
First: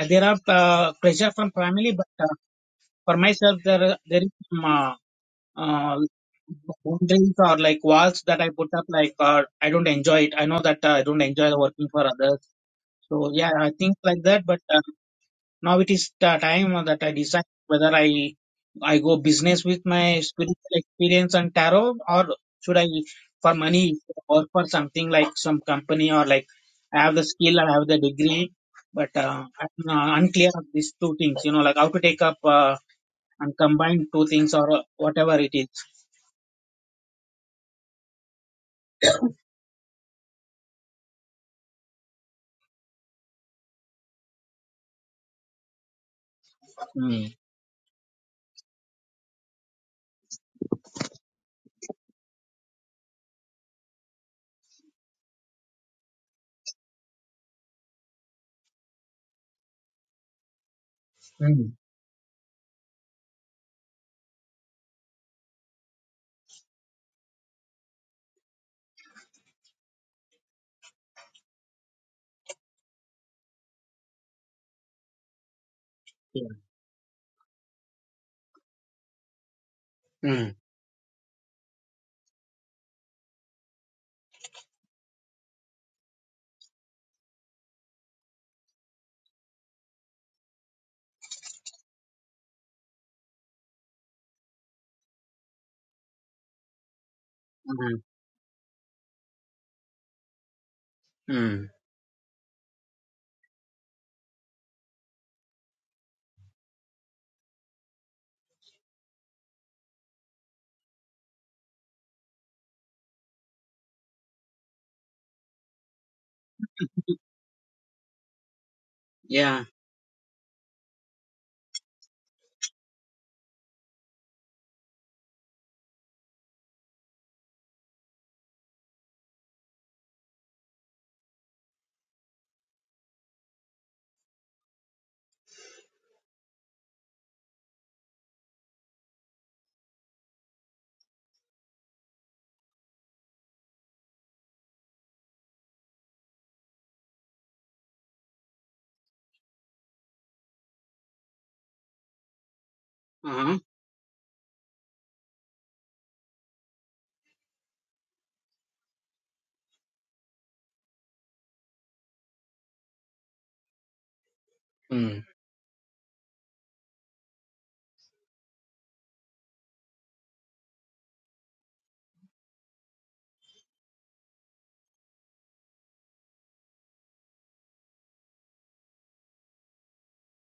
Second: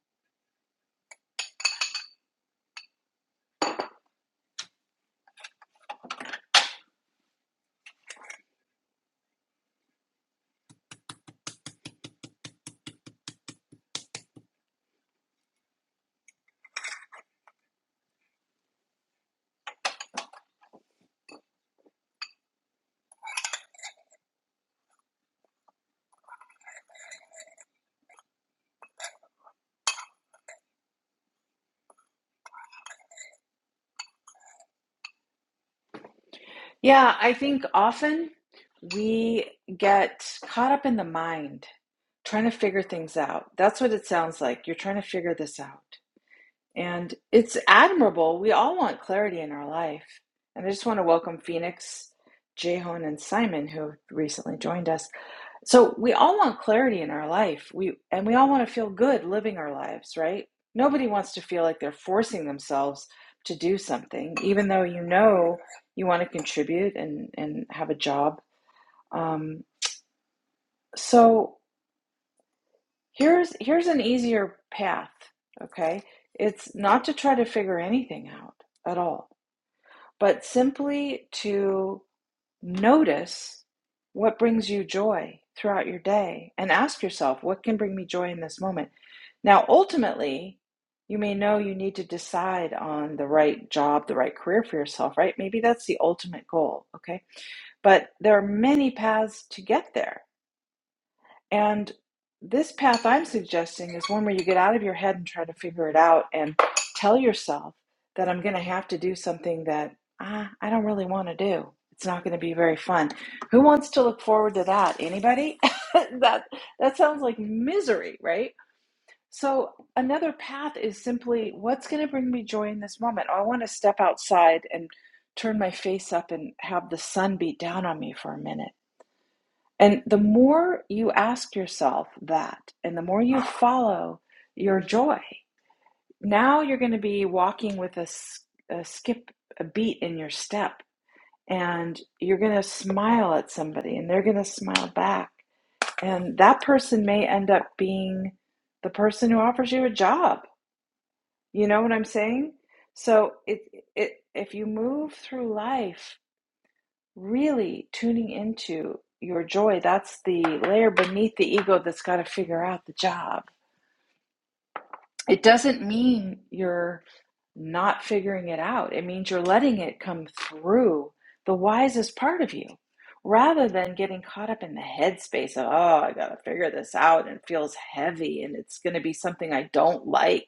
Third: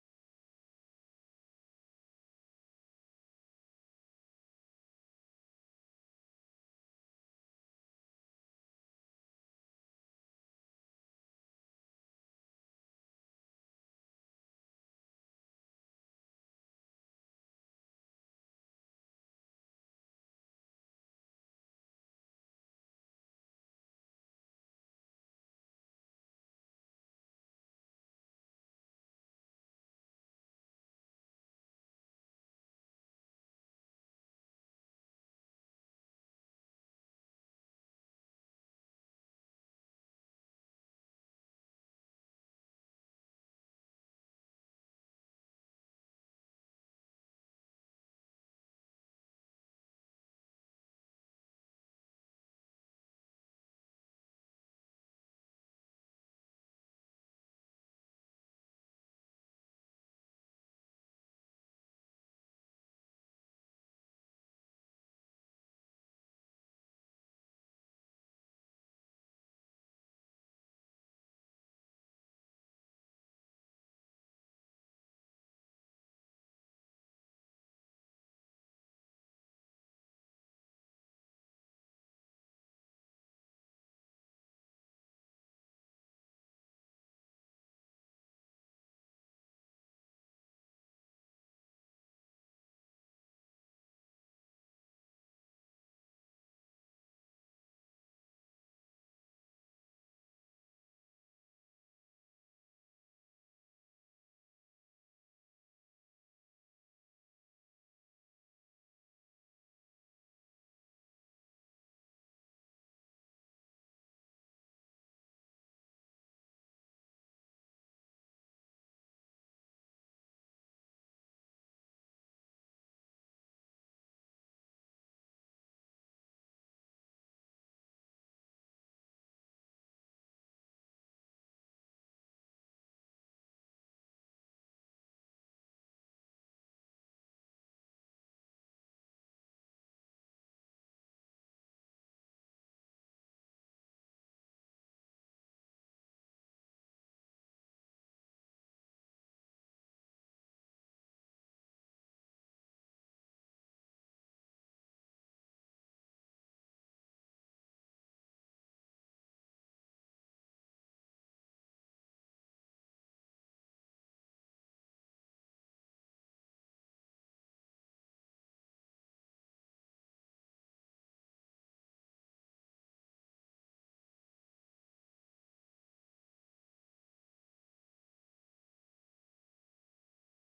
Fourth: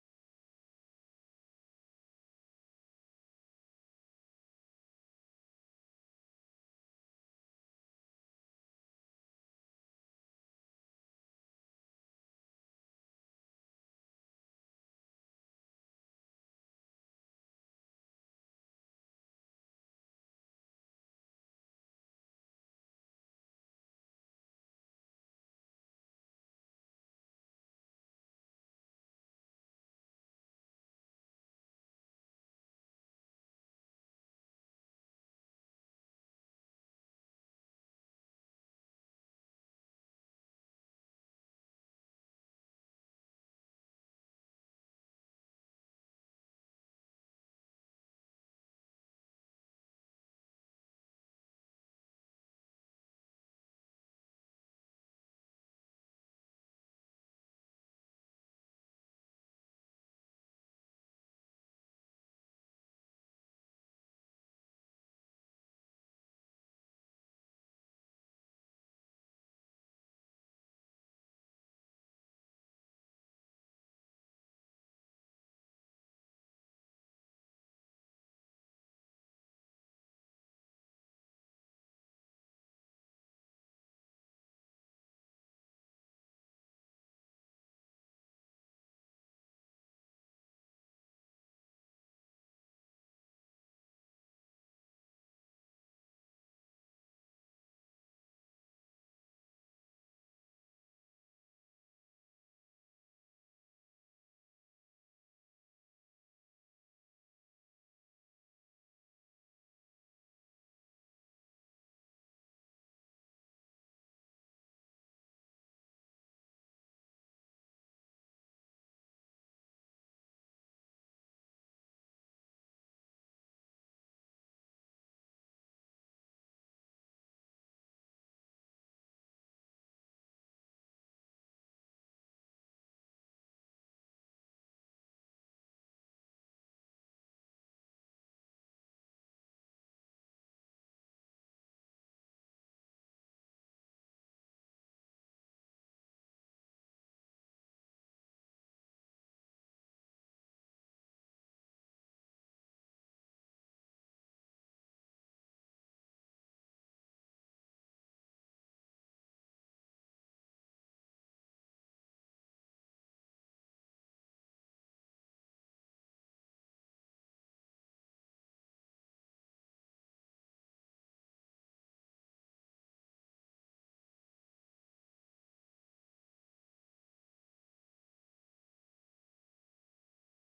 S4: Uh, there are uh, pressure from family but uh, for myself there there is some Uh, uh, boundaries or like walls that I put up, like uh, I don't enjoy it. I know that uh, I don't enjoy working for others. So yeah, I think like that. But uh, now it is the time that I decide whether I I go business with my spiritual experience and tarot, or should I for money or for something like some company or like I have the skill, I have the degree. But uh, I'm uh, unclear of these two things, you know, like how to take up uh, and combine two things or uh, whatever it is.
S1: Yeah, I think often we get caught up in the mind trying to figure things out. That's what it sounds like. You're trying to figure this out. And it's admirable. We all want clarity in our life. And I just want to welcome Phoenix, Jehon, and Simon, who recently joined us. So we all want clarity in our life. We and we all want to feel good living our lives, right? Nobody wants to feel
S4: Mm.
S1: like they're forcing themselves to do something, even though you know you want to contribute and, and have a job. Um, so here's here's an easier path, okay?
S4: Yeah.
S1: It's not to try to figure anything out at all but
S4: Mm.
S1: simply to notice what brings you joy throughout your day and ask yourself, what can bring me joy in this moment? Now, ultimately, you may know you need to decide on the right job, the right career for yourself, right? Maybe that's the ultimate goal, okay?
S4: Mm.
S1: But there are many paths to get there.
S4: Mm.
S1: And this path I'm suggesting is one where you get out of your head and try to figure it out and tell yourself that I'm going to have to do something that ah, I don't really want to do. It's not going to be very fun. Who wants to look forward to that? Anybody? that that sounds like misery, right?
S4: Yeah.
S1: So another path is simply what's going to bring me joy in this moment. I want to step outside and turn my face up and have the sun beat down on me for a minute and the more you ask yourself that, and the more you follow your joy, now you're going to be walking with a a skip, a beat in your step, and you're going to smile at somebody, and they're going to smile back. And that person may end up being the person who offers you a job. You know what I'm saying? So
S4: Uh-huh.
S1: it, it, if you move through life really tuning into your joy. That's the layer beneath the ego that's got to figure out the job.
S4: Mm.
S1: It doesn't mean you're not figuring it out, it means you're letting it come through the wisest part of you rather than getting caught up in the headspace of, oh, I got to figure this out and it feels heavy and it's going to be something I don't like.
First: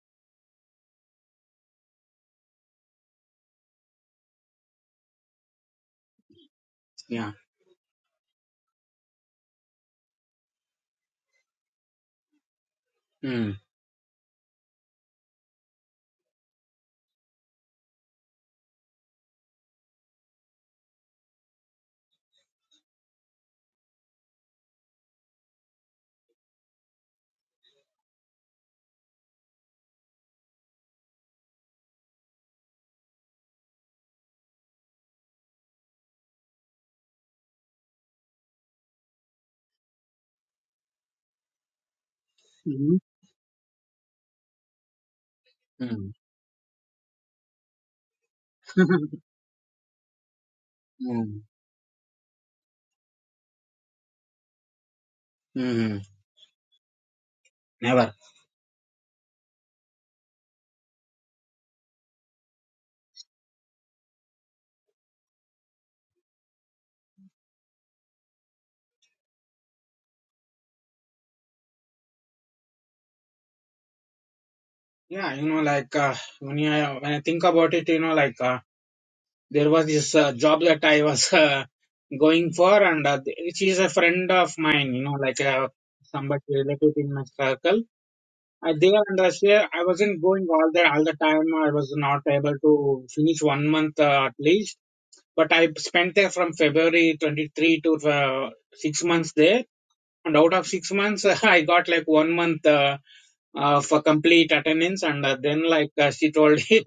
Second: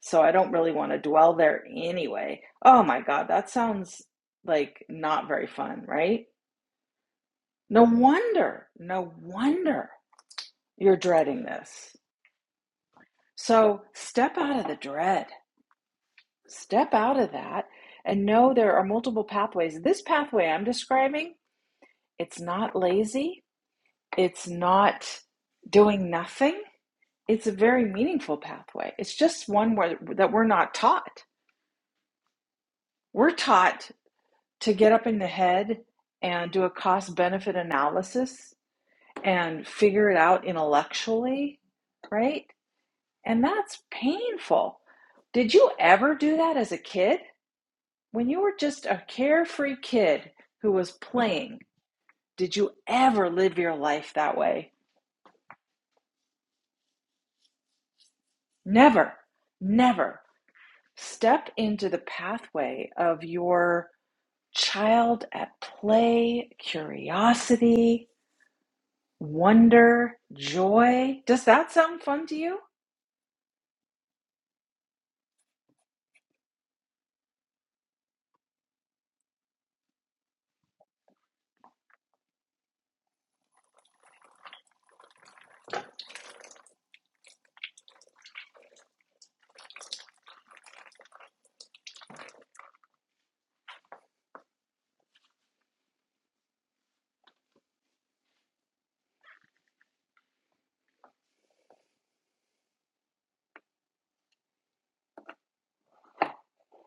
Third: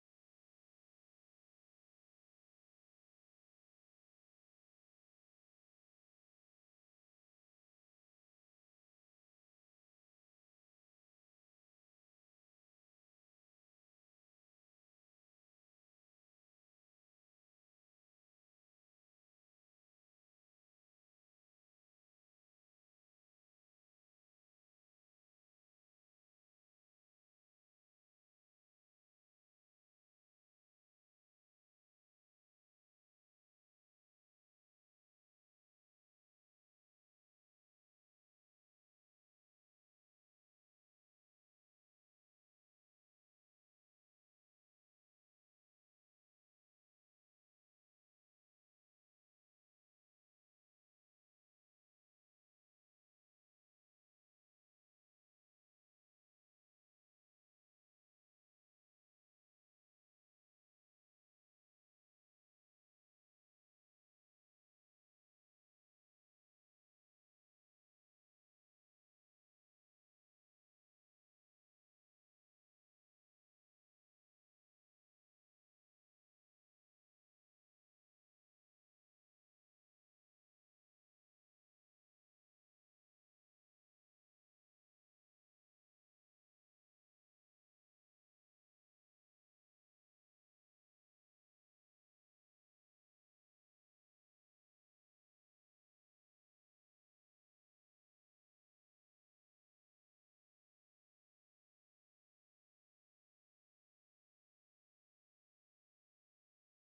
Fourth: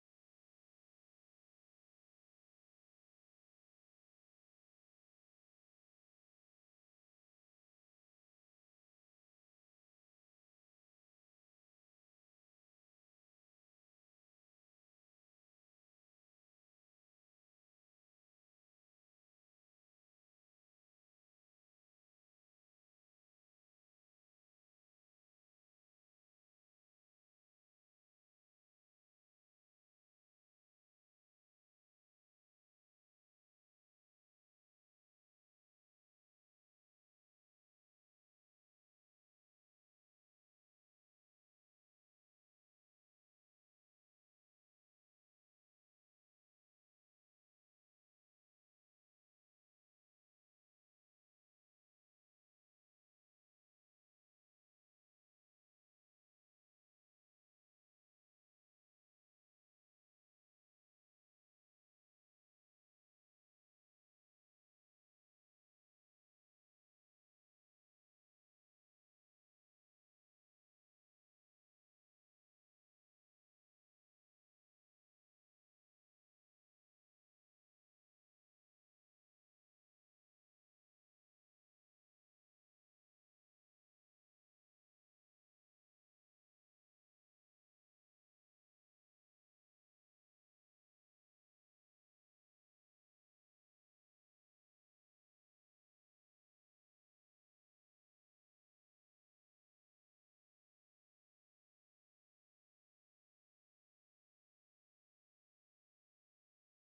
S1: So I don't really want to dwell there anyway. Oh my God, that sounds like not very fun, right?
S4: Yeah.
S1: No wonder, no wonder you're dreading this.
S4: Mm.
S1: So step out of the dread, step out of that, and know there are multiple pathways. This pathway I'm describing, it's not lazy, it's not doing nothing. It's a very meaningful pathway. It's just one where, that we're not taught. We're taught to get up in the head and do a cost benefit analysis and figure it out intellectually, right?
S4: Mm.
S1: And that's painful. Did you
S4: Mm.
S1: ever do that as a kid? When you were just a carefree kid who was
S4: mm.
S1: playing, did you ever live your life that way?
S4: Mm. Never.
S1: Never, never. Step into the pathway of your child at play, curiosity, wonder, joy. Does that sound fun to you?
S4: Yeah, you know, like uh, when I when I think about it, you know, like uh, there was this uh, job that I was uh, going for, and uh, which is a friend of mine. You know, like uh, somebody relative in my circle. Uh, there and uh, here, I wasn't going all the all the time. I was not able to finish one month uh, at least But I spent there from February 23 to uh, six months there. And out of six months, I got like one month uh, uh, for complete attendance. And uh, then, like uh, she told him,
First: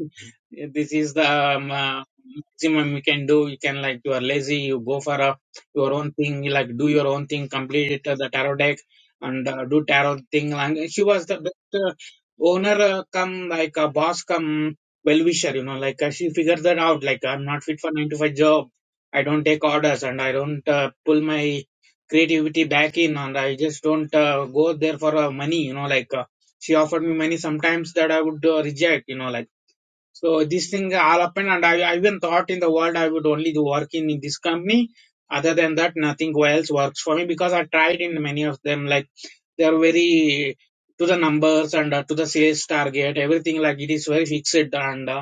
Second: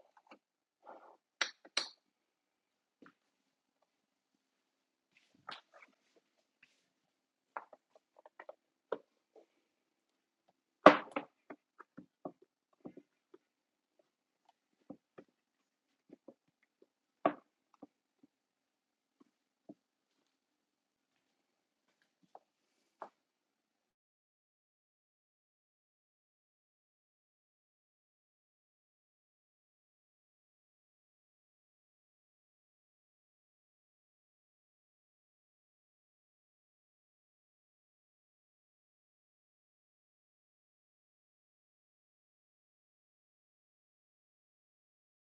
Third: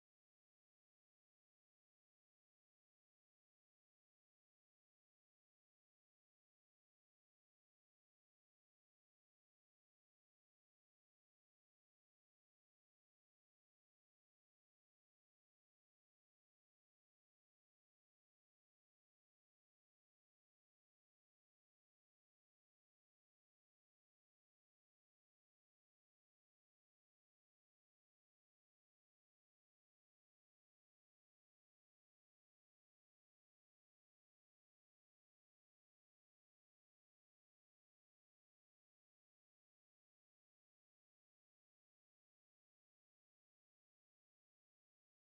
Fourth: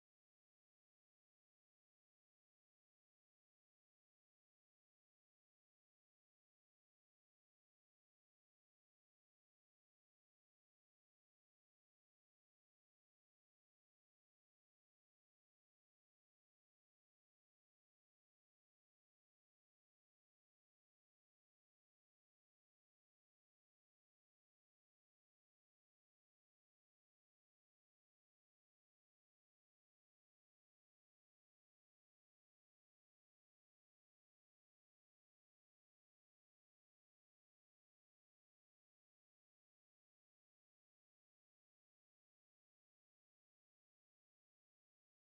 S4: this is the um, uh, maximum you can do. You can like you are lazy, you go for a, your own thing. You like do your own thing, complete it uh, the tarot deck, and uh, do tarot thing. And she was the best uh, owner, uh, come like a boss, come well wisher. You know, like uh, she figured that out. Like I'm not fit for nine to five job. I don't take orders, and I don't uh, pull my creativity back in and i just don't uh, go there for uh, money you know like uh, she offered me money sometimes that i would uh, reject you know like so this thing all happened and I, I even thought in the world i would only do work in, in this company other than that nothing else works for me because i tried in many of them like they are very to the numbers and uh, to the sales target everything like it is very fixed and uh,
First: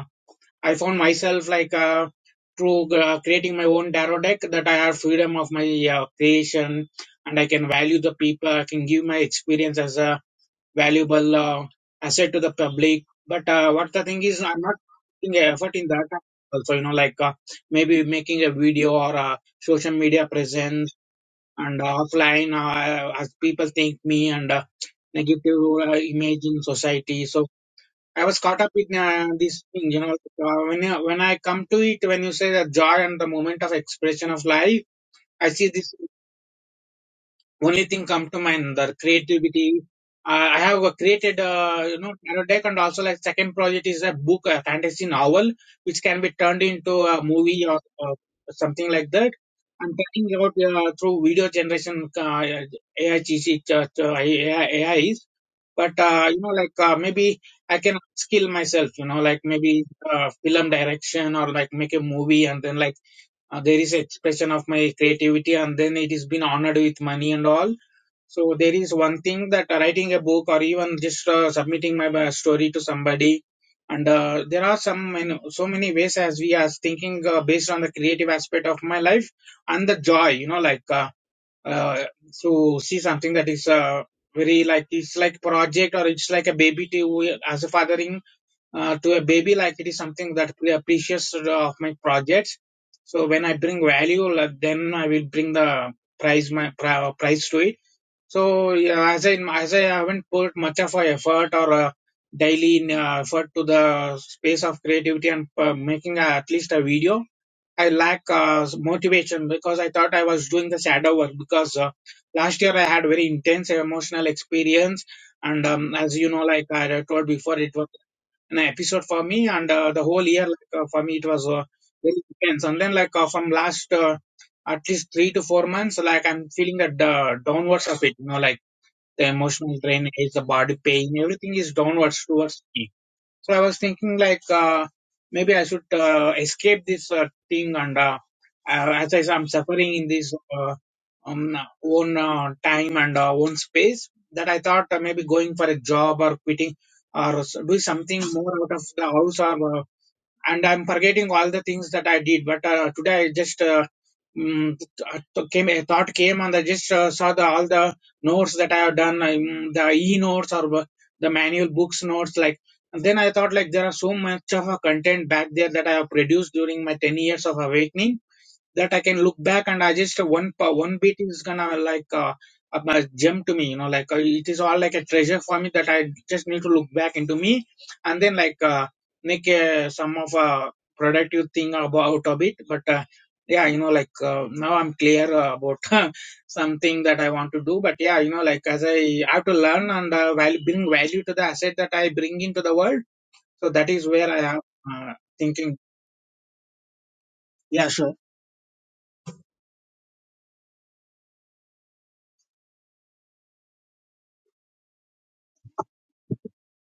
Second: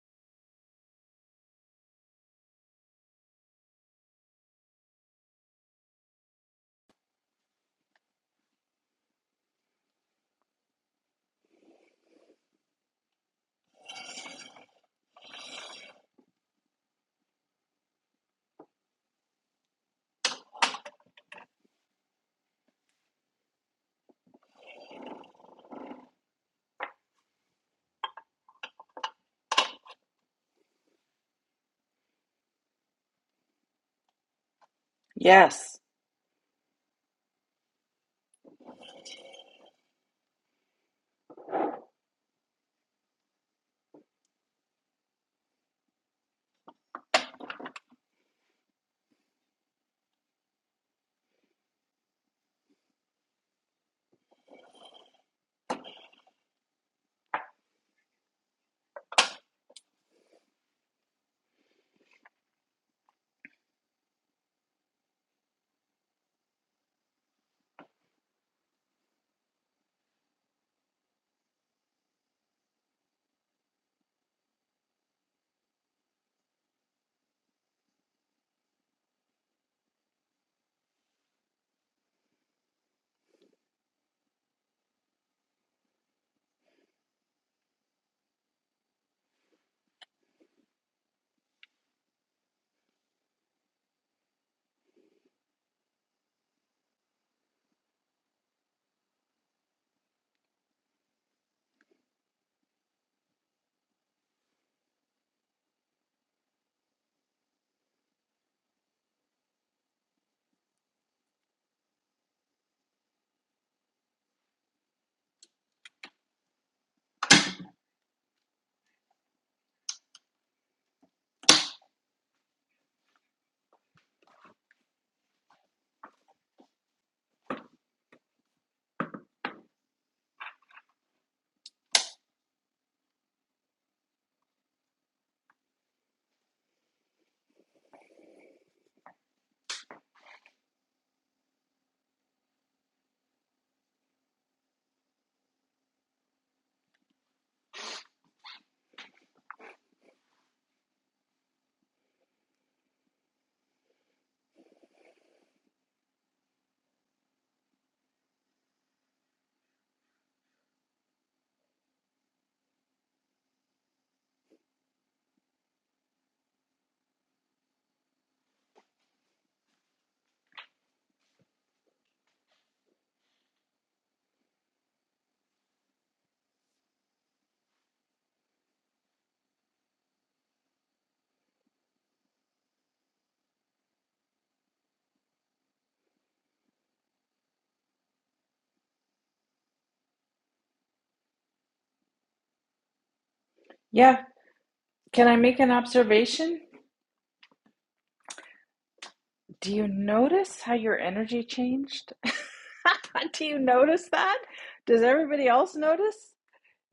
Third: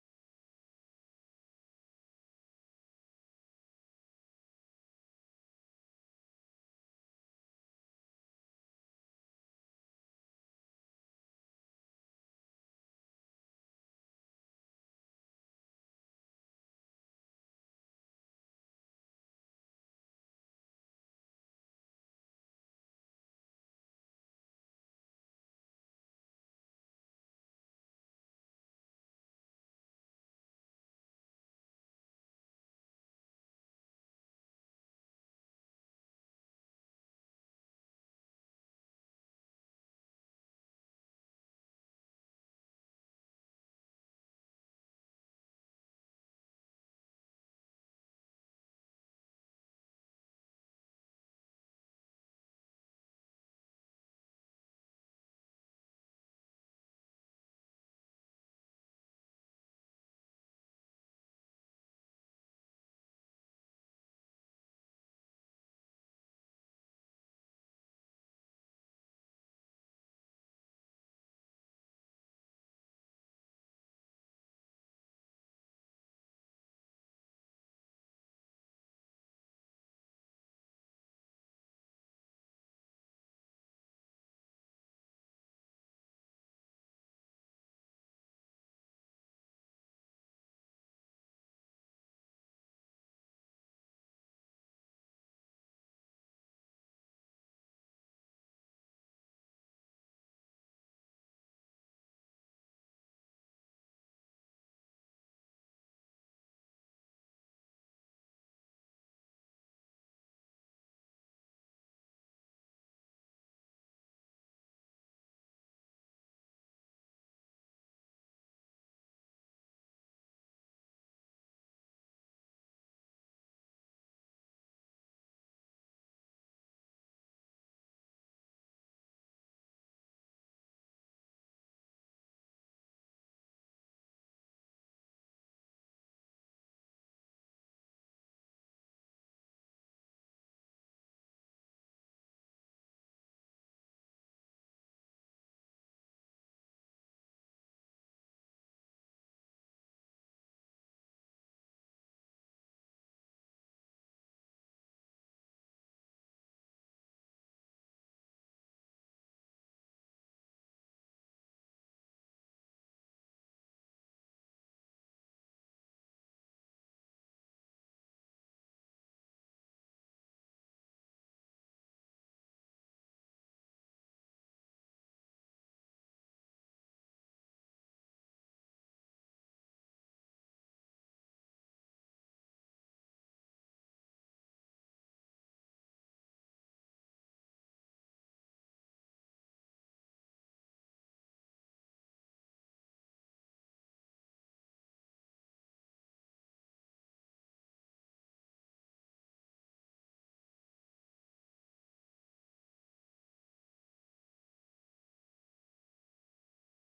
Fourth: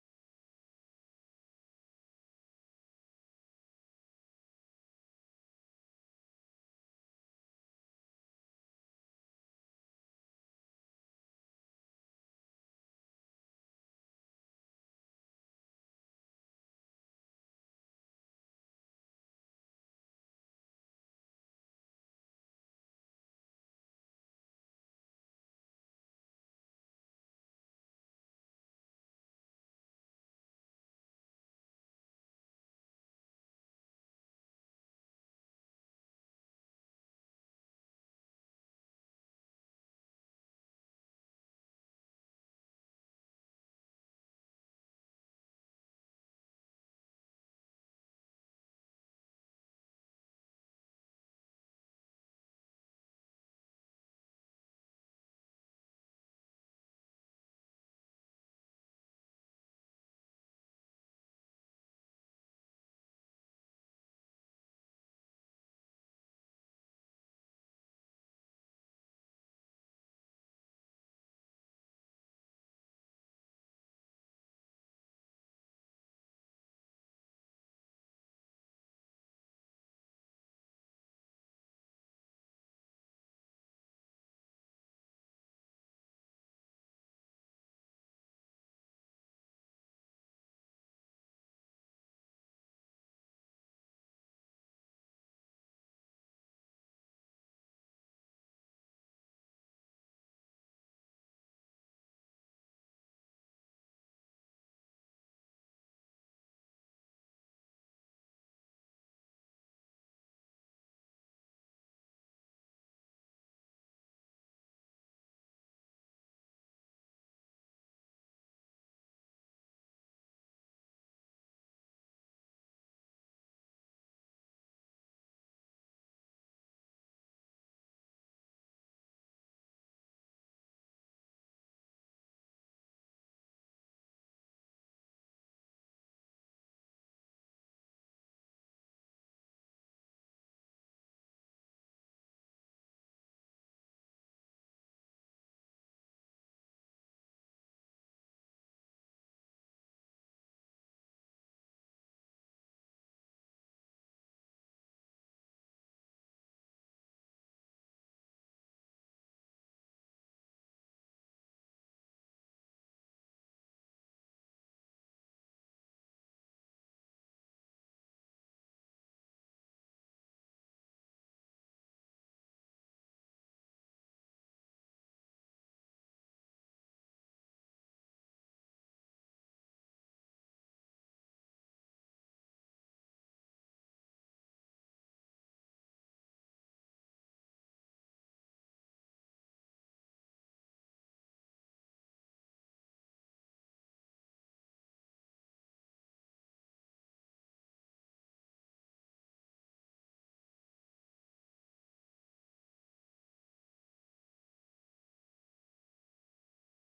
S4: I found myself like uh, through uh, creating my own tarot deck that I have freedom of my uh, creation and I can value the people. I can give my experience as a valuable uh, asset to the public. But uh, what the thing is, I'm not putting effort in that. Also, you know, like uh, maybe making a video or a social media presence and uh, offline, uh, as people think me and uh, negative uh, image in society. So I was caught up in uh, these things, you know. Uh, when you, when I come to it, when you say that joy and the moment of expression of life, I see
S1: Yes.
S4: this only thing come to mind the creativity uh, i have uh, created uh, you know tarot deck and also like second project is a book a fantasy novel which can be turned into a movie or uh, something like that i'm talking about uh, through video generation uh, ai gc uh, AI, ais but uh, you know like uh, maybe i can skill myself you know like maybe uh, film direction or like make a movie and then like uh, there is expression of my creativity and then it is been honored with money and all so there is one thing that uh, writing a book or even just uh, submitting my uh, story to somebody, and uh, there are some you know, so many ways as we are thinking uh, based on the creative aspect of my life and the joy, you know, like uh, uh, to see something that is uh, very like it's like project or it's like a baby to as a fathering uh, to a baby, like it is something that we appreciates uh, of my projects. So when I bring value, like, then I will bring the price my pri- prize to it so yeah, as I as I haven't put much of a effort or a daily in, uh, effort to the space of creativity and uh, making a, at least a video, I lack uh, motivation because I thought I was doing the shadow work because uh, last year I had very intense emotional experience and um, as you know, like I told before, it was an episode for me and uh, the whole year like, uh, for me it was uh, very intense. And then like uh, from last uh, at least three to four months, like I'm feeling the uh, downwards of it, you know, like the emotional drainage, the body pain, everything is downwards towards me. So I was thinking like uh, maybe I should uh, escape this uh, thing and uh, uh, as I, say, I'm suffering in this uh, um, own uh, time and uh, own space that I thought uh, maybe going for a job or quitting or s- doing something more out of the house or uh, and I'm forgetting all the things that I did. But uh, today I just uh, Mm, th- th- came, a thought came and I just uh, saw the, all the notes that I have done, um, the e-notes or wha- the manual books notes. Like, and then I thought like there are so much of a content back there that I have produced during my 10 years of awakening that I can look back and I just uh, one pa- one beat is gonna like uh, a gem to me, you know, like uh, it is all like a treasure for me that I just need to look back into me and then like uh, make uh, some of a productive thing about out of it. But uh, yeah, you know, like uh, now I'm clear uh, about something that I want to do. But yeah, you know, like as I have to learn and uh, val- bring value to the asset that I bring into the world. So that is
S1: Yeah.
S4: where I am uh,
S1: Can I make an
S4: thinking.
S1: observation?
S4: Yeah, sure.
S1: Do you notice how your energy changed? Do you notice that? Does everybody else notice?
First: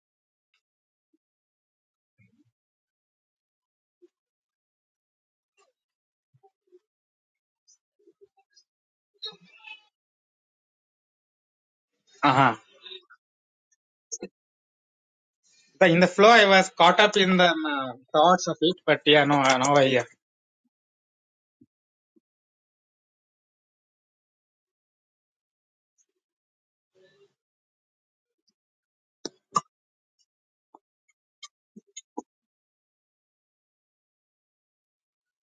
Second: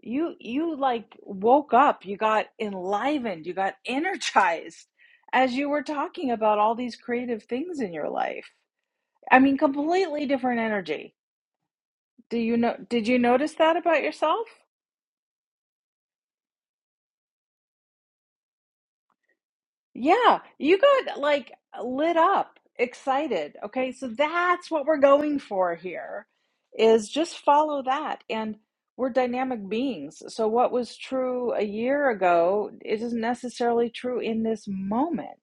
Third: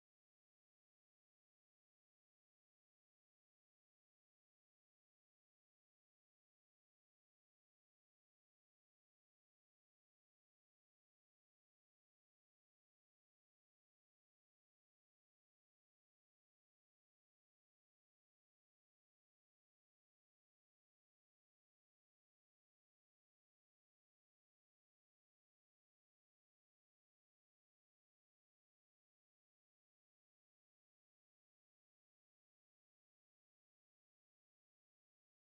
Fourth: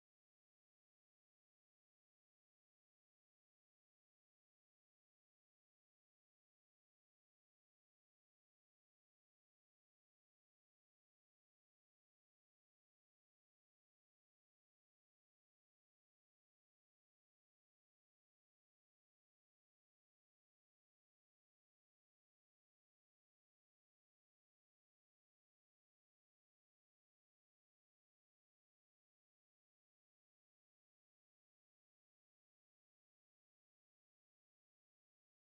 S1: You you like woke up, you got enlivened, you got energized as you were talking about all these creative things in your life. I mean, completely different energy. Do you know did you notice that about yourself?
S4: But in the flow, I was caught up in the um, uh, thoughts of it. But yeah, no, uh, now I yeah.
S1: Yeah, you got like lit up, excited. Okay, so that's what we're going for here is just follow that. And we're dynamic beings. So what was true a year ago is isn't necessarily true in this moment.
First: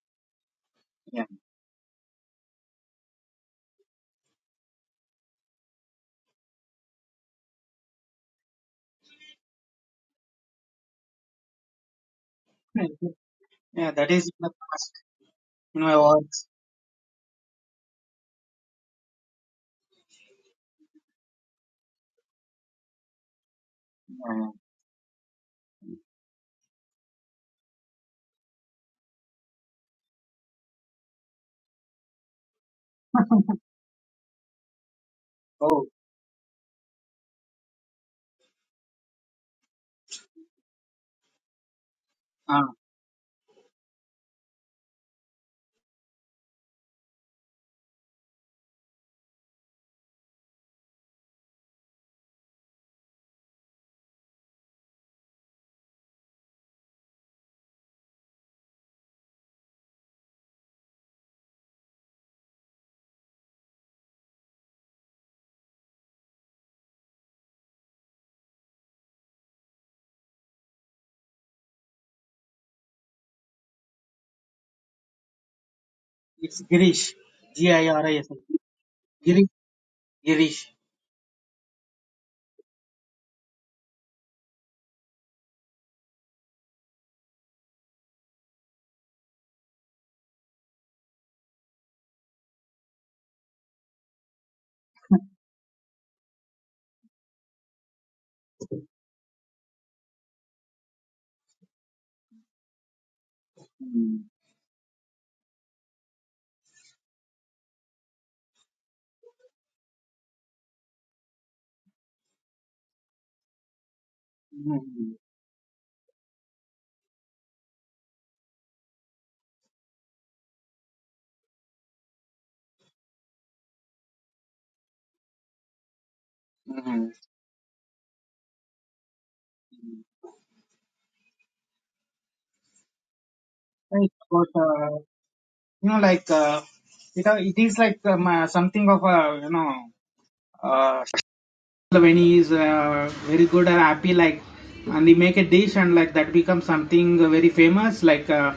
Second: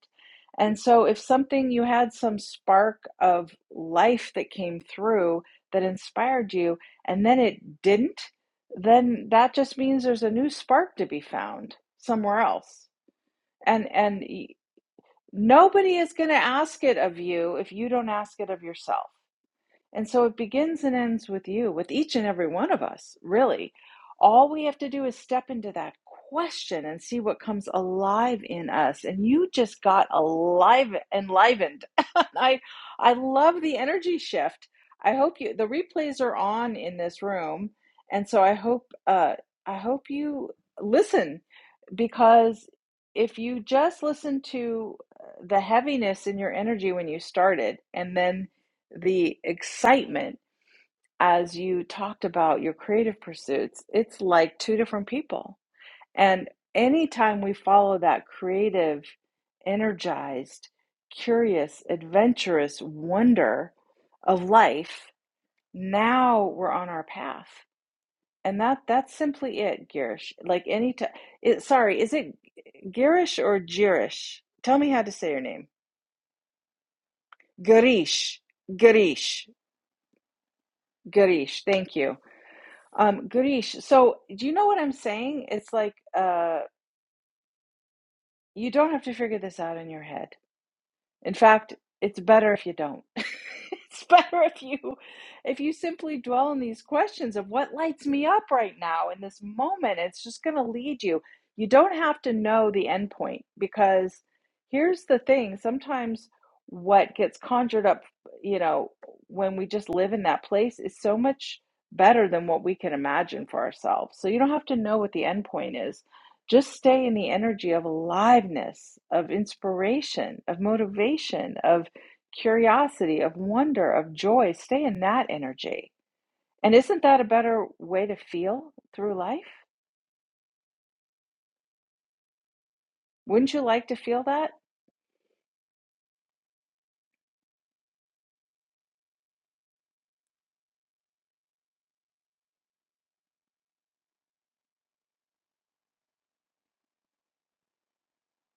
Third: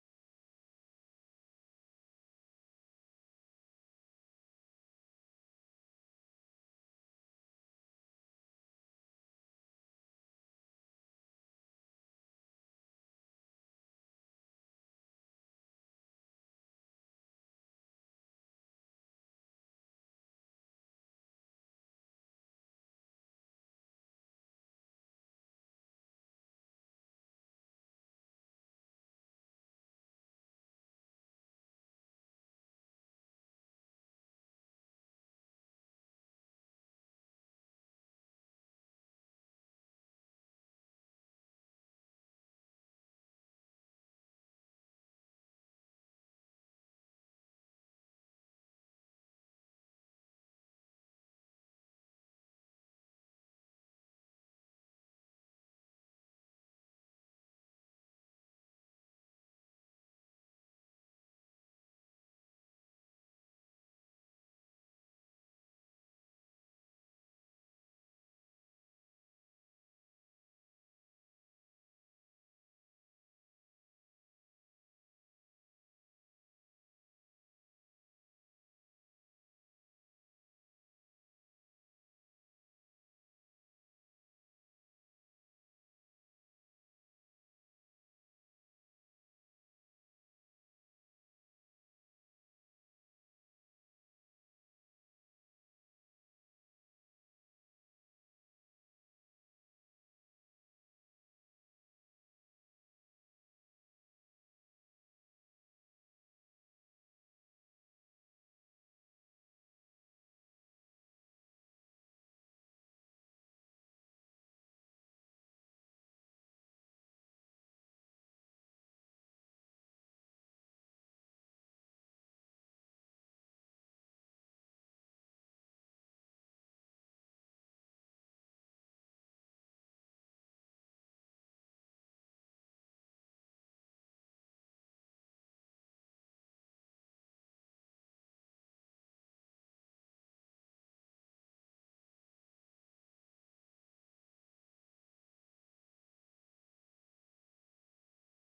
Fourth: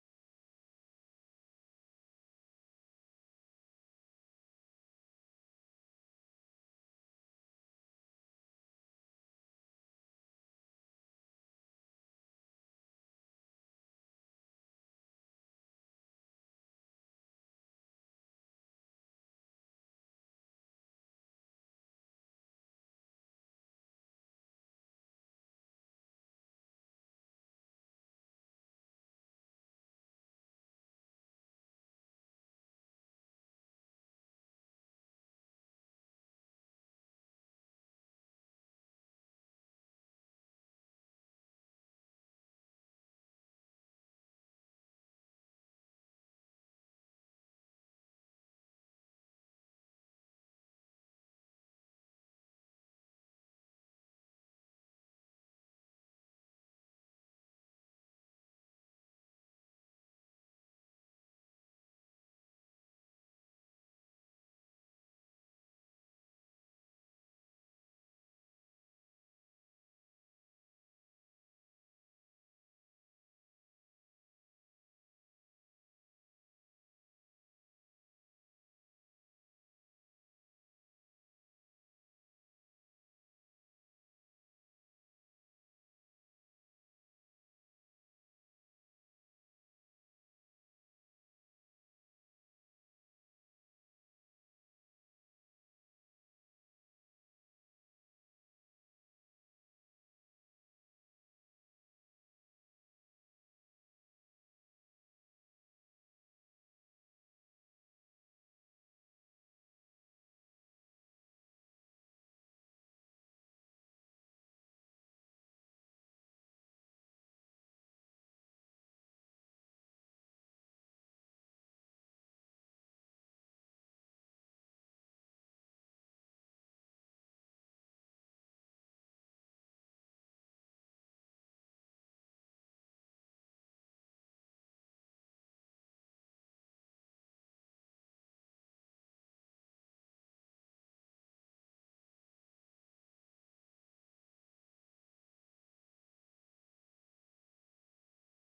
S1: And so if
S4: yeah,
S1: something you had some spark of life that came through that inspired you and then it didn't, then that just means there's a new spark to be found somewhere else and
S4: yeah, that
S1: and
S4: is in the past in
S1: Nobody
S4: my
S1: is going to
S4: works.
S1: ask it of you if you don't ask it of yourself. And so it begins and ends with you, with each and every one of us, really. All we have to do is step into that question and see what comes alive in us. And you just got alive enlivened. I I love the energy shift. I hope you the
S4: Oh,
S1: replays are on in this room. And so I hope uh I hope you listen because
S4: uh,
S1: if you just listen to uh, the heaviness in your energy when you started and then the excitement as you talked about your creative pursuits, it's like two different people. And anytime we follow that creative, energized, curious, adventurous wonder of life, now we're on our path. And that that's simply it, Girish. Like any time, sorry, is it Girish or Girish? Tell me how to say your name.
S4: it's Girish, G I R I S,
S1: Girish, Girish,
S4: Girish, Girish.
S1: Girish. Thank you, um, Girish. So do you know what I'm saying? It's like uh, you don't have to figure this out in your head. In fact, it's better if you don't. it's better if you if you simply dwell on these questions of what lights me up right now in this moment. It's just going to lead you. You don't have to know the end point because here's the thing, sometimes what gets conjured up, you know, when we just live in that place is so much better than what we can imagine for ourselves. So you don't have to
S4: Mm-hmm.
S1: know what the end point is just stay in the energy of aliveness, of inspiration, of motivation, of curiosity, of wonder, of joy. Stay in that energy. And isn't that a better way to feel through life? Wouldn't you like to
S4: Right,
S1: feel that?
S4: but uh, you know, like uh, it, uh, it is like um, uh, something of a you know, uh, when he is uh, very good and happy, like, and he make a dish and like that becomes something very famous, like. Uh,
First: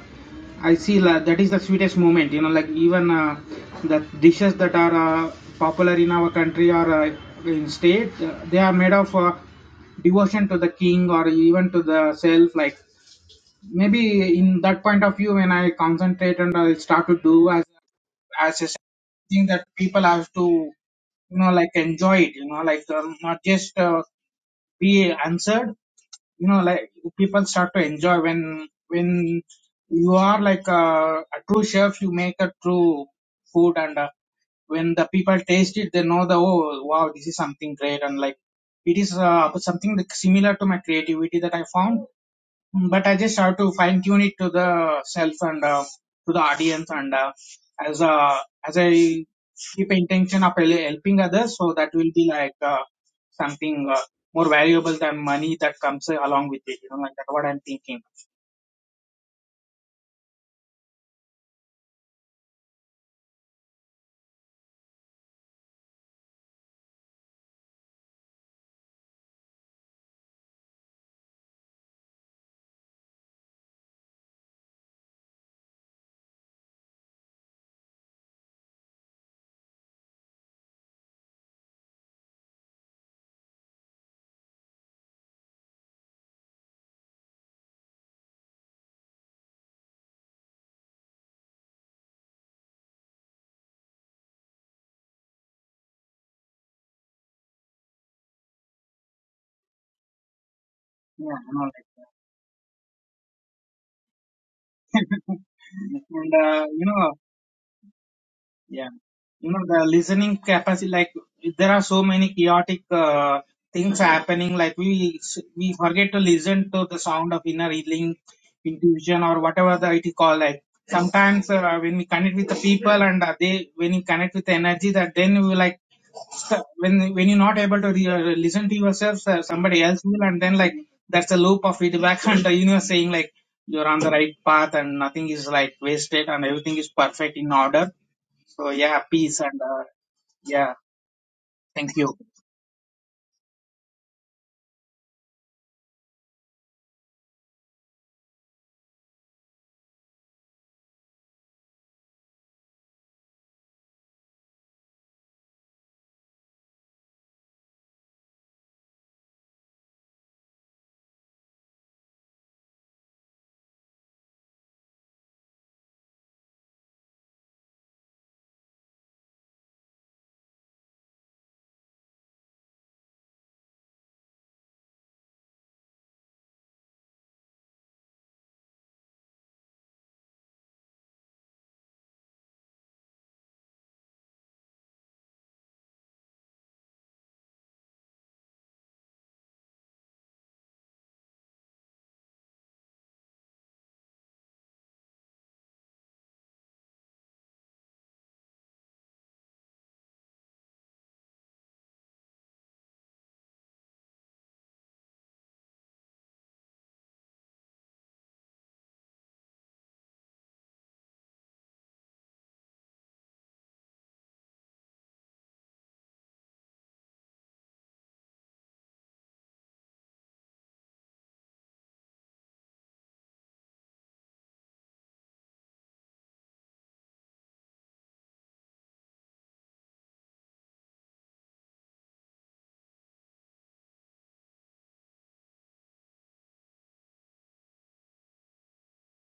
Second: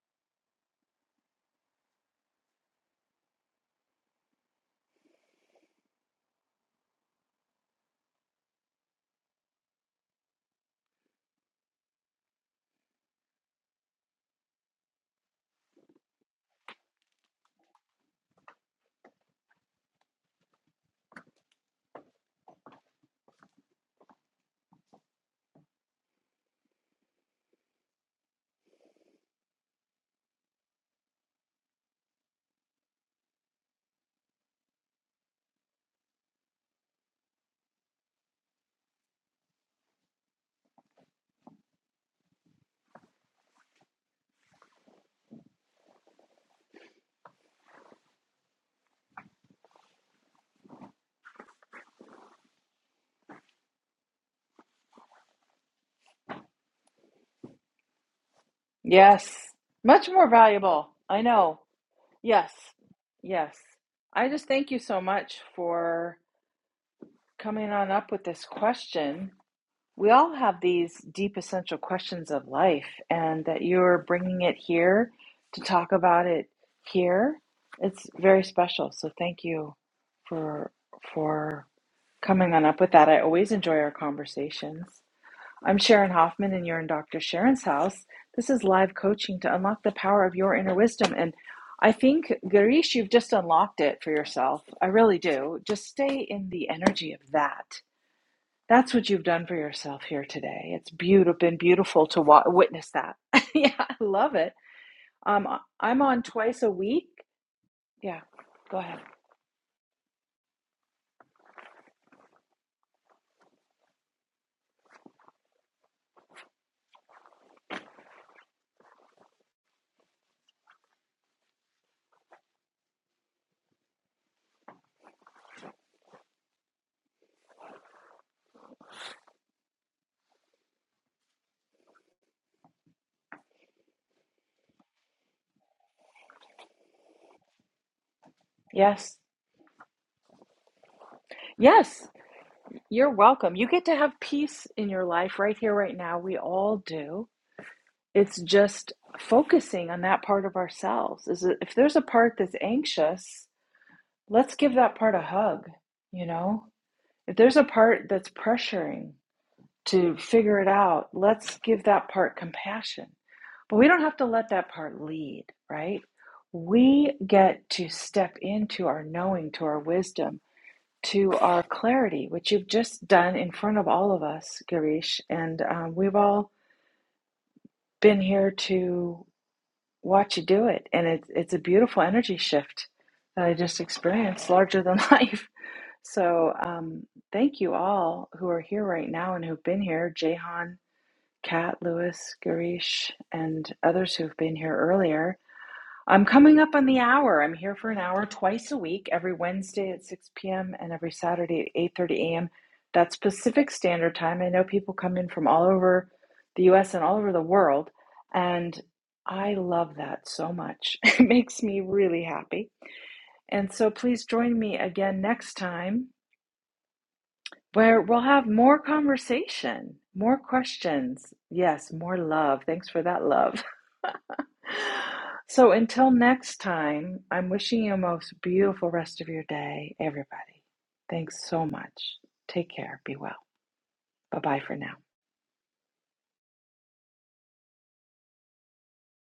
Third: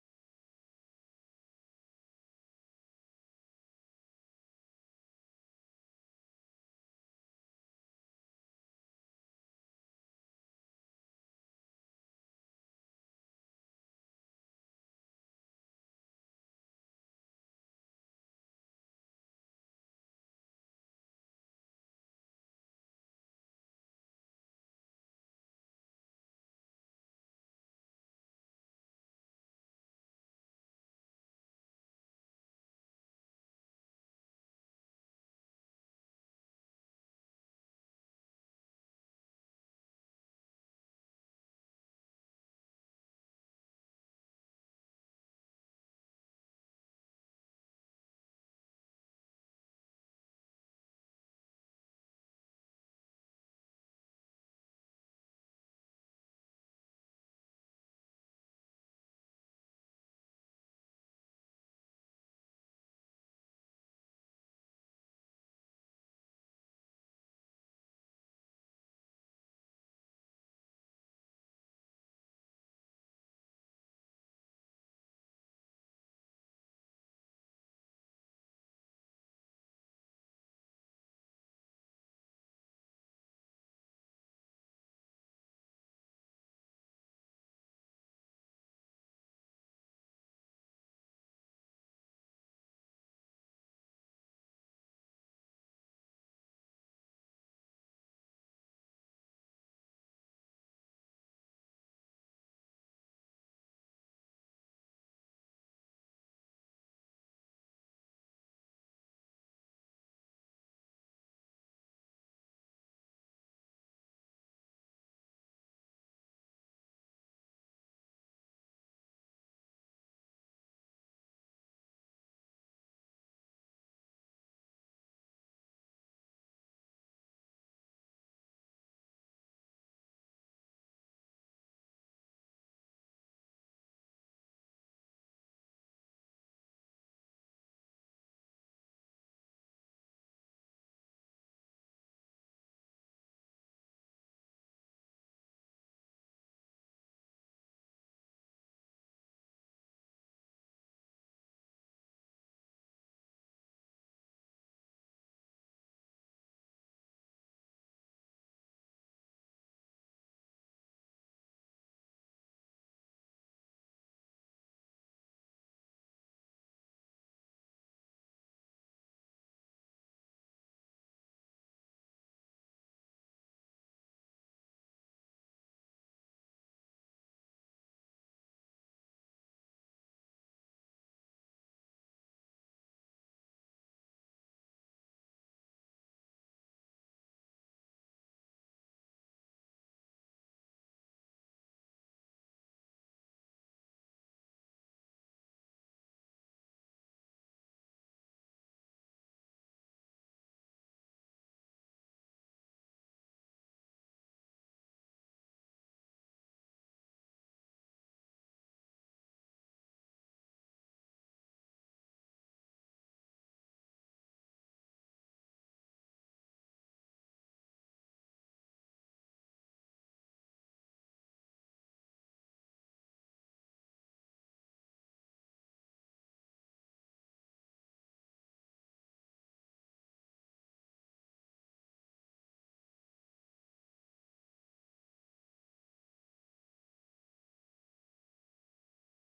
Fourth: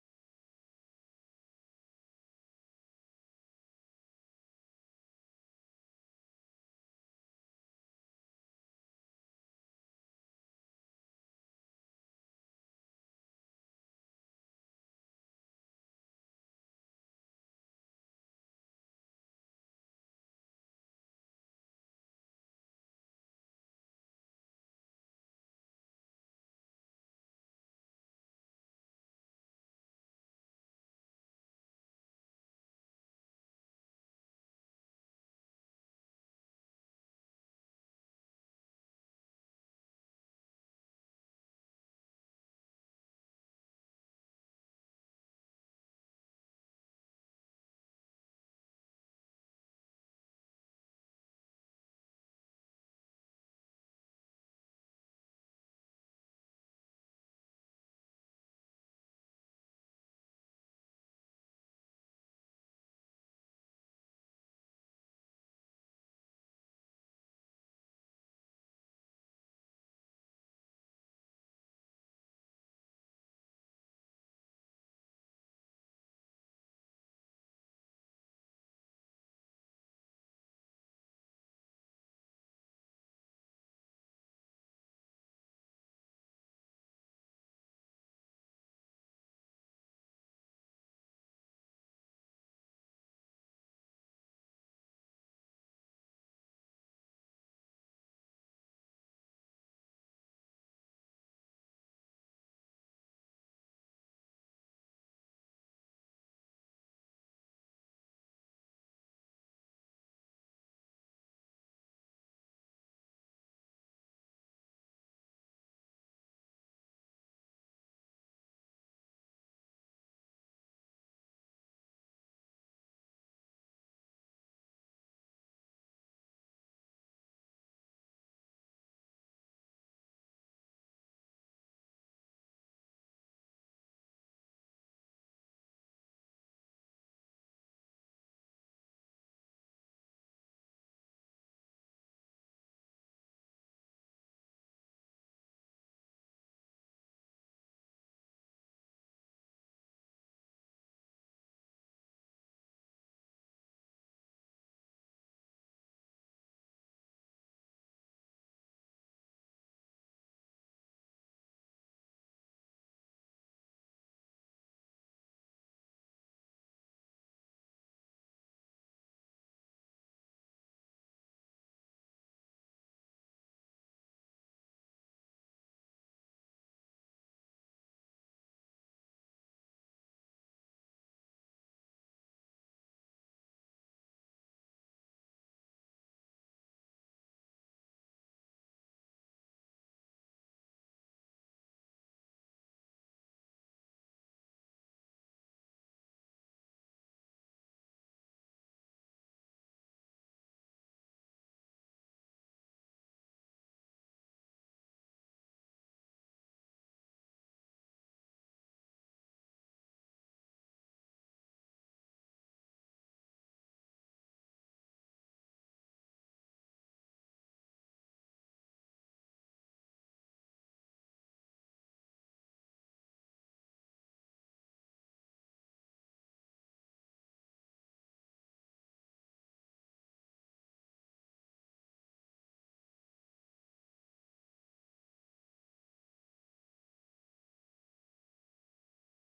S4: I see la that is the sweetest moment, you know, like even uh, the dishes that are uh, popular in our country or uh, in state, uh, they are made of uh, devotion to the king or even to the self. Like maybe in that point of view, when I concentrate and I start to do as as a thing that people have to, you know, like enjoy it, you know, like um, not just uh, be answered you know like people start to enjoy when when you are like a, a true chef you make a true food and uh, when the people taste it they know the oh wow this is something great and like it is uh, something that similar to my creativity that i found Mm, But I just have to fine tune it to the self and uh, to the audience and uh, as uh, as I keep intention of hel- helping others, so that will be like uh, something uh, more valuable than money that comes along with it. You know, like that. What I'm thinking.
S1: Yes. Much more valuable. I know. Yes. Yes. I just thank you so much for coming on up with this question We all have these deep essential questions of life, and that you're bringing it here to talk about it here, it's very special. So thank you for for coming on up with that. I always enjoy our conversations. I'm Sharon Hoffman, and you're in Dr. Sharon's house. This is live coaching to unlock the power of your inner wisdom. And I think, Garish, you've just unlocked it for yourself. I really do. Just stay in the energy of that that's what you've done for yourself here today. It's
S4: Yeah,
S1: beautiful,
S4: you
S1: been
S4: know, like,
S1: beautiful to wa- witness that. yeah, I love it. Um, I- am on
S4: and
S1: twice
S4: uh,
S1: a
S4: you
S1: week.
S4: know.
S1: Yeah, go
S4: yeah.
S1: ahead.
S4: you know the listening capacity like there are so many chaotic uh, things happening like we we forget to listen to the sound of inner healing intuition or whatever the it is called like sometimes uh, when we connect with the people and uh, they when you connect with the energy that then you like st- when when you're not able to re- uh, listen to yourself uh, somebody else will and then like that's a loop of feedback and the universe saying like you're on the right path and nothing is like wasted and everything is perfect in order so yeah
S1: Yes,
S4: peace and uh, yeah, thank you.
S1: yes, you're welcome. You get to have peace in your life right here, right now. We all do. It's just focusing on that part of ourselves. Is it- if there's a part that's anxious, let's give that part a hug. You know, if there's a part that's pressuring. to figure it out. Let's give that part compassion. But we don't have to let that part lead, right? We get to step into our knowing, to our wisdom, to our clarity, which you've just done in front of all of us, Girish. And um, we've all been here to watch you do it. And it's, it's a beautiful energy shift that I just experienced, larger than life. So um, thank you all who are here right now and who've been here. Jehan. Kat, Lewis, Garish, and others who've been here earlier. I'm coming up on the hour. I'm here for an hour twice a week, every Wednesday at 6 p.m. and every Saturday at 8:30 a.m. That's Pacific Standard Time. I know people come in from all over the U.S. and all over the world, and I love that so much. It makes me really happy. And so please join me again next time where we'll have more conversation, more questions. Yes, more love. Thanks for that love. So until next time, I'm wishing you a most beautiful rest of your day, everybody. Thanks so much. Take care. Be well. Bye bye for now.